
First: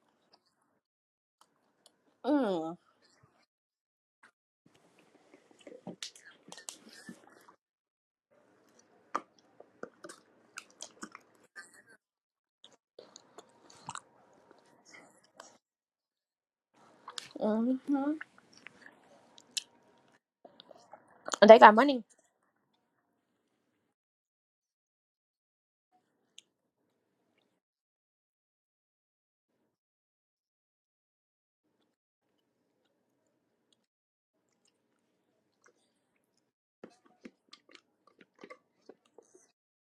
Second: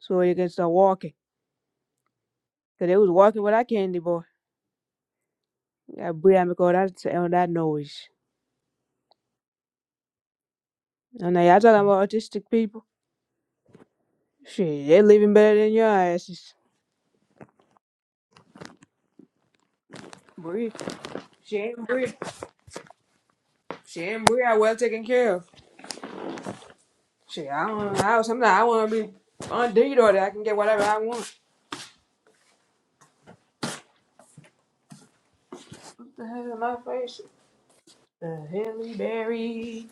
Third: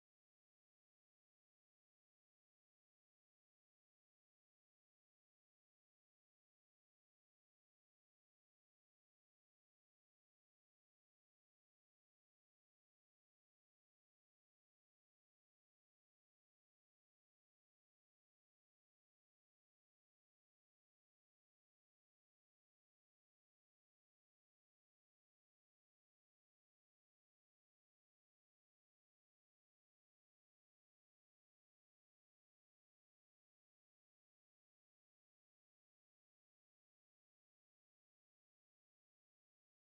so you can start walking. Mm. Cause they was walking with that candy boy. That Brian call that on that noise. And now y'all talking about autistic people. Shit, they living better than your asses. hmm Bree. They She got ain't money. Bree. She ain't Bree are well taken care of. Shit, I don't know how sometimes I wanna be undefeated or that I can get whatever I want. What the hell am my face? The Halle Berry.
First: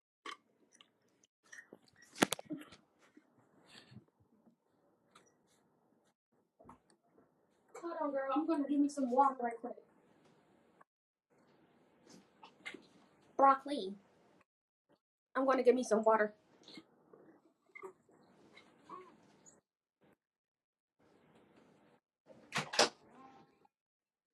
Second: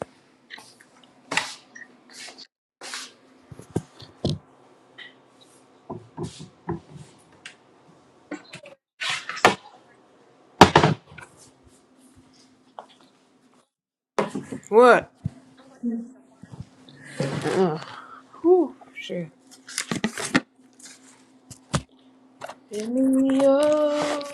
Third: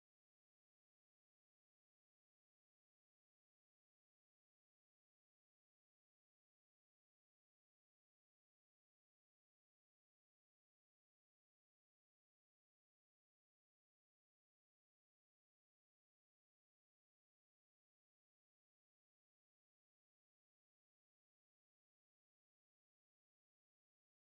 Broccoli. What? I'm going to give me some water. Uh-uh. Whew, shit. Fill me up.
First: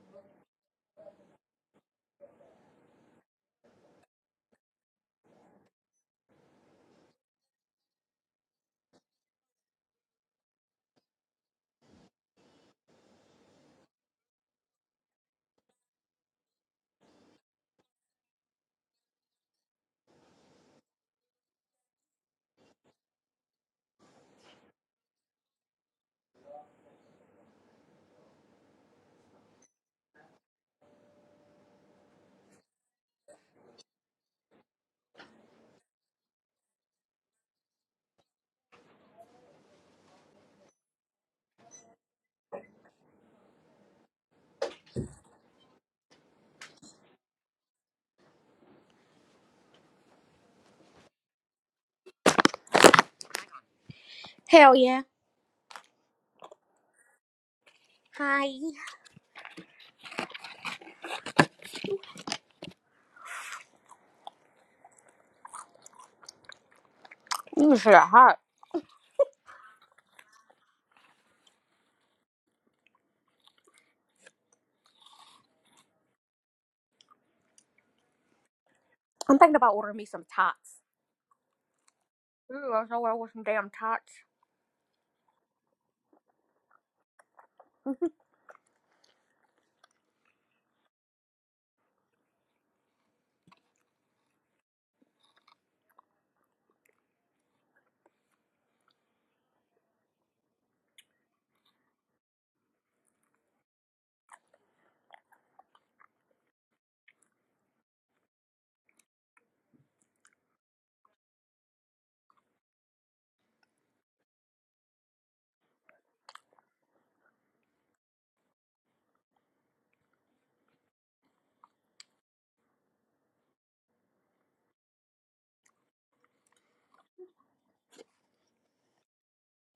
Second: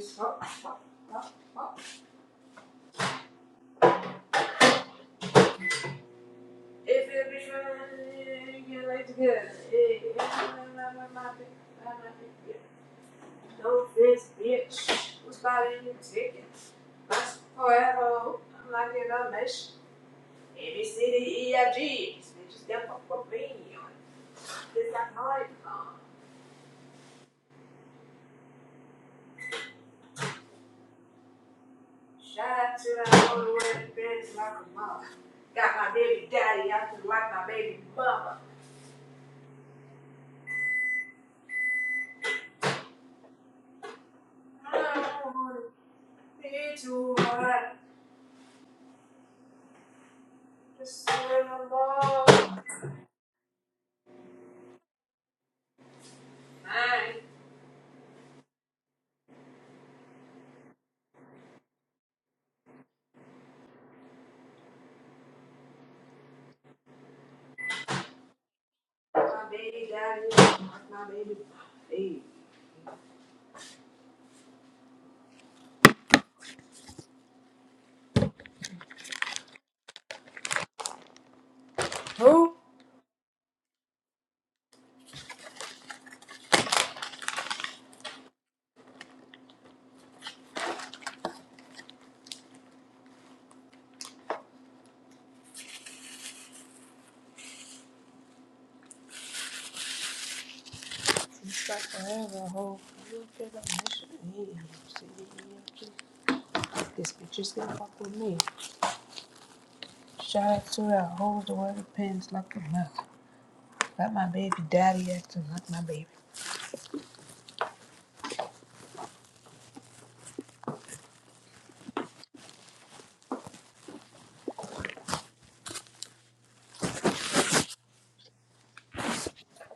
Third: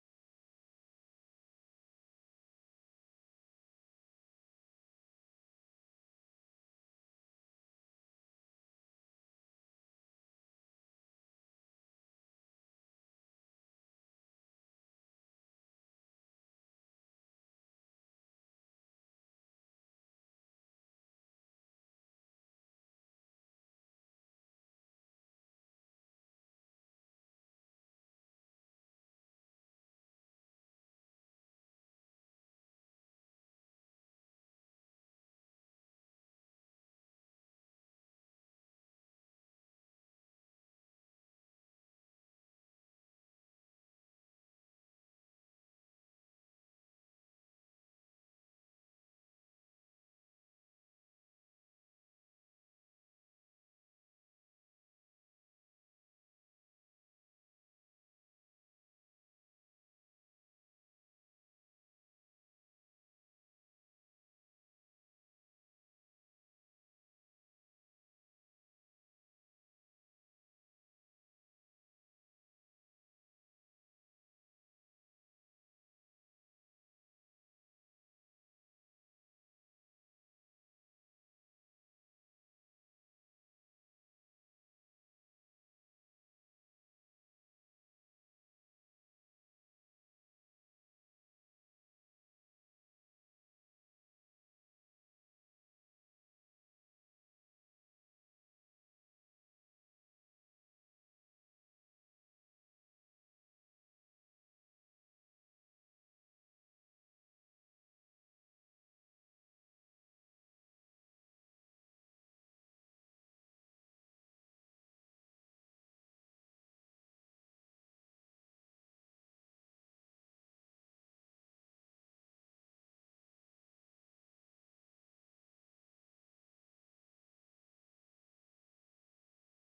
Stop, stop, stop, stop. If it be trying to get like together, hey, no this bitch was buying you ticket. Must forever, I'm like in a mesh. A B C D E F G. This bitch is done for me. This is not my phone. Shout out to that all the way to like a mother. Got my baby daddy acting like my baby mama. I don't wanna be too hard. Just swing the ball. Hell yeah. Mine. Hi. Ooh, shit hot. My baby daddy is like my baby mama. Hey. I'm thinking about ordering me some tots. Who? Ooh, I was nowhere with some damn tots. This bitch is gonna fuck with me. Shout out to that whole the way pins like a mother. Got my baby daddy acting like my baby.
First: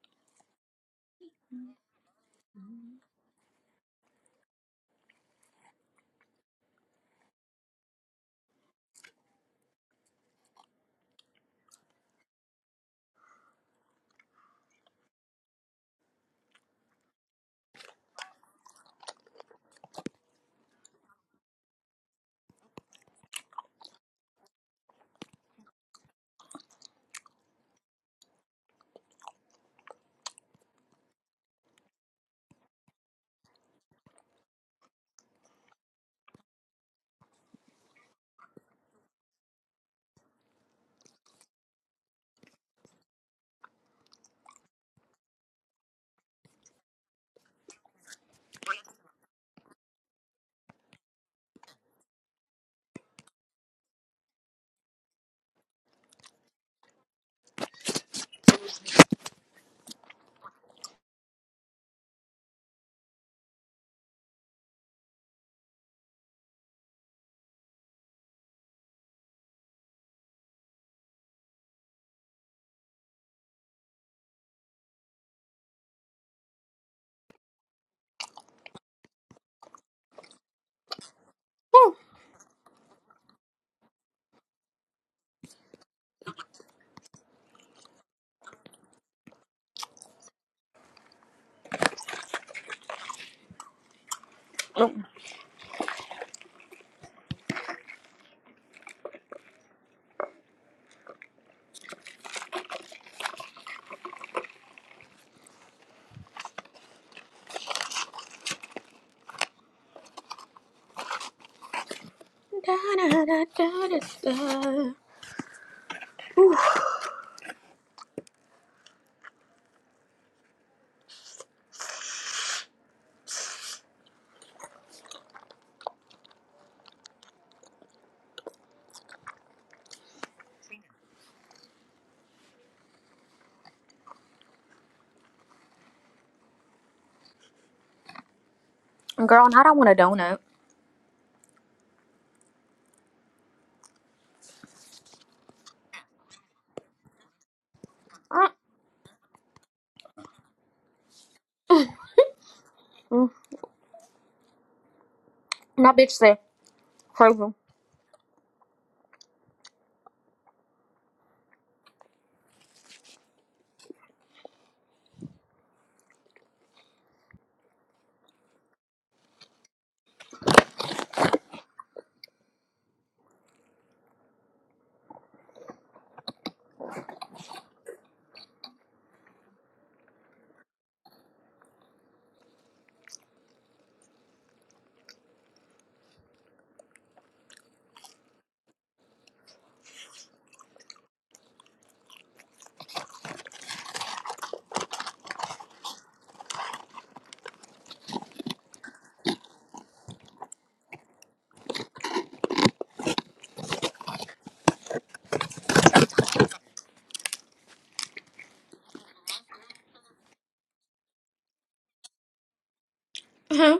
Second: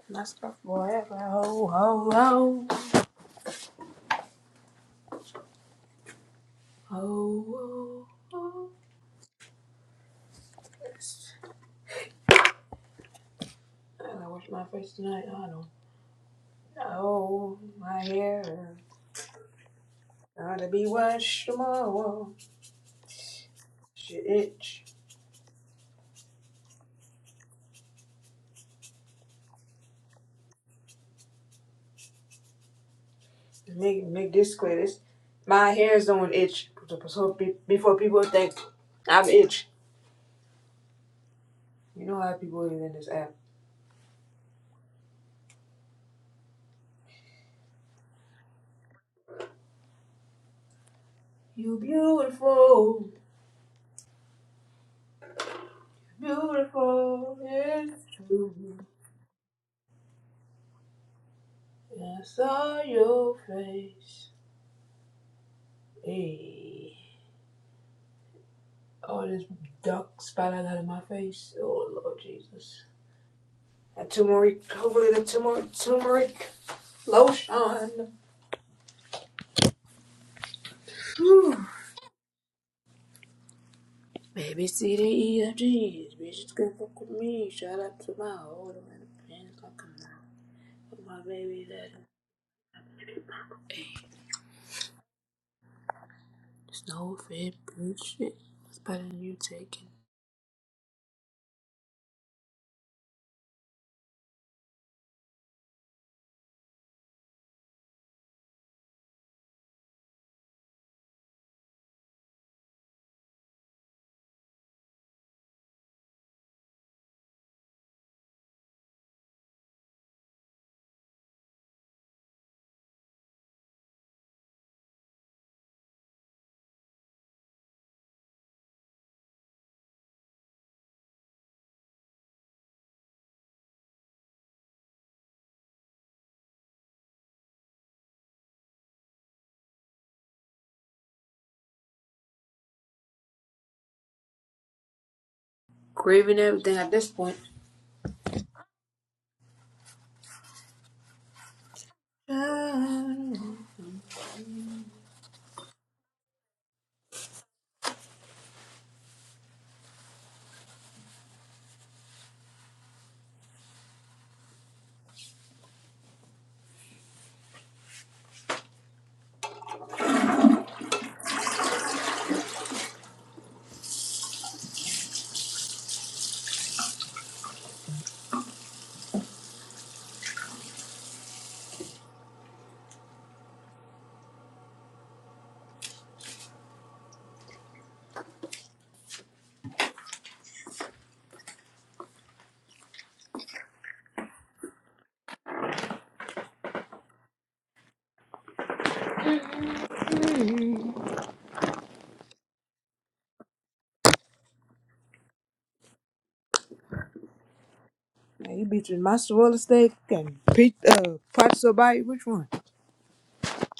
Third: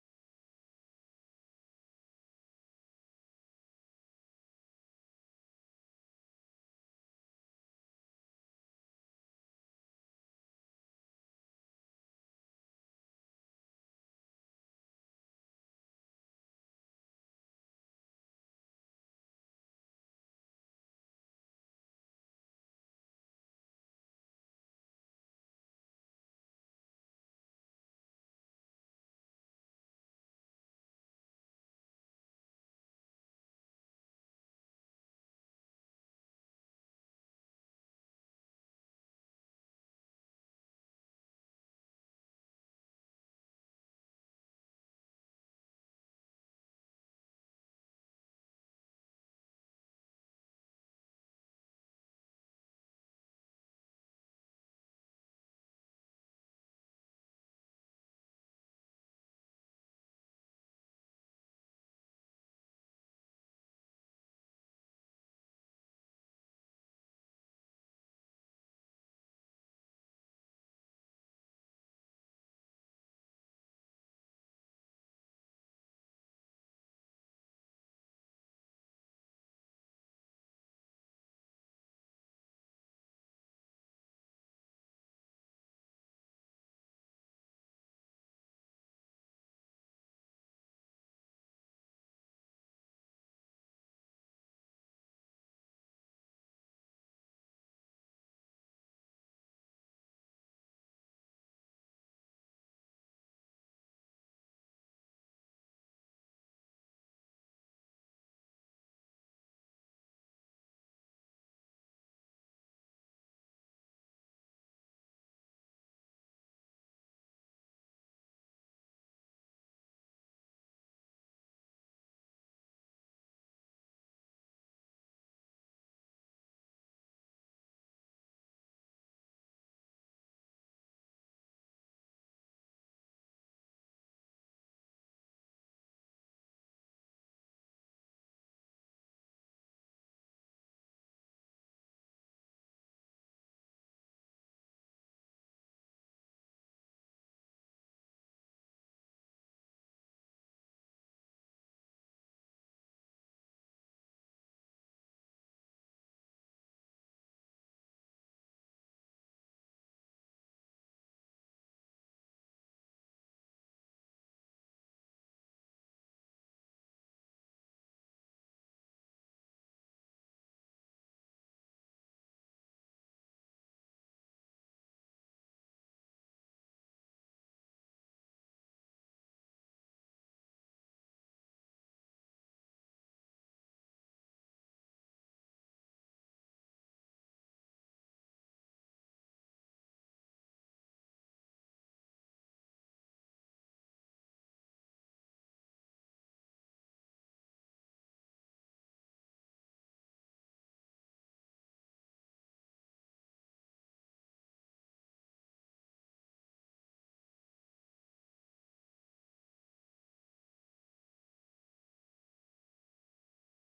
Must stuff, forever. Ho, ho, ho. Ho, ho, ho. I gotta wash my face tonight. I don't know. My hair gotta be washed tomorrow. Shit itch. Make, make this clear. This, my hair's don't itch. So be, before people think I'm itch. You know how people is in this app. You beautiful, beautiful, it's true. I saw your face. Hey. Oh, this duck spotlight out of my face. Oh, Lord Jesus. That turmeric, hopefully the turmeric, turmeric. Lotion. Whew. Ooh. Baby, C, D, E, F, G. Bitches can fuck with me. Shout out to my old man. Hands gonna come out. My baby daddy. Hey, Mm. this no fit bullshit. It's better than you taking. Da, da, da, da, da, da. Girl, not I want a donut. Craving everything at this point. Uh, mm, Now and that bitch said, crazy. you bitches, my swallow steak and pizza, uh, pizza bite. Which one? Huh?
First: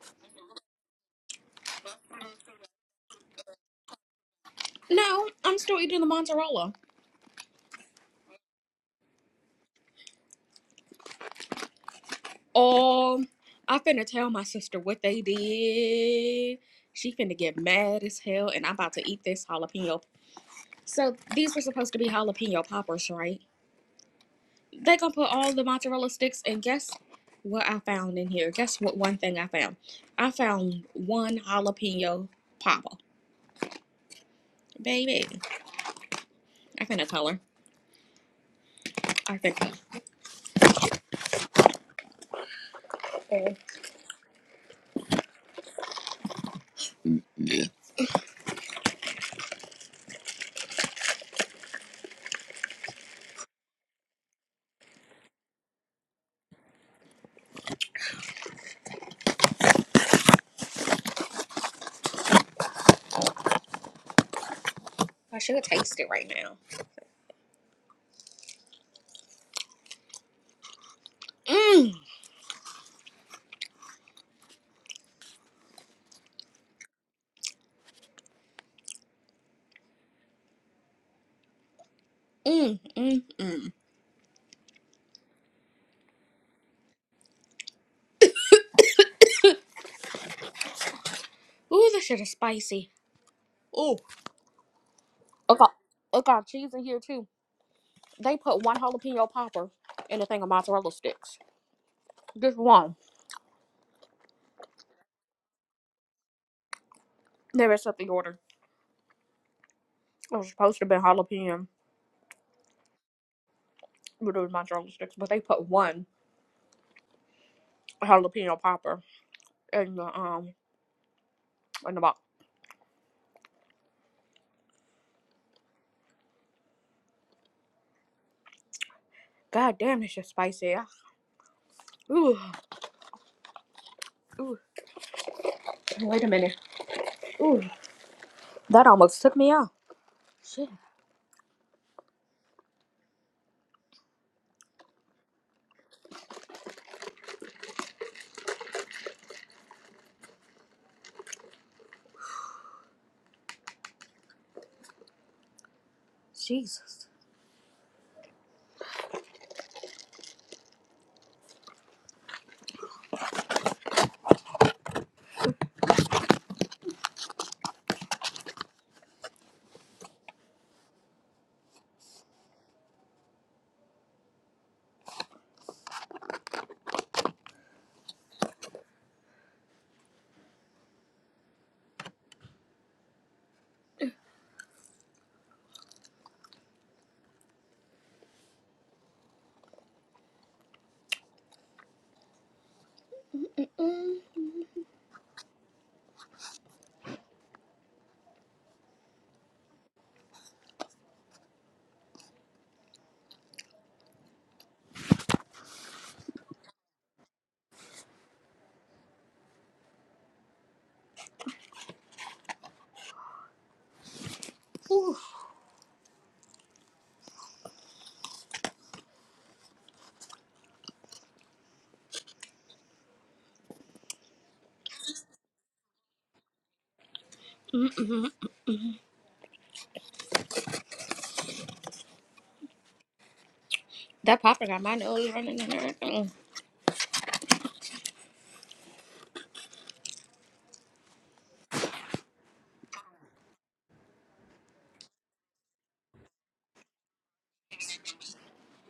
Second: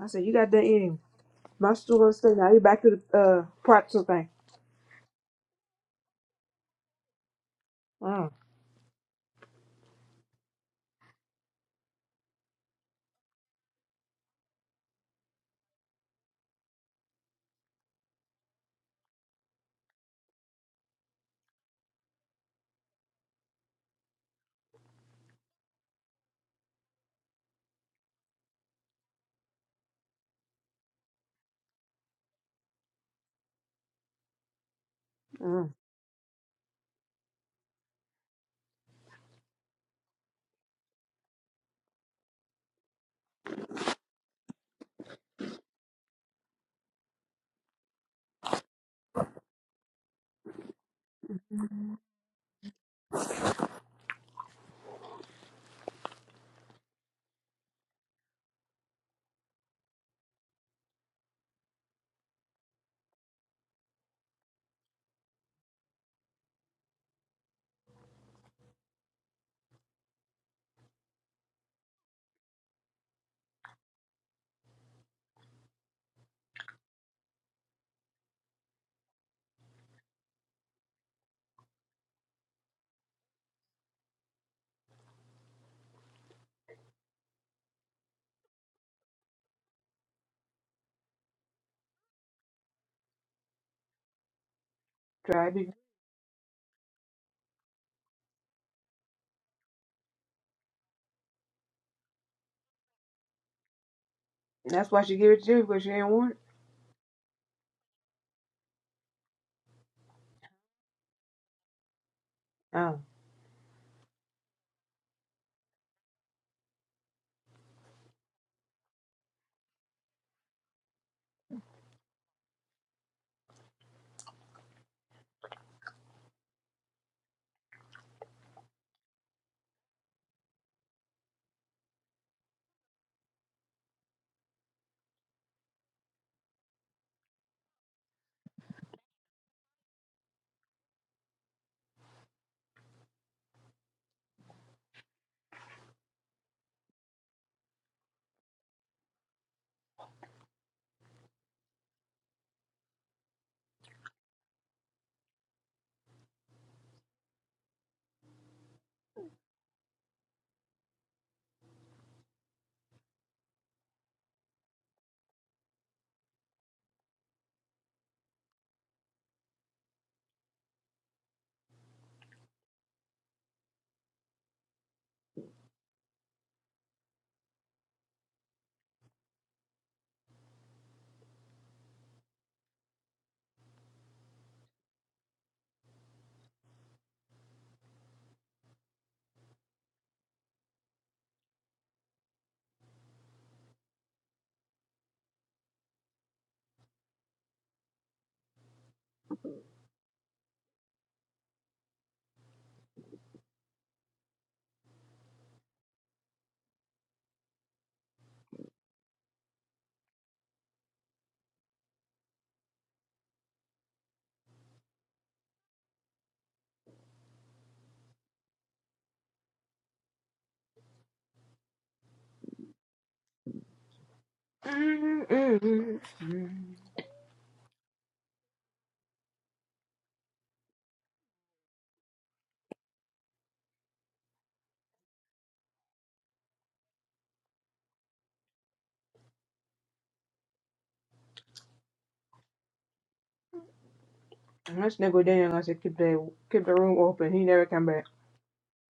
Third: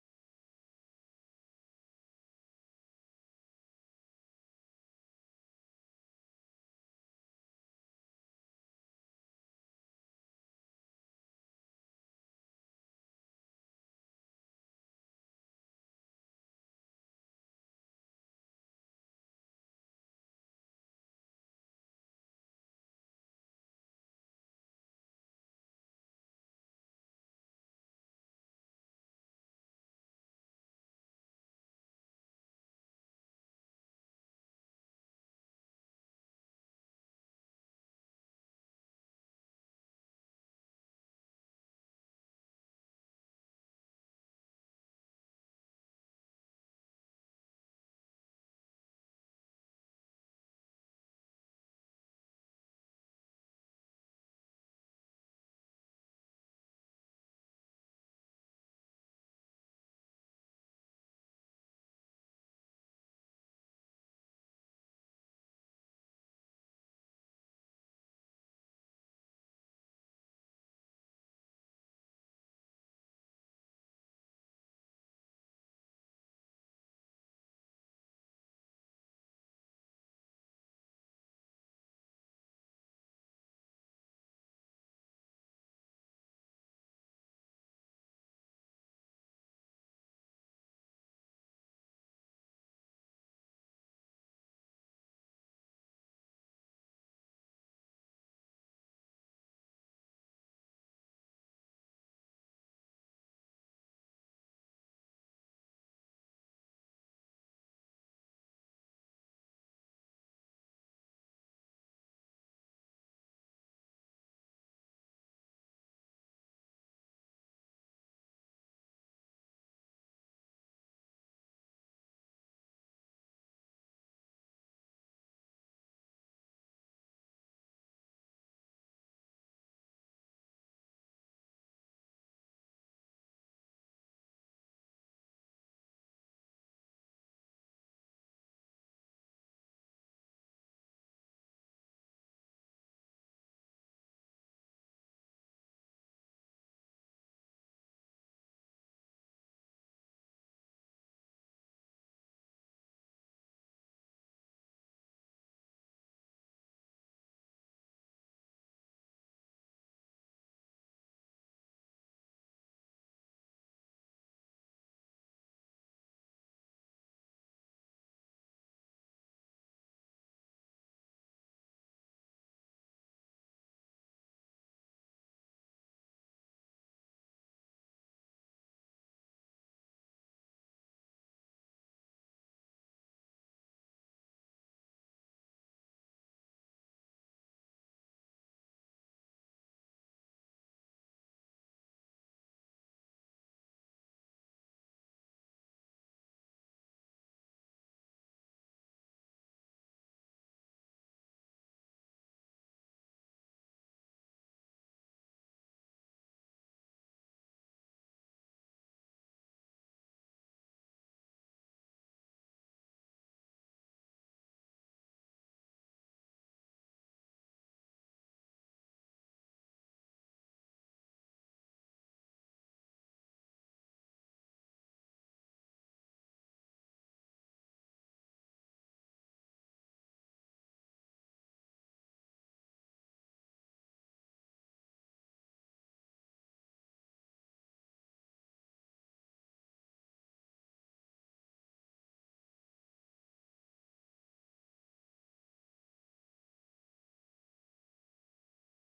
I said, you got done eating. My stool was still now. You back to the uh, pretzel thing. No, I'm still eating the mozzarella. Mm, Um, I finna tell my sister what they did. She finna get mad as hell, and I'm about to eat this jalapeno. So these were supposed to be jalapeno poppers, right? They're gonna put all the mozzarella sticks, and guess what I found in here? Guess what? One thing I found. I found one jalapeno popper, baby. mm. I finna tell her. I think oh, I should have tasted it right now. Mmm, mmm, mmm. Ooh, this shit is spicy. Ooh, Try it, it got and it got cheese in here too. They put one jalapeno popper in a thing of mozzarella sticks. Just one. That's why she gave it to you because she didn't want it. They messed up the order. It was supposed to be jalapeno, Oh. but it was mozzarella sticks. But they put one jalapeno popper in the um in the box. God damn, it's just spicy. Ah, Ooh, ooh. Wait a minute. Ooh, that almost took me out. Shit, Jesus. Mm. Ooh, Mm, mm, mm, mm. that popper got my nose running and everything. And That nigga Daniel, I said, keep the keep the room open. He never come back.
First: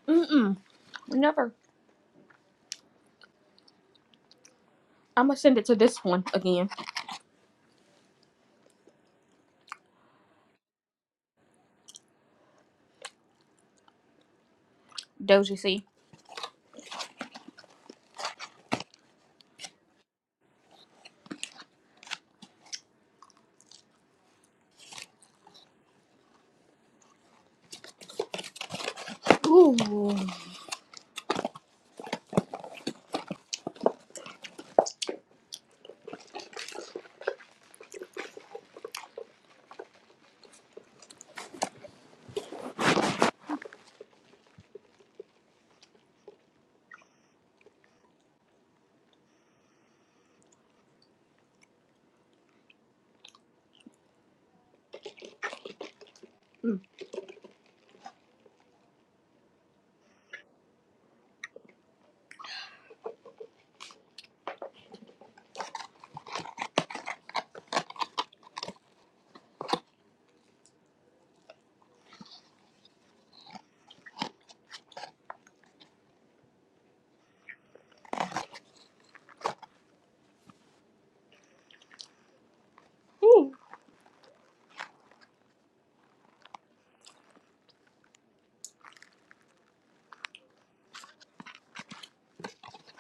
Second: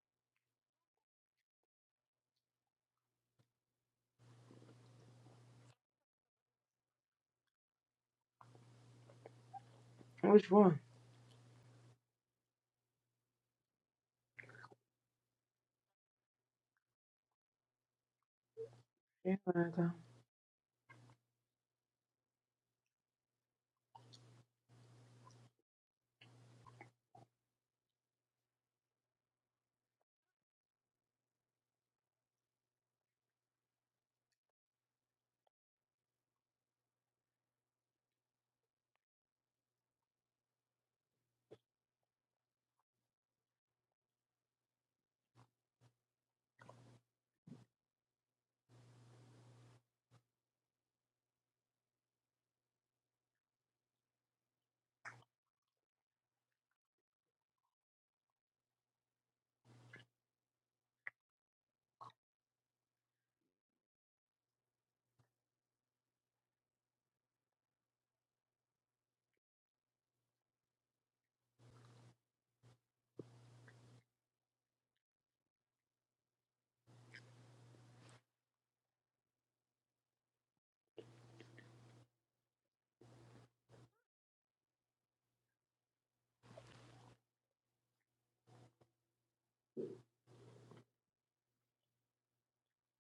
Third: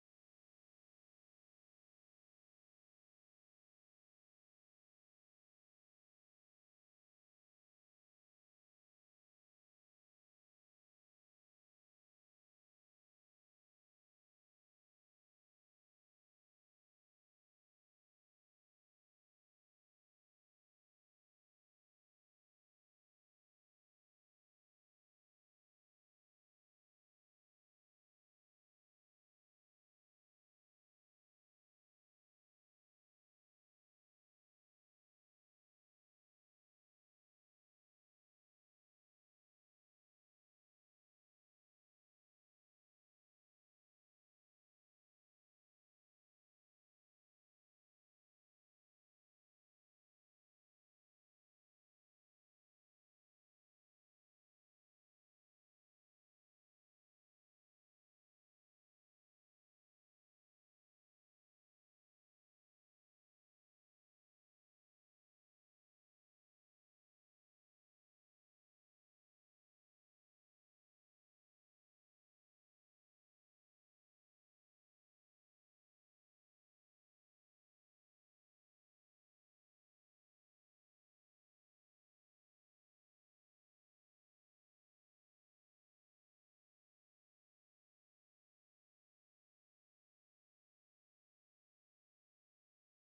Mm mm. Never. I'm gonna send it to this one again. Which one? Doja C. He never come. Ooh, mm,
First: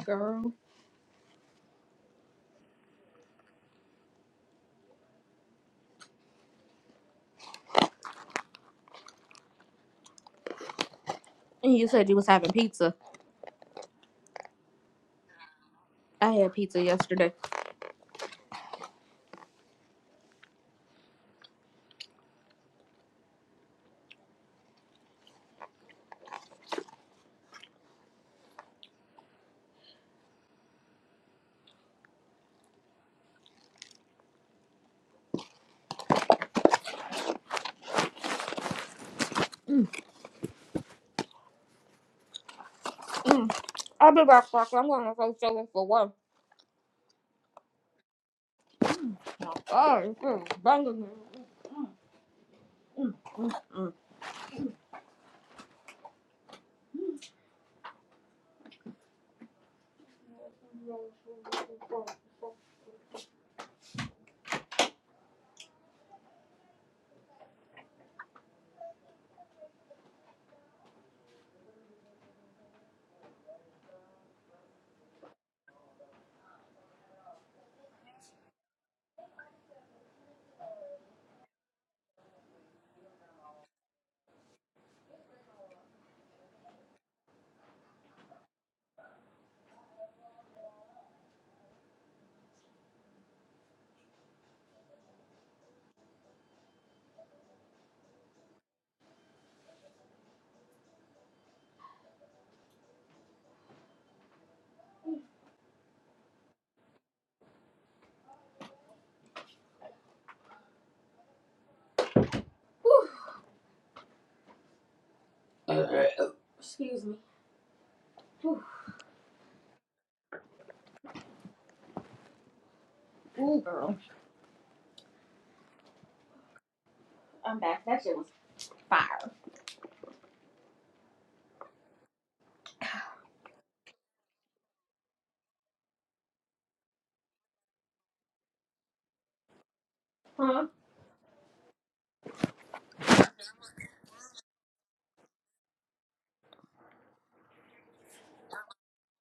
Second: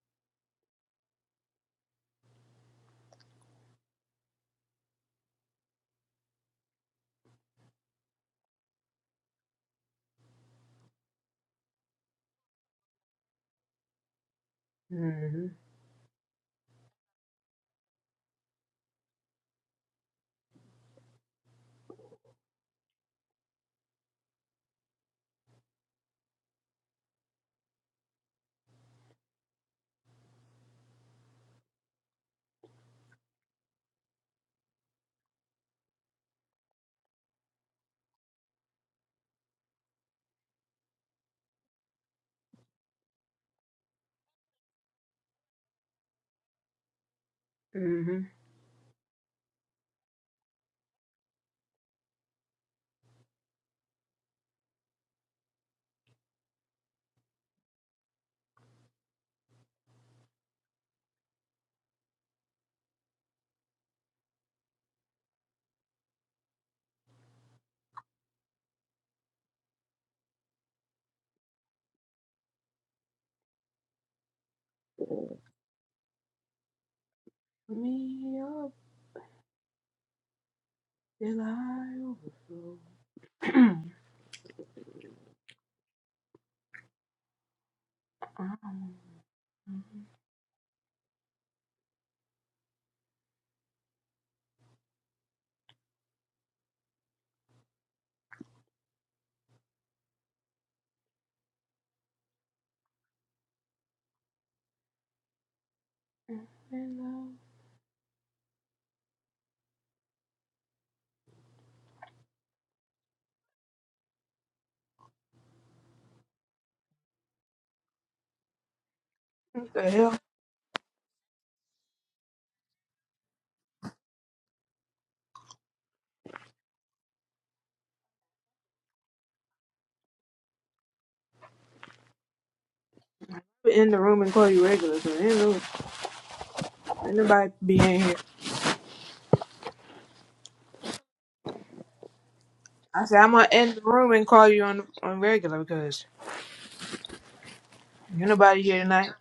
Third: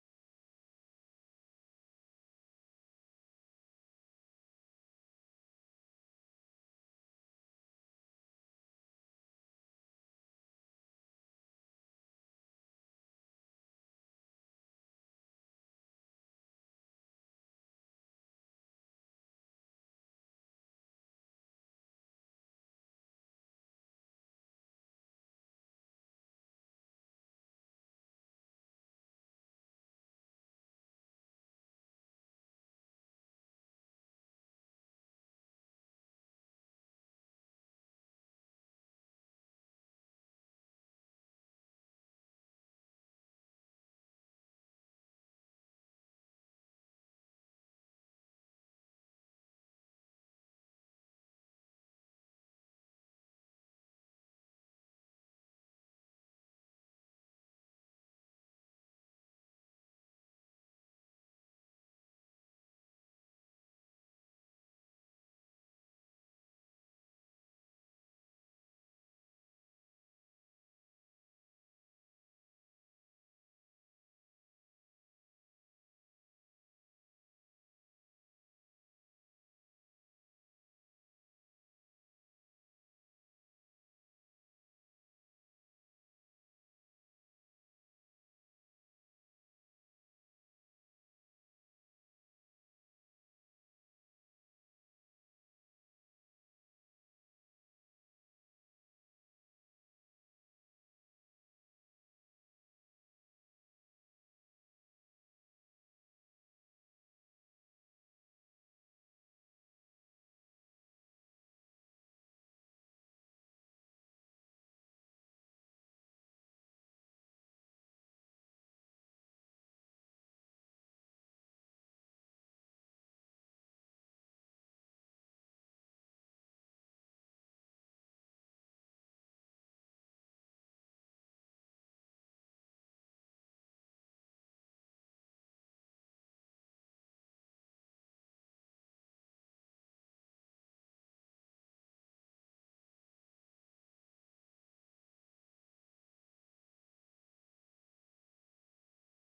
girl. And you said you was having pizza. Mhm, I had pizza yesterday. Mm. I'll be back, Fox. I'm gonna go show up for one. mhm. Oh, it's banging. Me up till I overflow. I'm in love. Ooh, What the hell? ooh, girl. I'm back. That shit was fire. In the room and call you regular. So ain't no- ain't nobody be in here. I said I'm gonna end the room and call you on on regular because you nobody here tonight.